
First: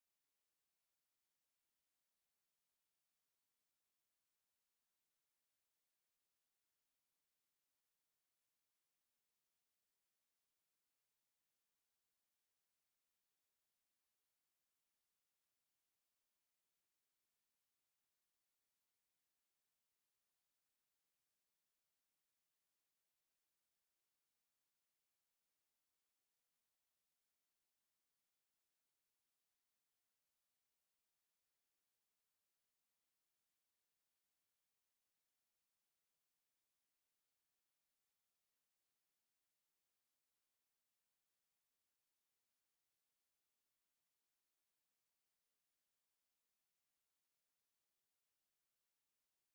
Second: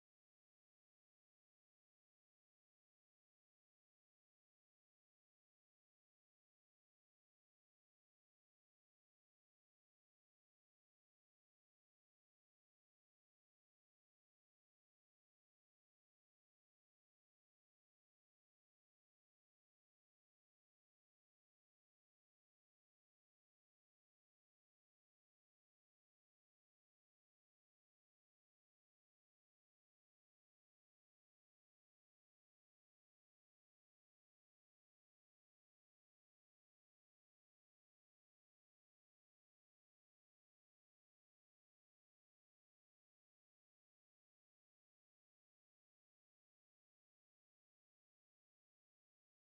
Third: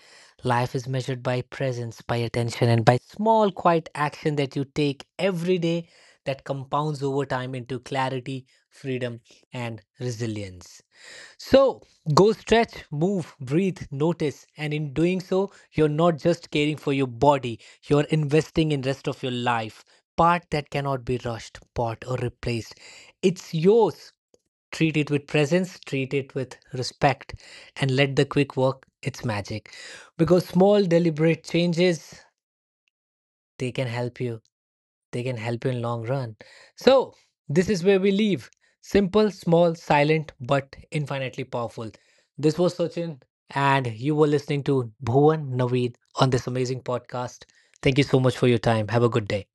[SPEAKER 1] Life is measured by presence, by attention, and by small, quiet action that you take every day that compounds over time into clarity, freedom, and resilience. So go stretch, move, breathe, notice, and in doing so, you're not just caring for your body, you're investing in rest of your life. Part that cannot be rushed, bought, or replaced. It's yours. Treat it with presence, treat it with respect, and let the quick work its magic. Because small, deliberate changes, they can help you they can help you in long run. So this is where we leave: simple, small, silent, but infinitely powerful. This was Sachin, and you were listening to Bhuvan, Naveed, on this amazing podcast. Thank you so much for your time. Have a good day.